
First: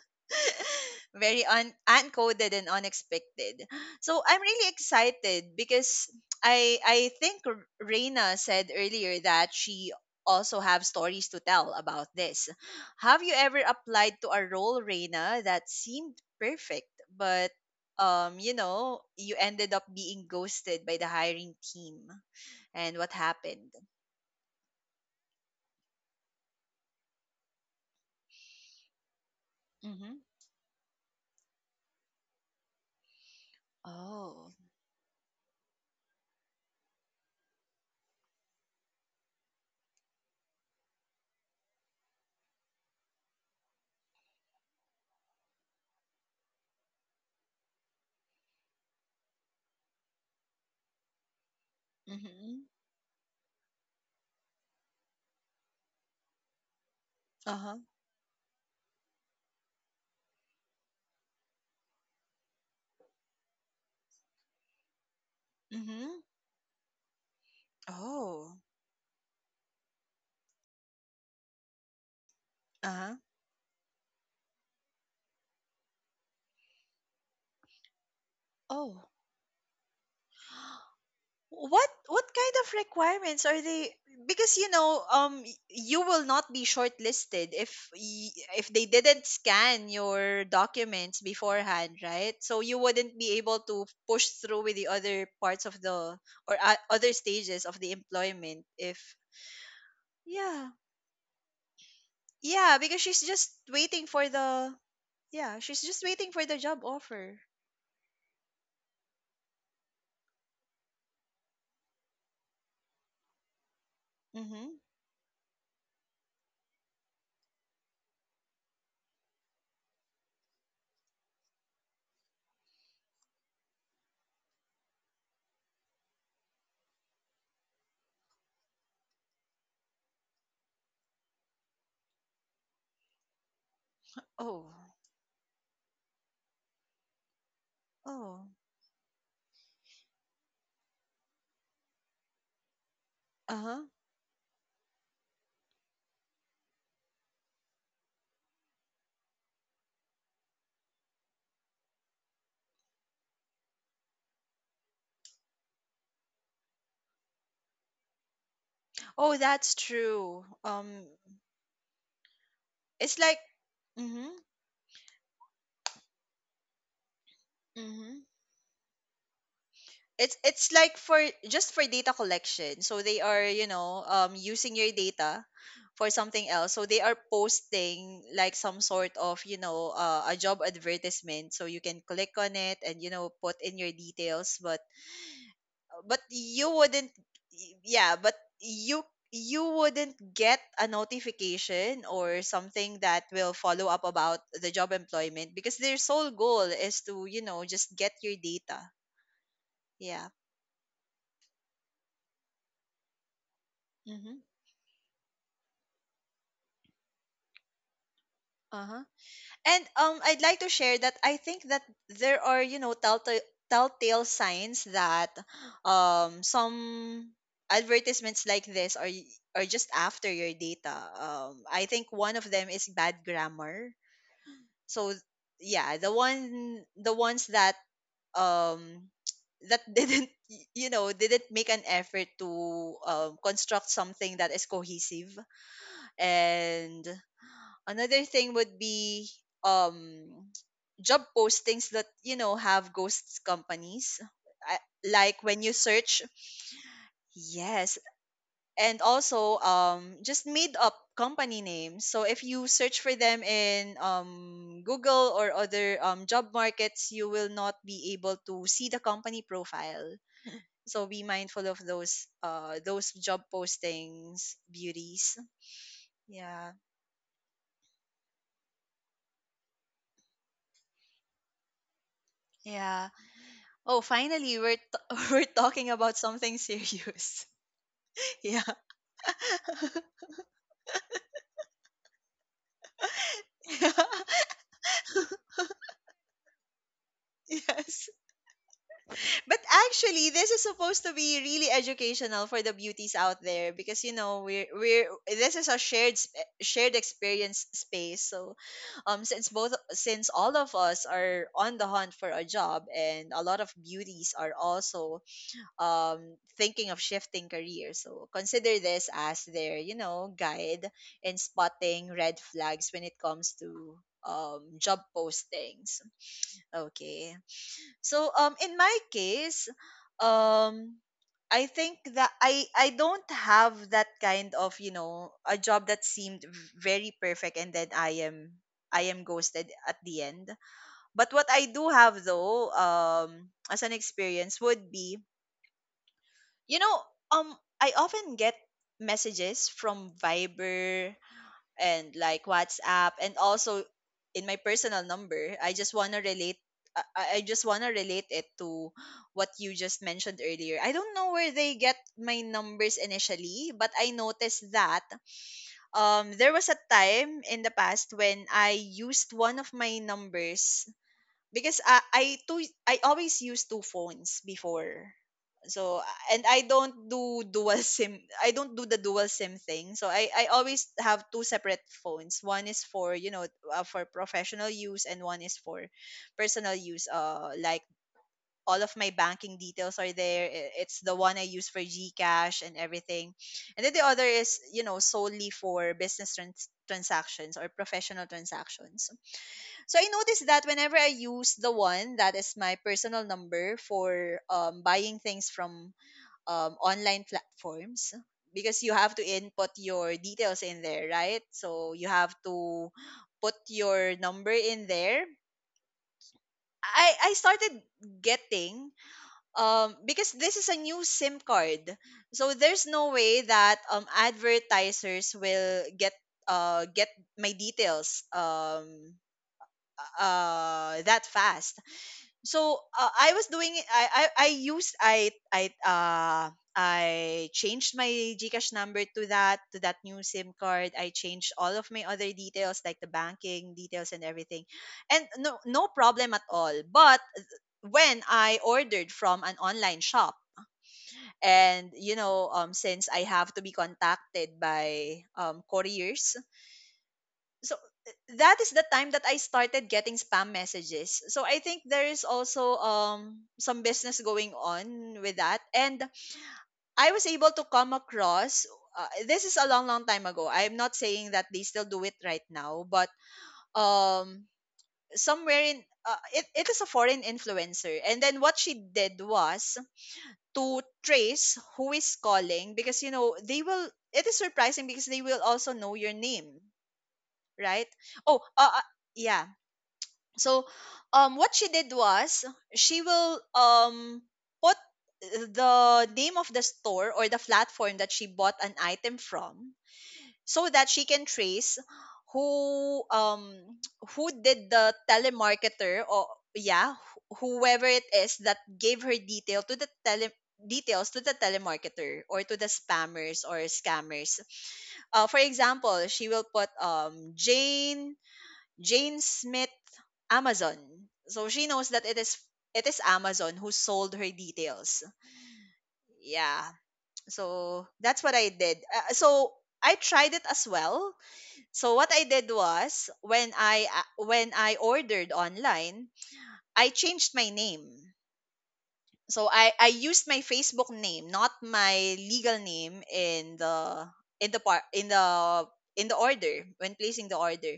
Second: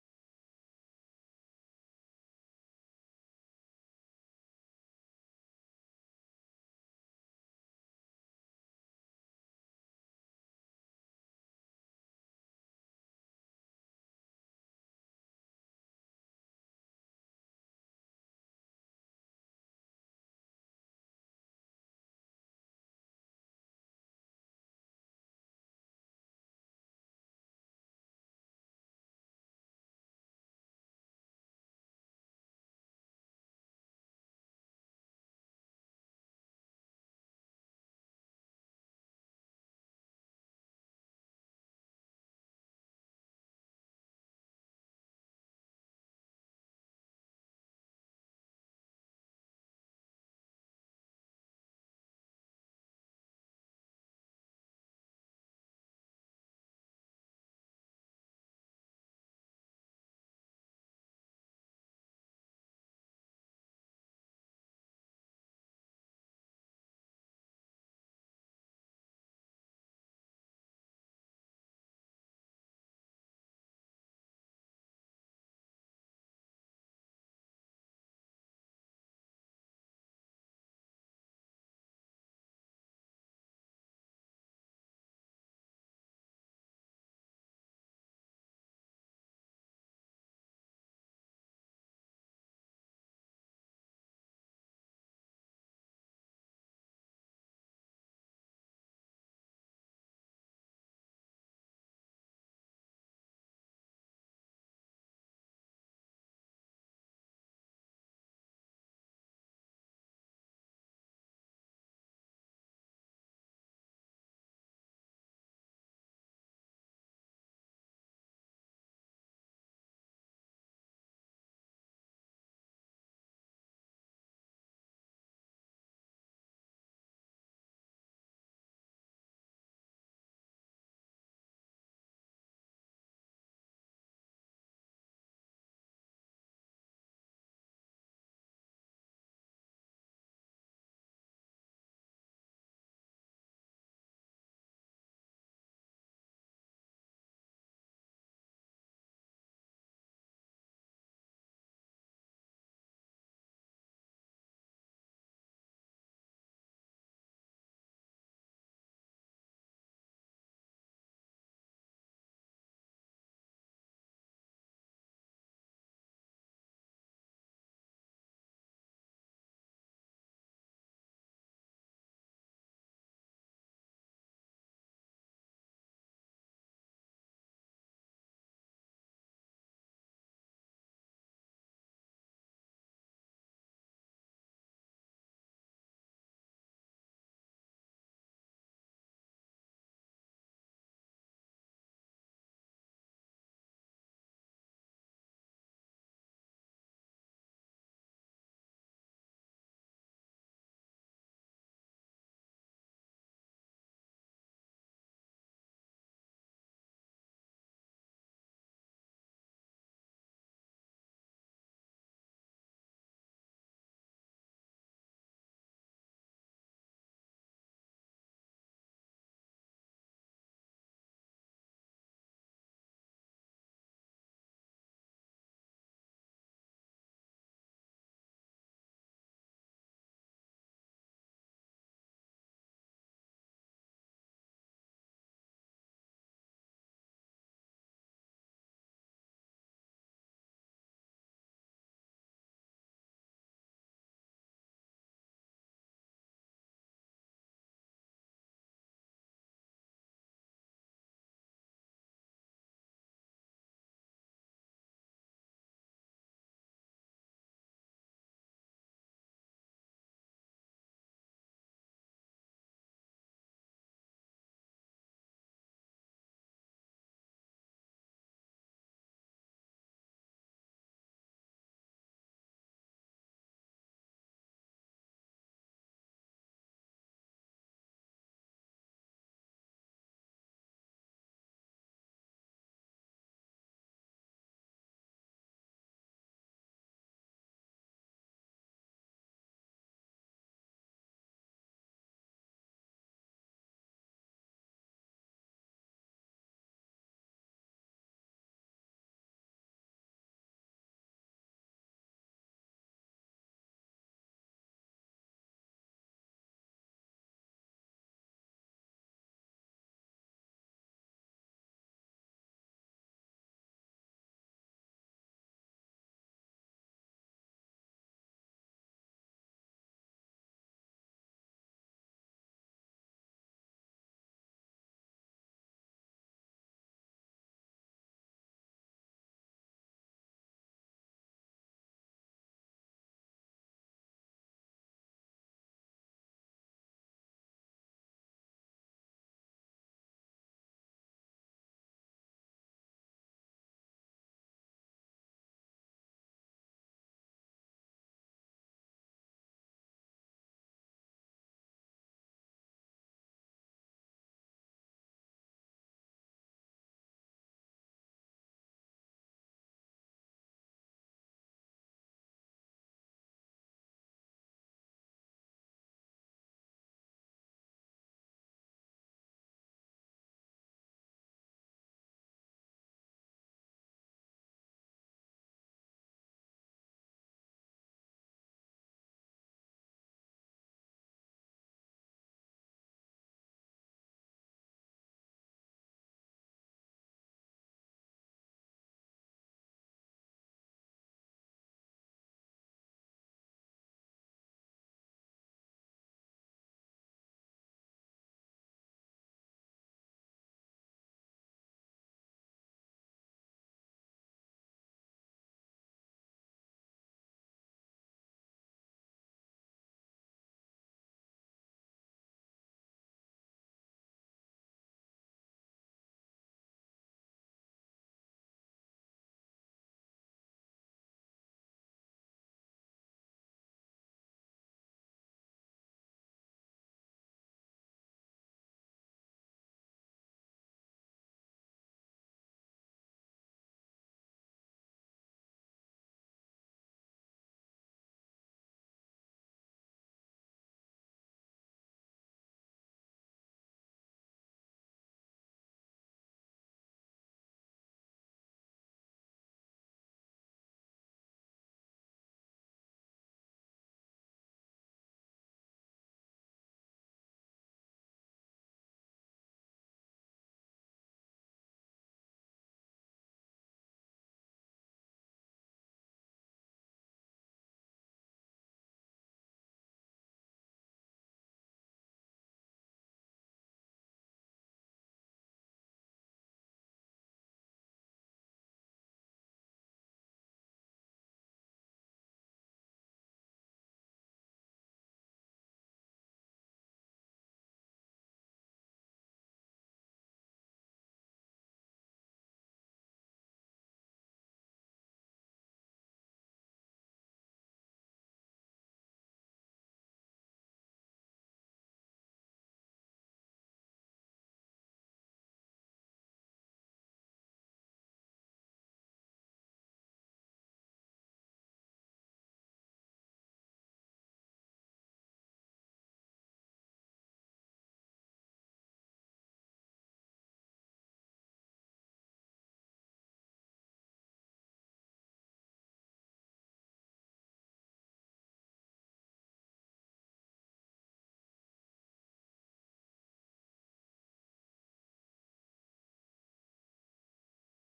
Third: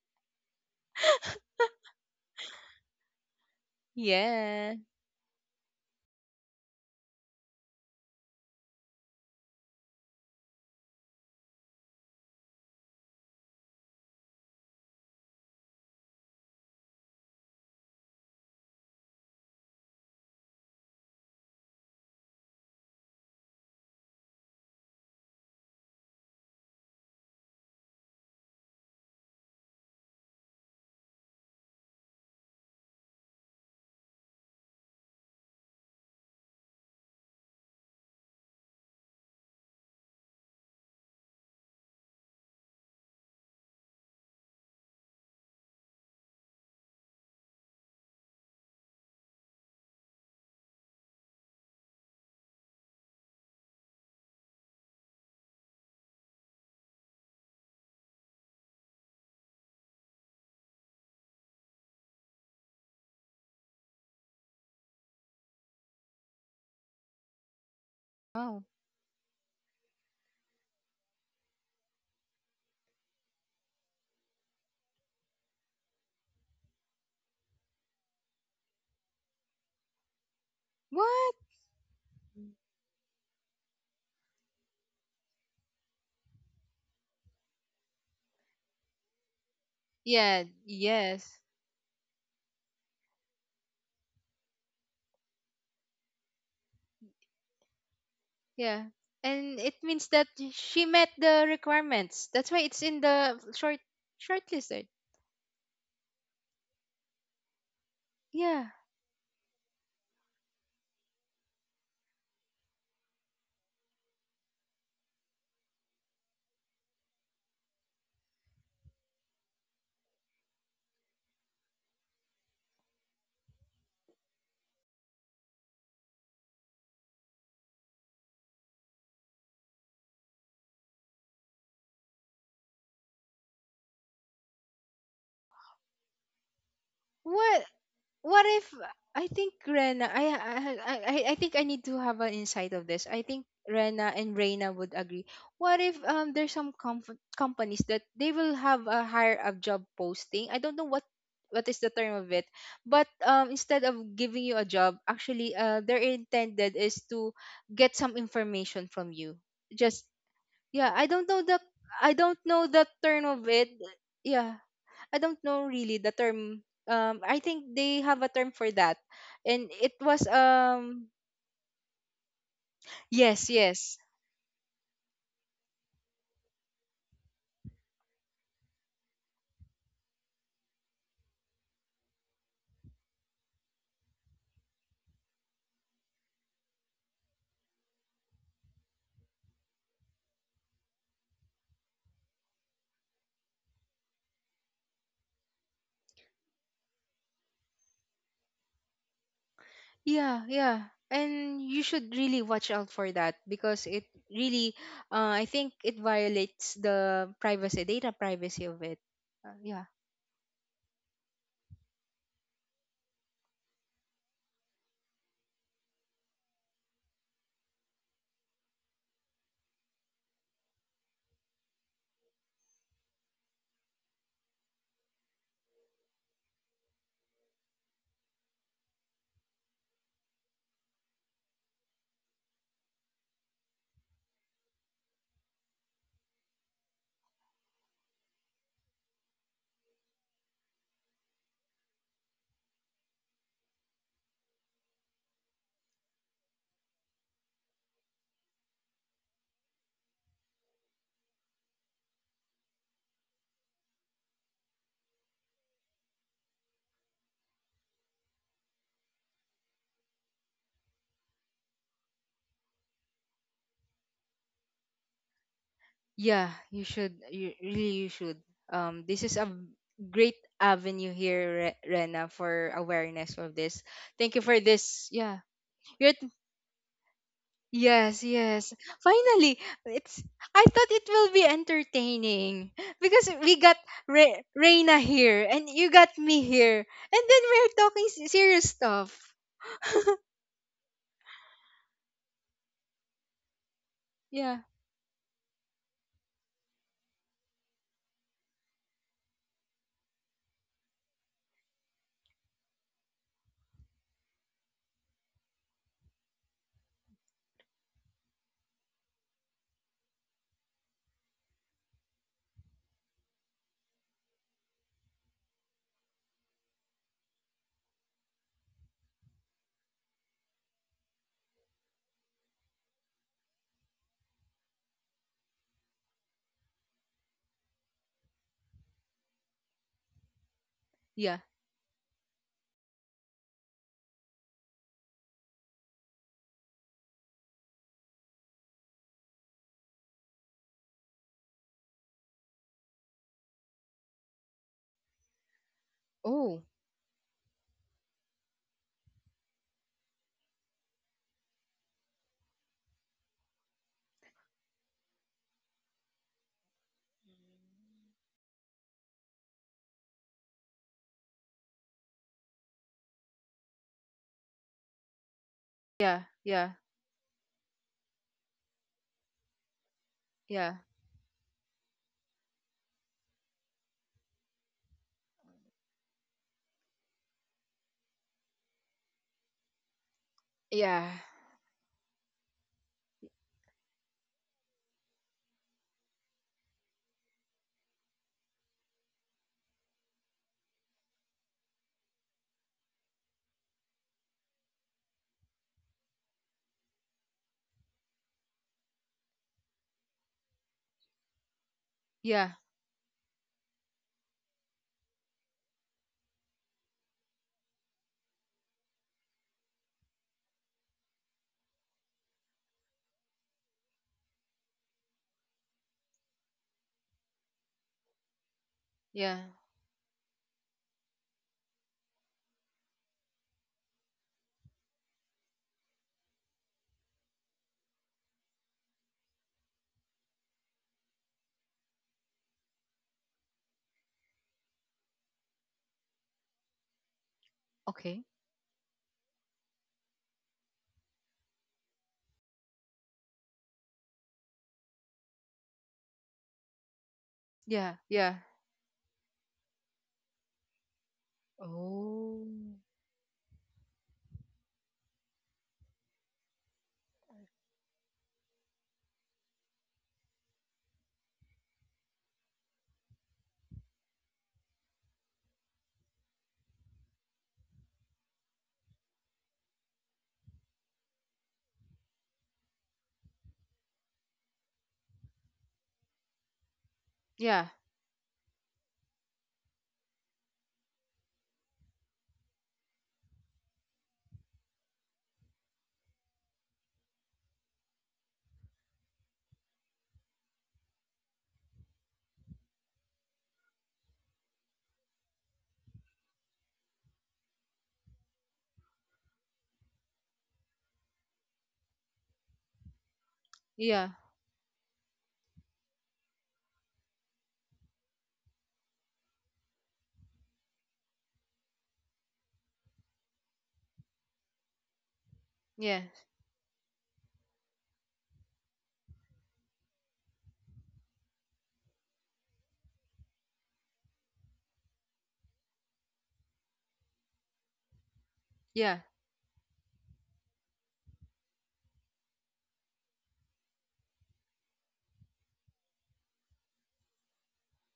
[SPEAKER 1] very un- uncoded and unexpected. So I'm really
[SPEAKER 2] Yeah.
[SPEAKER 1] excited because I I think R- Reina said earlier that she also have stories to tell about this. Have you ever applied to a role, Reina, that seemed perfect, but um, you know, you ended up being ghosted by the hiring team, and what happened? Hmm. Oh. Mm-hmm. Uh huh. Mm-hmm.
[SPEAKER 2] Oh,
[SPEAKER 1] Oh. Uh huh. Oh.
[SPEAKER 2] what?
[SPEAKER 1] what, what kind of requirements are they? Because, you know, um y- you will not be shortlisted if, y- if they didn't scan
[SPEAKER 2] Yeah,
[SPEAKER 1] your documents
[SPEAKER 2] yes.
[SPEAKER 1] beforehand, right? So you wouldn't be able to push through with the other parts of the, or uh, other stages of the employment
[SPEAKER 2] Yeah.
[SPEAKER 1] if,
[SPEAKER 2] And it means that
[SPEAKER 1] yeah,
[SPEAKER 2] she met the requirements. That's why it's
[SPEAKER 1] yeah,
[SPEAKER 2] in
[SPEAKER 1] because she's
[SPEAKER 2] the
[SPEAKER 1] just
[SPEAKER 2] short
[SPEAKER 1] waiting for
[SPEAKER 2] shortlisted.
[SPEAKER 1] the, yeah, she's just waiting for the job offer.
[SPEAKER 2] Yeah.
[SPEAKER 1] Mm-hmm. Oh.
[SPEAKER 2] What? What
[SPEAKER 1] Oh.
[SPEAKER 2] if, I think Rena, I I I I I think I need to have an insight of this. I think
[SPEAKER 1] Uh-huh.
[SPEAKER 2] Rena and Reina would agree. What if, um there's some, comf- companies that they will have a higher of job posting. I don't know what, what is the term of it. But, um instead of giving you a job, actually, uh their intended is to get some information from you.
[SPEAKER 1] Oh, that's
[SPEAKER 2] Just,
[SPEAKER 1] true.
[SPEAKER 2] yeah,
[SPEAKER 1] Um
[SPEAKER 2] I don't know the I don't know the term
[SPEAKER 1] it's
[SPEAKER 2] of
[SPEAKER 1] like,
[SPEAKER 2] it.
[SPEAKER 1] mhm.
[SPEAKER 2] Yeah, I don't know really the term. Um, I think they have a
[SPEAKER 1] Mm-hmm.
[SPEAKER 2] term for that, and it was,
[SPEAKER 1] It's it's like
[SPEAKER 2] um,
[SPEAKER 1] for just for data collection. So they
[SPEAKER 2] yes,
[SPEAKER 1] are, you
[SPEAKER 2] yes,
[SPEAKER 1] know, um using your data for something else. So they are posting like some sort of, you know, uh, a job advertisement so you can click on it and, you know, put in your details, but, but you wouldn't, yeah, but you you wouldn't get a notification or something that will follow up about the job employment because their sole goal is to, you know, just get your data. Yeah.
[SPEAKER 2] yeah, yeah. And you should really watch out for that, because it
[SPEAKER 1] Mhm.
[SPEAKER 2] really, uh, I think it violates the privacy, data privacy of it.
[SPEAKER 1] Uh-huh.
[SPEAKER 2] Uh, yeah,
[SPEAKER 1] And um I'd like to share that I think that there are, you know, telltale, telltale signs that um some advertisements like this are, y- are just after your data. Um I think one of them is bad grammar. So yeah, the one the ones that um that didn't y- you know, didn't make an effort to um, construct something that is cohesive, and another thing would be um job postings that, you know, have ghost companies. I, like when you search, yes, and also um just made up company names. So if you search for them in um Google or other um job markets, you will not be able to see the company profile. So be mindful of those uh those job postings, beauties.
[SPEAKER 2] yeah, you
[SPEAKER 1] Yeah.
[SPEAKER 2] should, you really, you should. Um, this is a, v- great avenue here, Re- Rena, for
[SPEAKER 1] Yeah.
[SPEAKER 2] awareness of this.
[SPEAKER 1] Oh,
[SPEAKER 2] Thank you for
[SPEAKER 1] finally, we're
[SPEAKER 2] this.
[SPEAKER 1] t-
[SPEAKER 2] Yeah,
[SPEAKER 1] we're talking
[SPEAKER 2] you're.
[SPEAKER 1] about something serious.
[SPEAKER 2] Yes, yes.
[SPEAKER 1] yeah.
[SPEAKER 2] Finally, it's, I thought it will be entertaining because we got,
[SPEAKER 1] Yeah.
[SPEAKER 2] Re- Reina here, and you got me here. And then we're talking,
[SPEAKER 1] Yes.
[SPEAKER 2] s- serious stuff.
[SPEAKER 1] But actually, this is supposed to be really educational for the beauties out there because, you know,
[SPEAKER 2] Yeah.
[SPEAKER 1] we're we're this is a shared sp- shared experience space. So, um, since both since all of us are on the hunt for a job and a lot of beauties are also um, thinking of shifting careers. So consider this as their, you know, guide in spotting red flags when it comes to um, job postings. Okay. So um, in my case, um, I think that I I don't have that kind of, you know a job that seemed v- very perfect, and then I am I am ghosted at the end.
[SPEAKER 2] Yeah.
[SPEAKER 1] But what I do have though um as an experience would be, you know, um, I often get messages from Viber and like WhatsApp, and also in my personal number. I just wanna
[SPEAKER 2] Oh.
[SPEAKER 1] relate. I, I I just wanna relate it to what you just mentioned earlier. I don't know where they get my numbers initially, but I noticed that um there was a time in the past when I used one of my numbers, because I I two I always use two phones before. So,
[SPEAKER 2] Yeah.
[SPEAKER 1] and
[SPEAKER 2] Yeah.
[SPEAKER 1] I don't do dual SIM. I don't do the dual SIM thing. So I I
[SPEAKER 2] Yeah.
[SPEAKER 1] always have two separate phones. One is for, you know uh, for professional use, and one is for personal use. Uh, like, all of my banking details are there. I-
[SPEAKER 2] Yeah.
[SPEAKER 1] It's the one I use for GCash and everything. And then the other is, you know, solely for business trans- transactions or professional transactions. So I noticed that whenever I use the one that is my personal number for um, buying things from um, online platforms, because you have to input your details in there, right? So you have
[SPEAKER 2] Yeah.
[SPEAKER 1] to put your number in there. I, I started getting, um because this is a new SIM card, so there's no way that um advertisers will get uh get my details um
[SPEAKER 2] Yeah.
[SPEAKER 1] uh that fast. So uh, I was doing it. I I I used I I uh I changed my GCash number to that to that new SIM card. I changed all of my other details like the banking details and everything, and no no problem at all. But
[SPEAKER 2] Okay.
[SPEAKER 1] when I ordered from an online shop, and, you know, um since I have to be contacted by um couriers, so
[SPEAKER 2] Yeah. Yeah.
[SPEAKER 1] that is the time that I started getting spam messages. So I think there is
[SPEAKER 2] Oh.
[SPEAKER 1] also um some business going on with that. And I was able to come across, uh, this is a long long time ago. I'm not saying that they still do it right now, but, um somewhere in, uh, it, it is a foreign influencer, and then what she did was to trace who is calling, because, you know, they will, it is surprising because they will also know your name,
[SPEAKER 2] Yeah.
[SPEAKER 1] right? oh uh, uh, yeah. So um what she did was, she will um put, uh, the name of the store or the platform that she bought an item from, so that she can trace who, um who did the telemarketer, or, yeah, wh- whoever it is that gave her detail to the tele details to the telemarketer or to the spammers or
[SPEAKER 2] Yeah.
[SPEAKER 1] scammers. Uh, for example, she will put, um jane Jane Smith, Amazon. So she knows that it is it is Amazon who sold her details.
[SPEAKER 2] Yeah.
[SPEAKER 1] Yeah. So that's what I did. Uh, so I tried it as well. So what I did was, when I uh, when I ordered online, I changed my name.
[SPEAKER 2] Yeah.
[SPEAKER 1] So I I used my Facebook name, not my legal name, in the in the part in the in the order when placing the order.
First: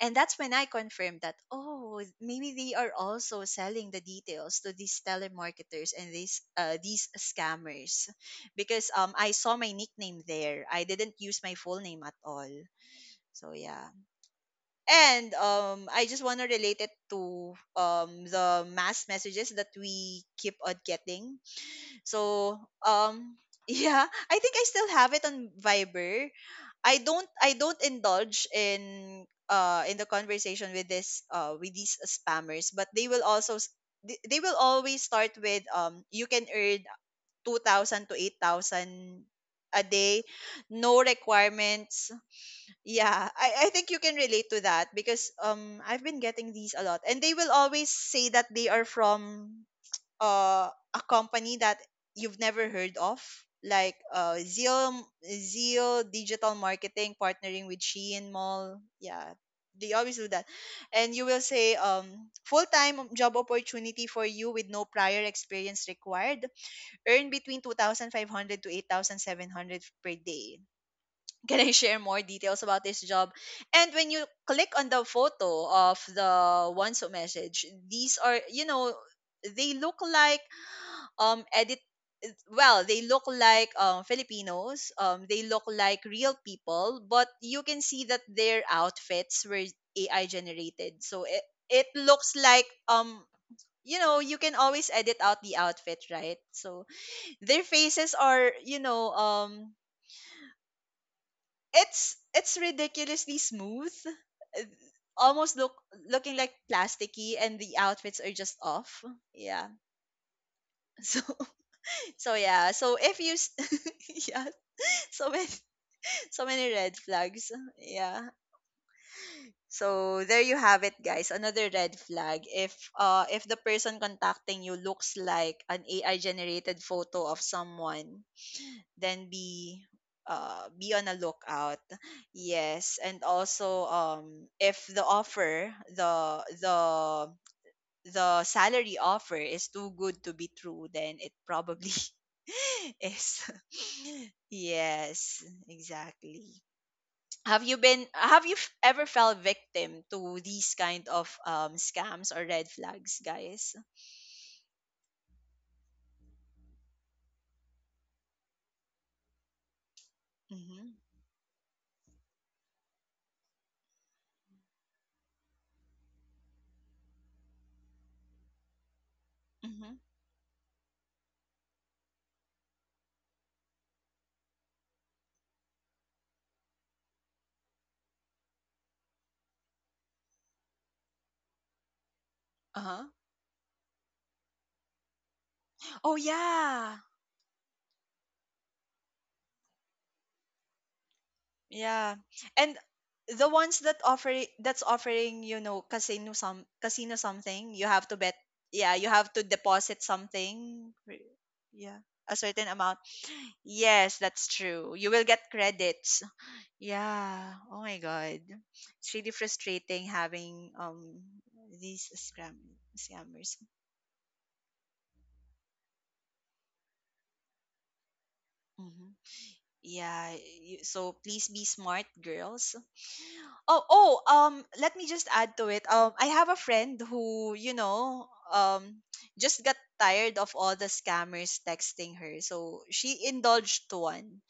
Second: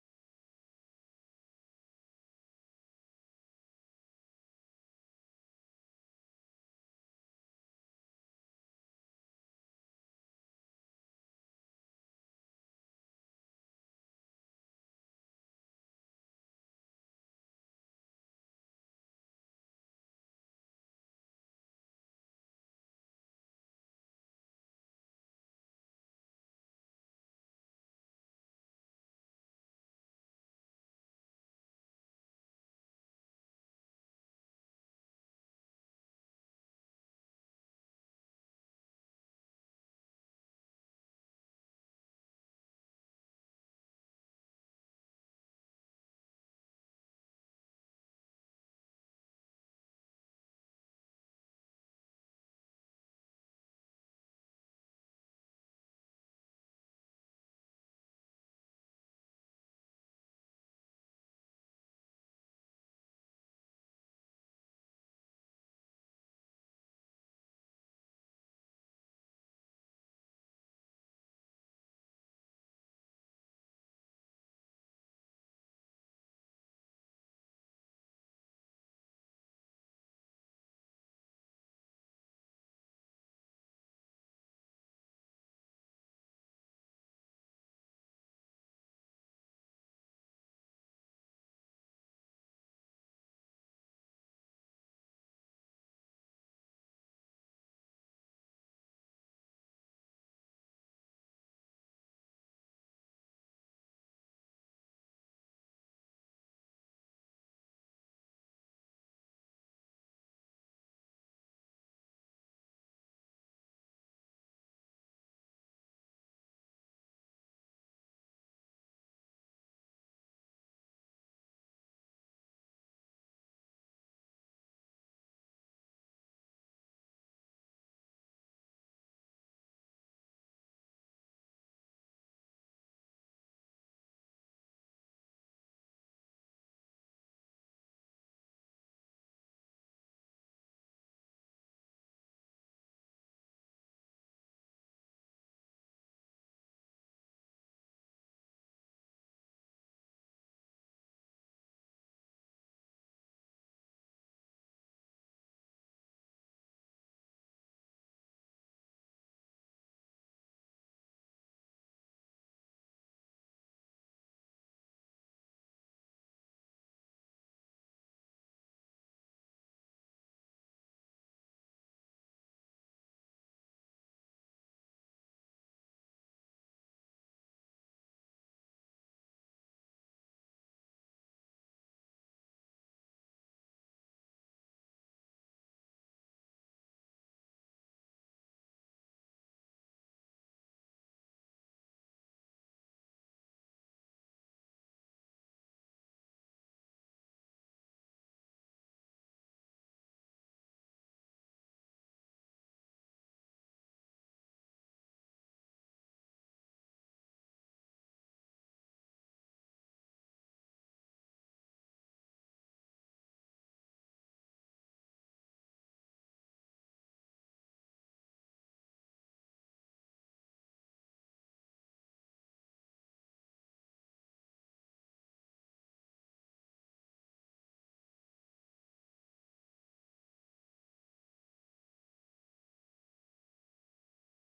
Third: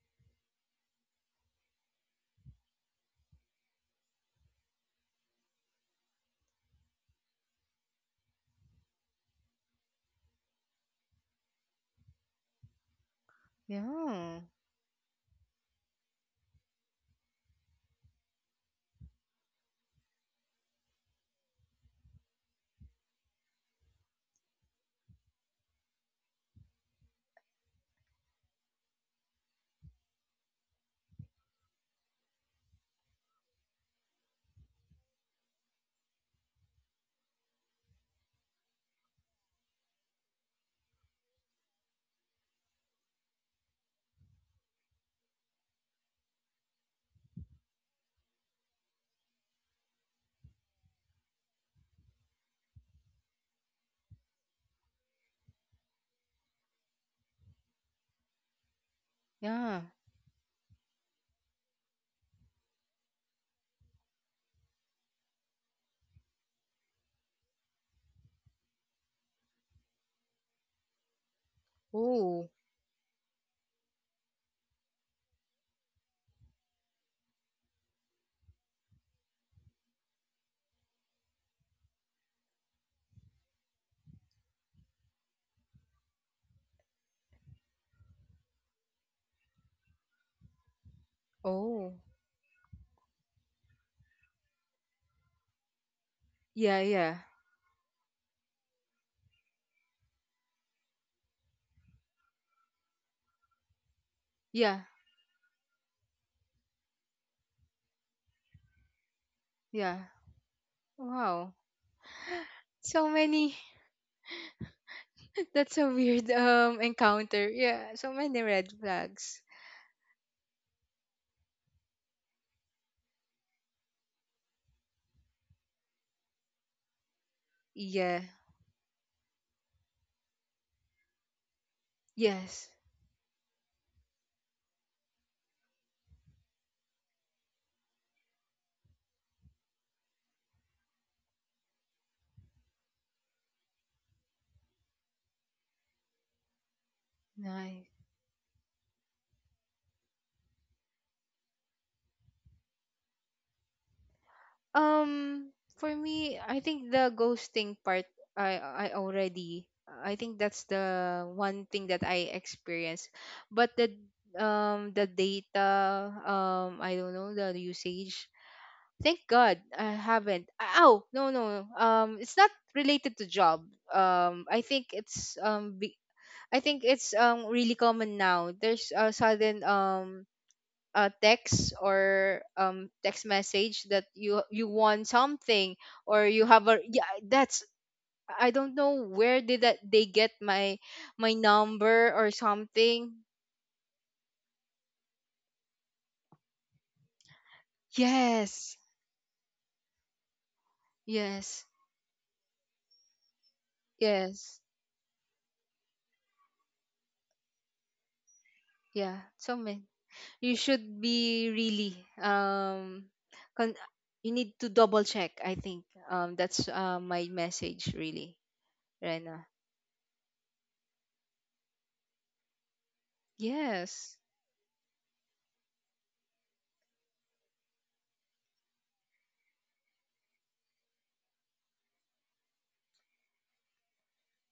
[SPEAKER 1] And that's when I confirmed that, oh, maybe they are also selling the details to these telemarketers and these uh, these scammers, because um I saw my nickname there. I didn't use my full name at all. So yeah.
[SPEAKER 2] Yeah.
[SPEAKER 1] And um I just want to relate it to um the mass messages that we keep on getting. So, um, yeah, I think I still have it on Viber. I don't I don't indulge in, uh in the conversation with this uh with these spammers, but they will also s- they they will always start with, um you can earn two thousand to eight thousand a day, no requirements. Yeah, I, I think you can relate to that, because um I've been getting these a lot, and they will always say that they are from, uh, a company that you've never heard of, like, uh, Zeal Zeal Digital Marketing, partnering with Shein Mall. Yeah,
[SPEAKER 2] Yeah.
[SPEAKER 1] they always do that. And you will say, um, full time job opportunity for you with no prior experience required. Earn between two thousand five hundred to eight thousand seven hundred per day. Can I share more
[SPEAKER 2] Oh.
[SPEAKER 1] details about this job? And when you click on the photo of the ones who message, these are, you know, they look like, um edit well, they look like, um, Filipinos, um, they look like real people, but you can see that their outfits were A I generated. So it, it
[SPEAKER 2] Oh.
[SPEAKER 1] looks like, um you know, you can always edit out the outfit, right?
[SPEAKER 2] Yeah,
[SPEAKER 1] So
[SPEAKER 2] yeah.
[SPEAKER 1] their faces are, you know, um it's it's ridiculously smooth, uh,
[SPEAKER 2] Yeah.
[SPEAKER 1] almost look looking like plasticky, and the outfits are just off. Yeah.
[SPEAKER 2] Yeah.
[SPEAKER 1] so
[SPEAKER 2] Wow.
[SPEAKER 1] so yeah. So
[SPEAKER 2] So
[SPEAKER 1] if you s-
[SPEAKER 2] many.
[SPEAKER 1] yeah, so many
[SPEAKER 2] That's a weird,
[SPEAKER 1] so many
[SPEAKER 2] um
[SPEAKER 1] red
[SPEAKER 2] encounter.
[SPEAKER 1] flags.
[SPEAKER 2] Yeah, so
[SPEAKER 1] Yeah.
[SPEAKER 2] many red flags.
[SPEAKER 1] So there you have it, guys, another red flag: if uh if the person contacting you looks like an A I generated photo of someone,
[SPEAKER 2] Yeah.
[SPEAKER 1] then be uh be on a lookout.
[SPEAKER 2] Yes.
[SPEAKER 1] Yes. And also, um if the offer, the the the salary offer is too good to be true, then it probably is. Yes, exactly. have you
[SPEAKER 2] Nice.
[SPEAKER 1] been have you f- ever fell victim to these kind of um scams or red flags, guys?
[SPEAKER 2] Um, for me, I think the ghosting part, I I already, I think that's
[SPEAKER 1] Mm-hmm.
[SPEAKER 2] the one thing that I experienced. But the, um the data, um I don't know the usage. Thank God I
[SPEAKER 1] Mm-hmm.
[SPEAKER 2] haven't. Ah, Oh, no, no. No. Um it's not related to job. Um I think it's, um be- I think it's um really common now. There's a sudden, um a text, or, um
[SPEAKER 1] Uh-huh.
[SPEAKER 2] text message, that you you want something, or
[SPEAKER 1] Oh,
[SPEAKER 2] you have a, yeah,
[SPEAKER 1] yeah.
[SPEAKER 2] that's, I don't know where did that they get my, my number or
[SPEAKER 1] Yeah. And
[SPEAKER 2] something.
[SPEAKER 1] the ones that offering that's offering, you know, casino, some casino something, you have to bet.
[SPEAKER 2] Yes.
[SPEAKER 1] Yeah, you have to deposit something. re-
[SPEAKER 2] Yes.
[SPEAKER 1] Yeah. A certain amount. Yes, that's
[SPEAKER 2] Yes.
[SPEAKER 1] true. You will get credits. Yeah. Oh my god. It's
[SPEAKER 2] Yeah.
[SPEAKER 1] really
[SPEAKER 2] So man,
[SPEAKER 1] frustrating
[SPEAKER 2] you
[SPEAKER 1] having
[SPEAKER 2] should
[SPEAKER 1] um
[SPEAKER 2] be really,
[SPEAKER 1] these scam
[SPEAKER 2] um
[SPEAKER 1] scammers.
[SPEAKER 2] con- you need to double check, I think. Um that's, uh, my message really,
[SPEAKER 1] Mm-hmm.
[SPEAKER 2] Rena.
[SPEAKER 1] Yeah, you, so please be smart, girls. Oh,
[SPEAKER 2] Yes.
[SPEAKER 1] oh, um, let me just add to it. Um, I have a friend who, you know, um, just got tired of all the scammers texting her, so she indulged to one.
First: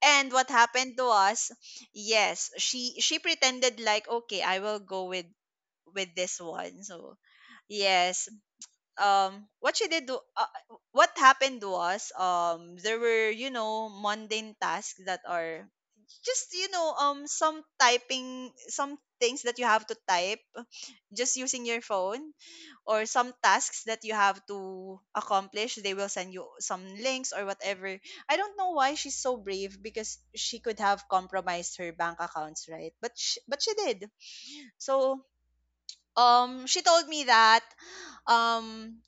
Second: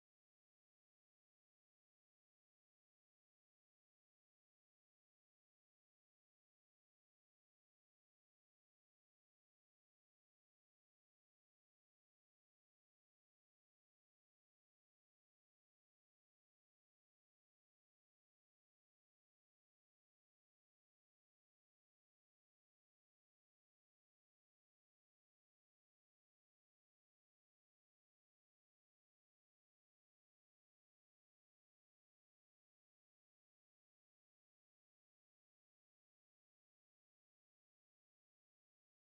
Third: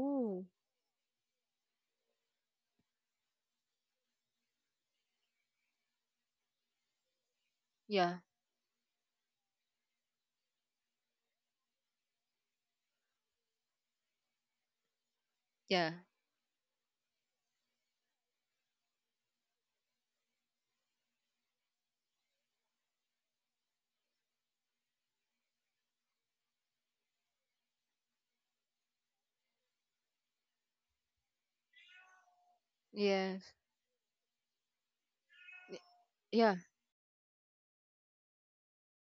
[SPEAKER 1] And what happened to us? Yes, she she pretended like, okay, I will go with with this one. So
[SPEAKER 2] yeah,
[SPEAKER 1] yes, um, what she did do, uh, what happened was, um, there were, you know, mundane tasks that are
[SPEAKER 2] yeah,
[SPEAKER 1] just, you know, um some typing, some things that you have to type just using your phone, or some tasks that you have to accomplish. They will send you some links or whatever. I don't know why she's so brave, because she could have compromised her bank accounts, right? But she,
[SPEAKER 2] yes,
[SPEAKER 1] but she did. So
[SPEAKER 2] y- yeah.
[SPEAKER 1] um she told me that, um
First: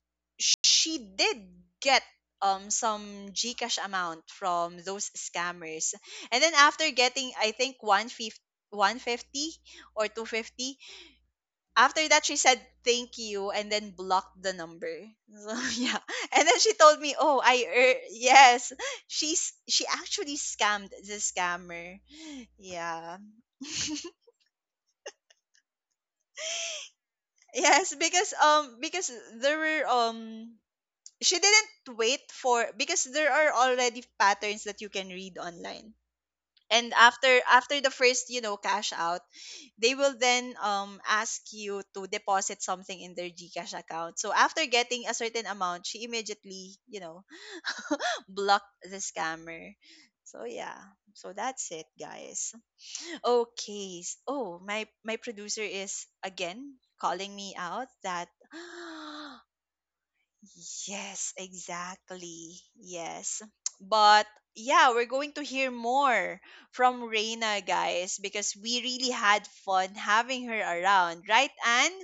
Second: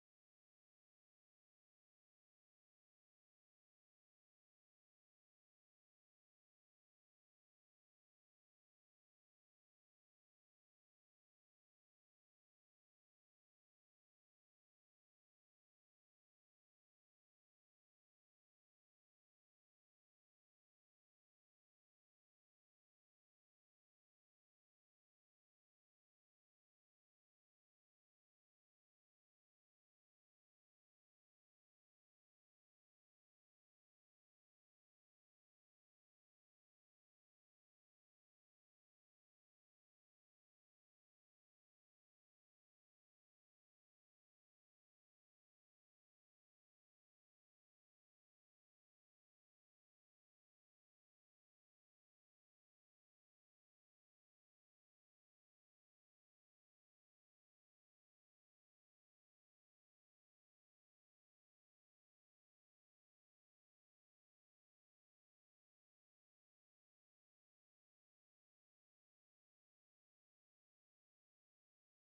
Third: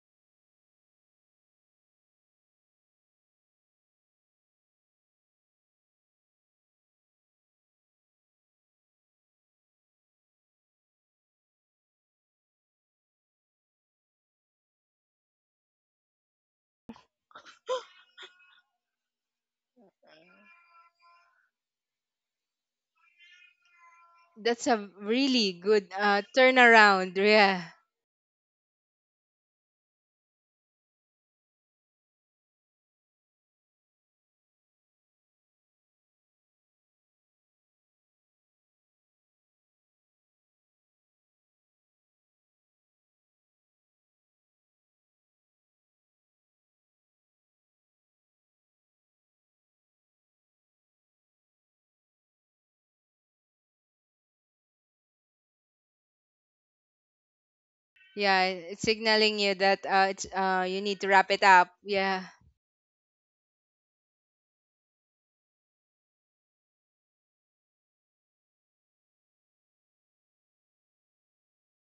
[SPEAKER 1] she did get, um some GCash amount from those scammers. And then after getting, I think, one fifty, one fifty or two fifty, after that she said thank you and then blocked the number. So yeah. And then she told me, oh, I er- yes, she's she actually scammed the scammer. Yeah.
[SPEAKER 2] That's a really good, uh, turnaround. Yeah,
[SPEAKER 1] Yes, because, um because there were, um she didn't wait for, because there are already patterns that you can read online. And after after the first, you know, cash out, they will then um ask you to deposit something in their GCash account. So after getting a certain amount, she immediately, you know, blocked the scammer. So yeah. So that's it, guys. Okay s- oh, my my producer is again calling me out that.
[SPEAKER 2] yeah. It's signaling you that, uh, it's, uh, you need to
[SPEAKER 1] Yes,
[SPEAKER 2] wrap it up. Yeah.
[SPEAKER 1] exactly. Yes. But yeah, we're going to hear more from Reina, guys, because we really had fun having her around, right, Anne?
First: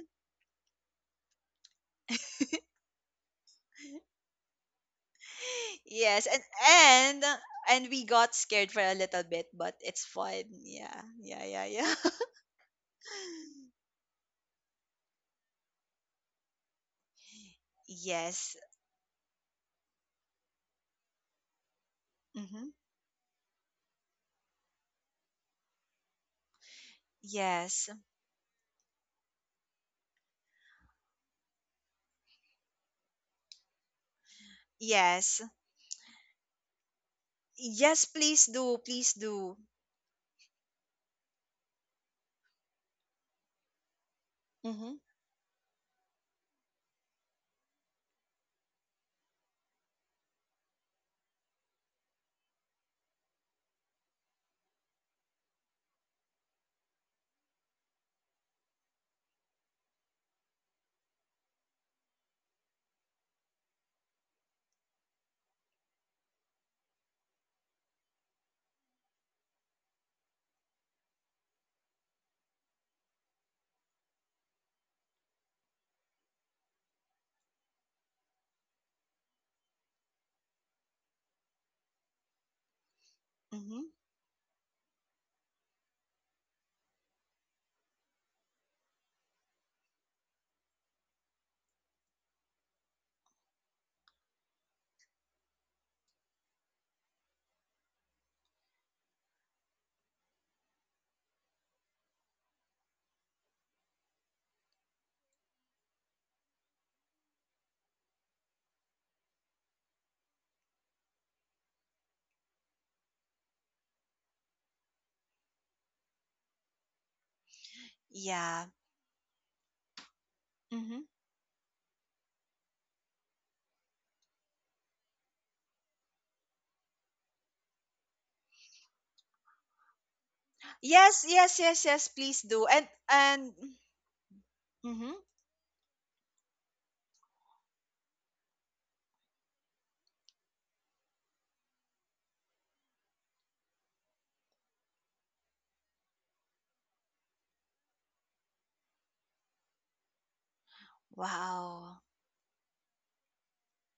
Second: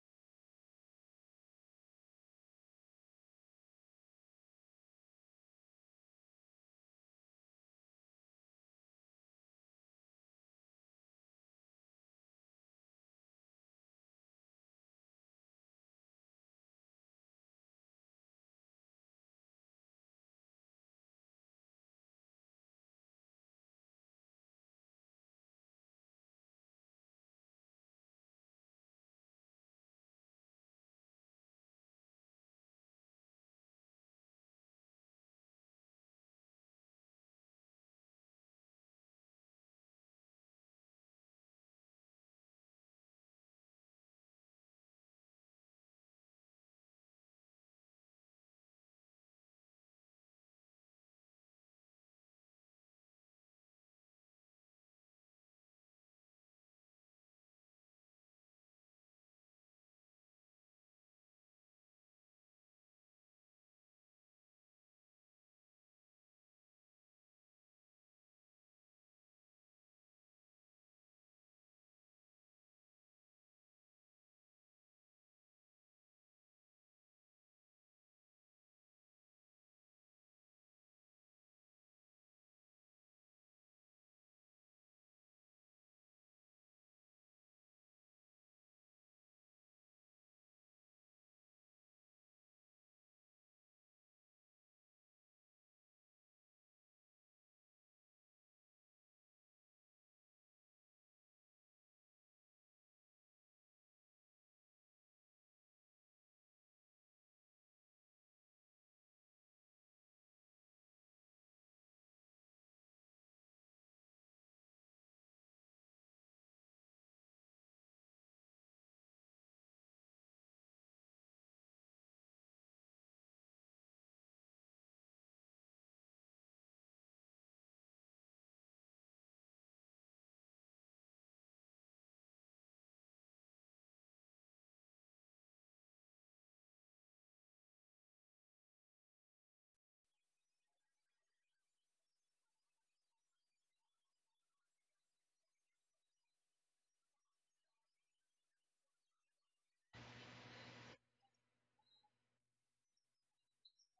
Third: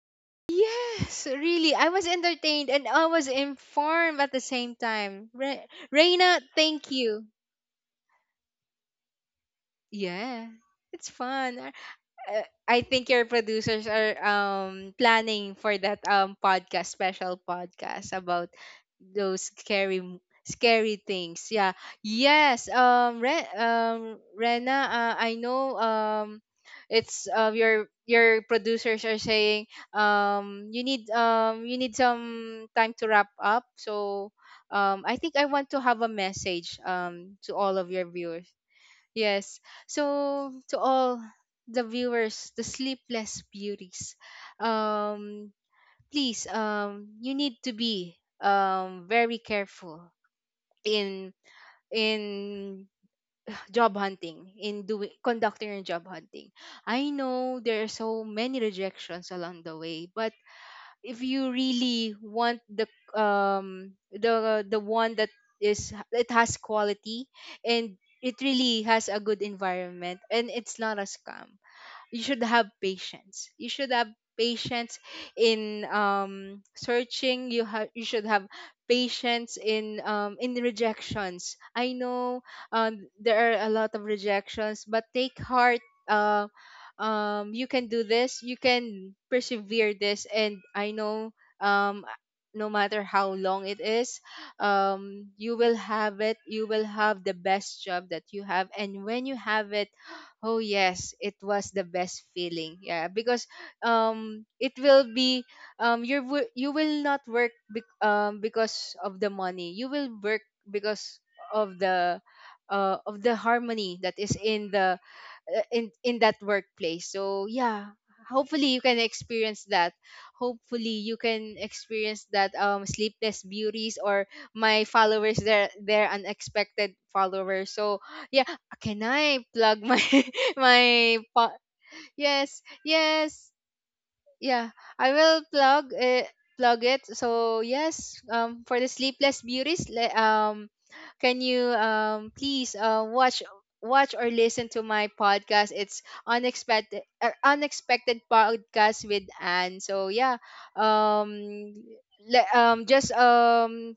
[SPEAKER 2] Yes, really. I was entertained and I was informed at the same time. Re-
[SPEAKER 1] Yes, and
[SPEAKER 2] Reina, thank
[SPEAKER 1] and
[SPEAKER 2] you.
[SPEAKER 1] and we got scared for a little bit, but it's fun.
[SPEAKER 2] Yeah,
[SPEAKER 1] Yeah,
[SPEAKER 2] it's
[SPEAKER 1] yeah,
[SPEAKER 2] fun.
[SPEAKER 1] yeah, yeah.
[SPEAKER 2] uh, I think your producers are, um planning for that, um podcast, special podcast, about
[SPEAKER 1] Yes.
[SPEAKER 2] those scary, m- scary things. Yeah.
[SPEAKER 1] Mm-hmm.
[SPEAKER 2] Yes. Um. Re- um. Rena. Uh, I know. Um. It's, uh,
[SPEAKER 1] Yes.
[SPEAKER 2] your your producers are saying, um you need, um you need some time to wrap up. So, um I
[SPEAKER 1] Yes.
[SPEAKER 2] think I want to have a message, um to all of
[SPEAKER 1] Yes,
[SPEAKER 2] your
[SPEAKER 1] please
[SPEAKER 2] viewers.
[SPEAKER 1] do. Please do.
[SPEAKER 2] Yes. So to all the viewers, the sleepless beauties,
[SPEAKER 1] Mm-hmm.
[SPEAKER 2] um, please, um, you need to be, um very careful in, in job hunting, in doing conducting your job hunting. I know there are so many rejections along the way, but if you really want the, um the the one that is, it has quality, and it really has a good environment, and it's not a scam, you should have patience. You should have patience in, um searching. You have you should have patience in, um in the rejections. I know, um there are a
[SPEAKER 1] Mm-hmm.
[SPEAKER 2] lot of rejections, but take heart. uh um you can do this, you can persevere this. And I know, um no matter how long it is, um you will have it, you will have the best job that you have. And when you have it, oh yes, it was the best feeling. Yeah, because, um it will be, um you wi- you will not work, bec- um because of the money. You will work because of the uh of the harmony that is in, the uh, in in that workplace, so yeah.
[SPEAKER 1] Yeah.
[SPEAKER 2] Hopefully you can experience that,
[SPEAKER 1] Mm-hmm.
[SPEAKER 2] hopefully you can experience that, um sleepless beauties, or my followers, their their unexpected followers, so yeah. Can I plug my my
[SPEAKER 1] Yes,
[SPEAKER 2] po-
[SPEAKER 1] yes, yes, yes, please
[SPEAKER 2] yes,
[SPEAKER 1] do. And
[SPEAKER 2] yes,
[SPEAKER 1] and
[SPEAKER 2] yeah, I
[SPEAKER 1] mhm.
[SPEAKER 2] will plug it, plug it. So yes, um for the sleepless beauties, le- um can you, um please, uh, watch watch or listen to my podcast. It's Unexpected, uh, unexpected Podcast with Anne. So yeah, um
[SPEAKER 1] Wow.
[SPEAKER 2] le- um just um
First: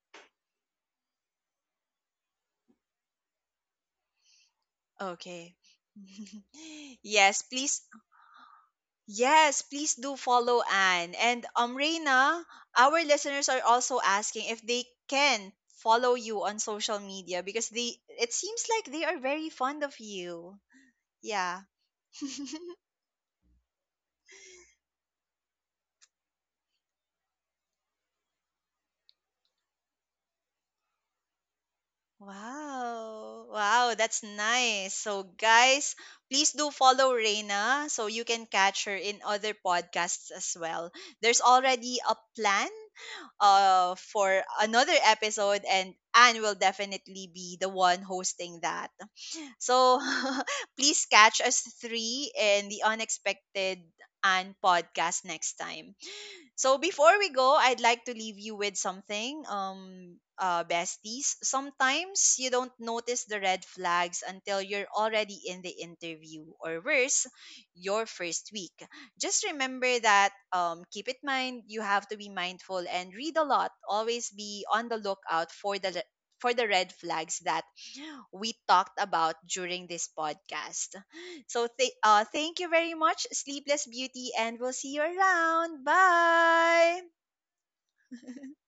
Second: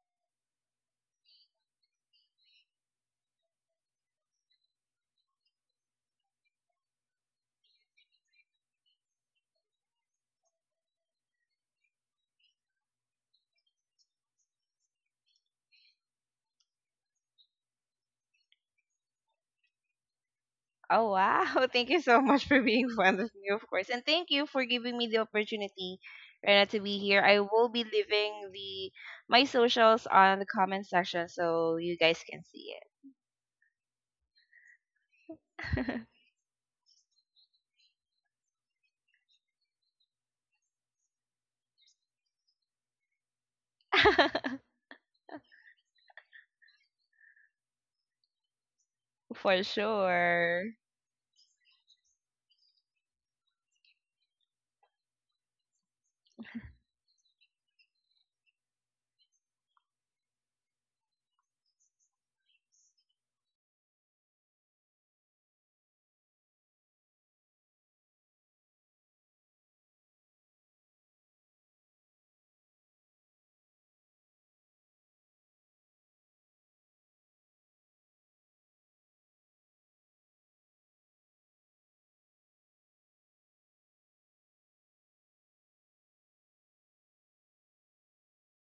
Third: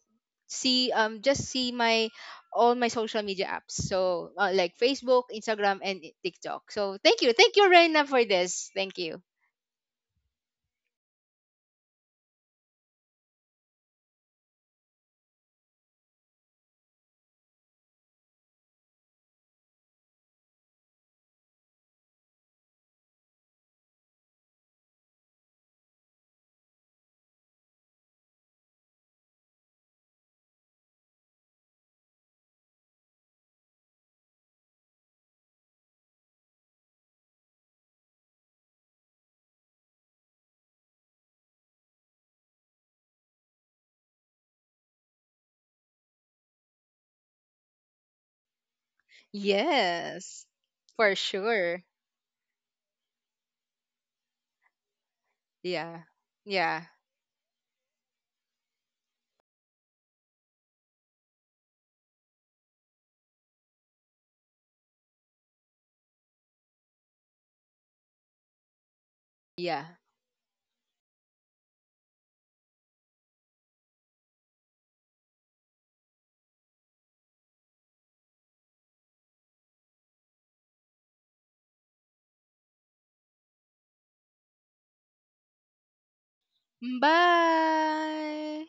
[SPEAKER 2] see um just see my, all my social media apps. So, uh, like Facebook,
[SPEAKER 1] Okay.
[SPEAKER 2] Instagram, and TikTok. So thank you,
[SPEAKER 1] Yes,
[SPEAKER 2] thank you,
[SPEAKER 1] please.
[SPEAKER 2] Reina, for this. Thank you.
[SPEAKER 1] Yes, please do follow Anne. And um Reina, our listeners are also asking if they can follow you on social media because they it seems like they are very fond of you.
[SPEAKER 3] Oh
[SPEAKER 1] Yeah.
[SPEAKER 3] wow! Thank you so much for being fond of me, of course, and thank you for giving me the opportunity, Rena, to be here. I will be leaving the my socials on the comment section so you guys can see
[SPEAKER 1] Wow. Wow, that's nice. So guys,
[SPEAKER 3] it
[SPEAKER 1] please do follow Reina so you can catch her in other podcasts as well. There's already a plan, uh for another episode, and Anne will definitely be the one hosting that.
[SPEAKER 3] for
[SPEAKER 1] So,
[SPEAKER 2] Yes,
[SPEAKER 3] sure.
[SPEAKER 1] please
[SPEAKER 2] for
[SPEAKER 1] catch us
[SPEAKER 2] sure.
[SPEAKER 1] three in the Unexpected Anne podcast next time.
[SPEAKER 2] Yeah.
[SPEAKER 1] So
[SPEAKER 2] Yeah.
[SPEAKER 1] before we go, I'd like to leave you with something, um, uh, besties. Sometimes you don't notice the red flags until you're already in the interview, or worse, your first week. Just
[SPEAKER 2] Yeah.
[SPEAKER 1] remember that. Um, keep in mind, you have to be mindful and read a lot. Always be on the lookout for the le- for the red flags that we talked about during this podcast. So th- uh, thank you very much, Sleepless Beauty, and we'll see you around. Bye.
[SPEAKER 2] Bye.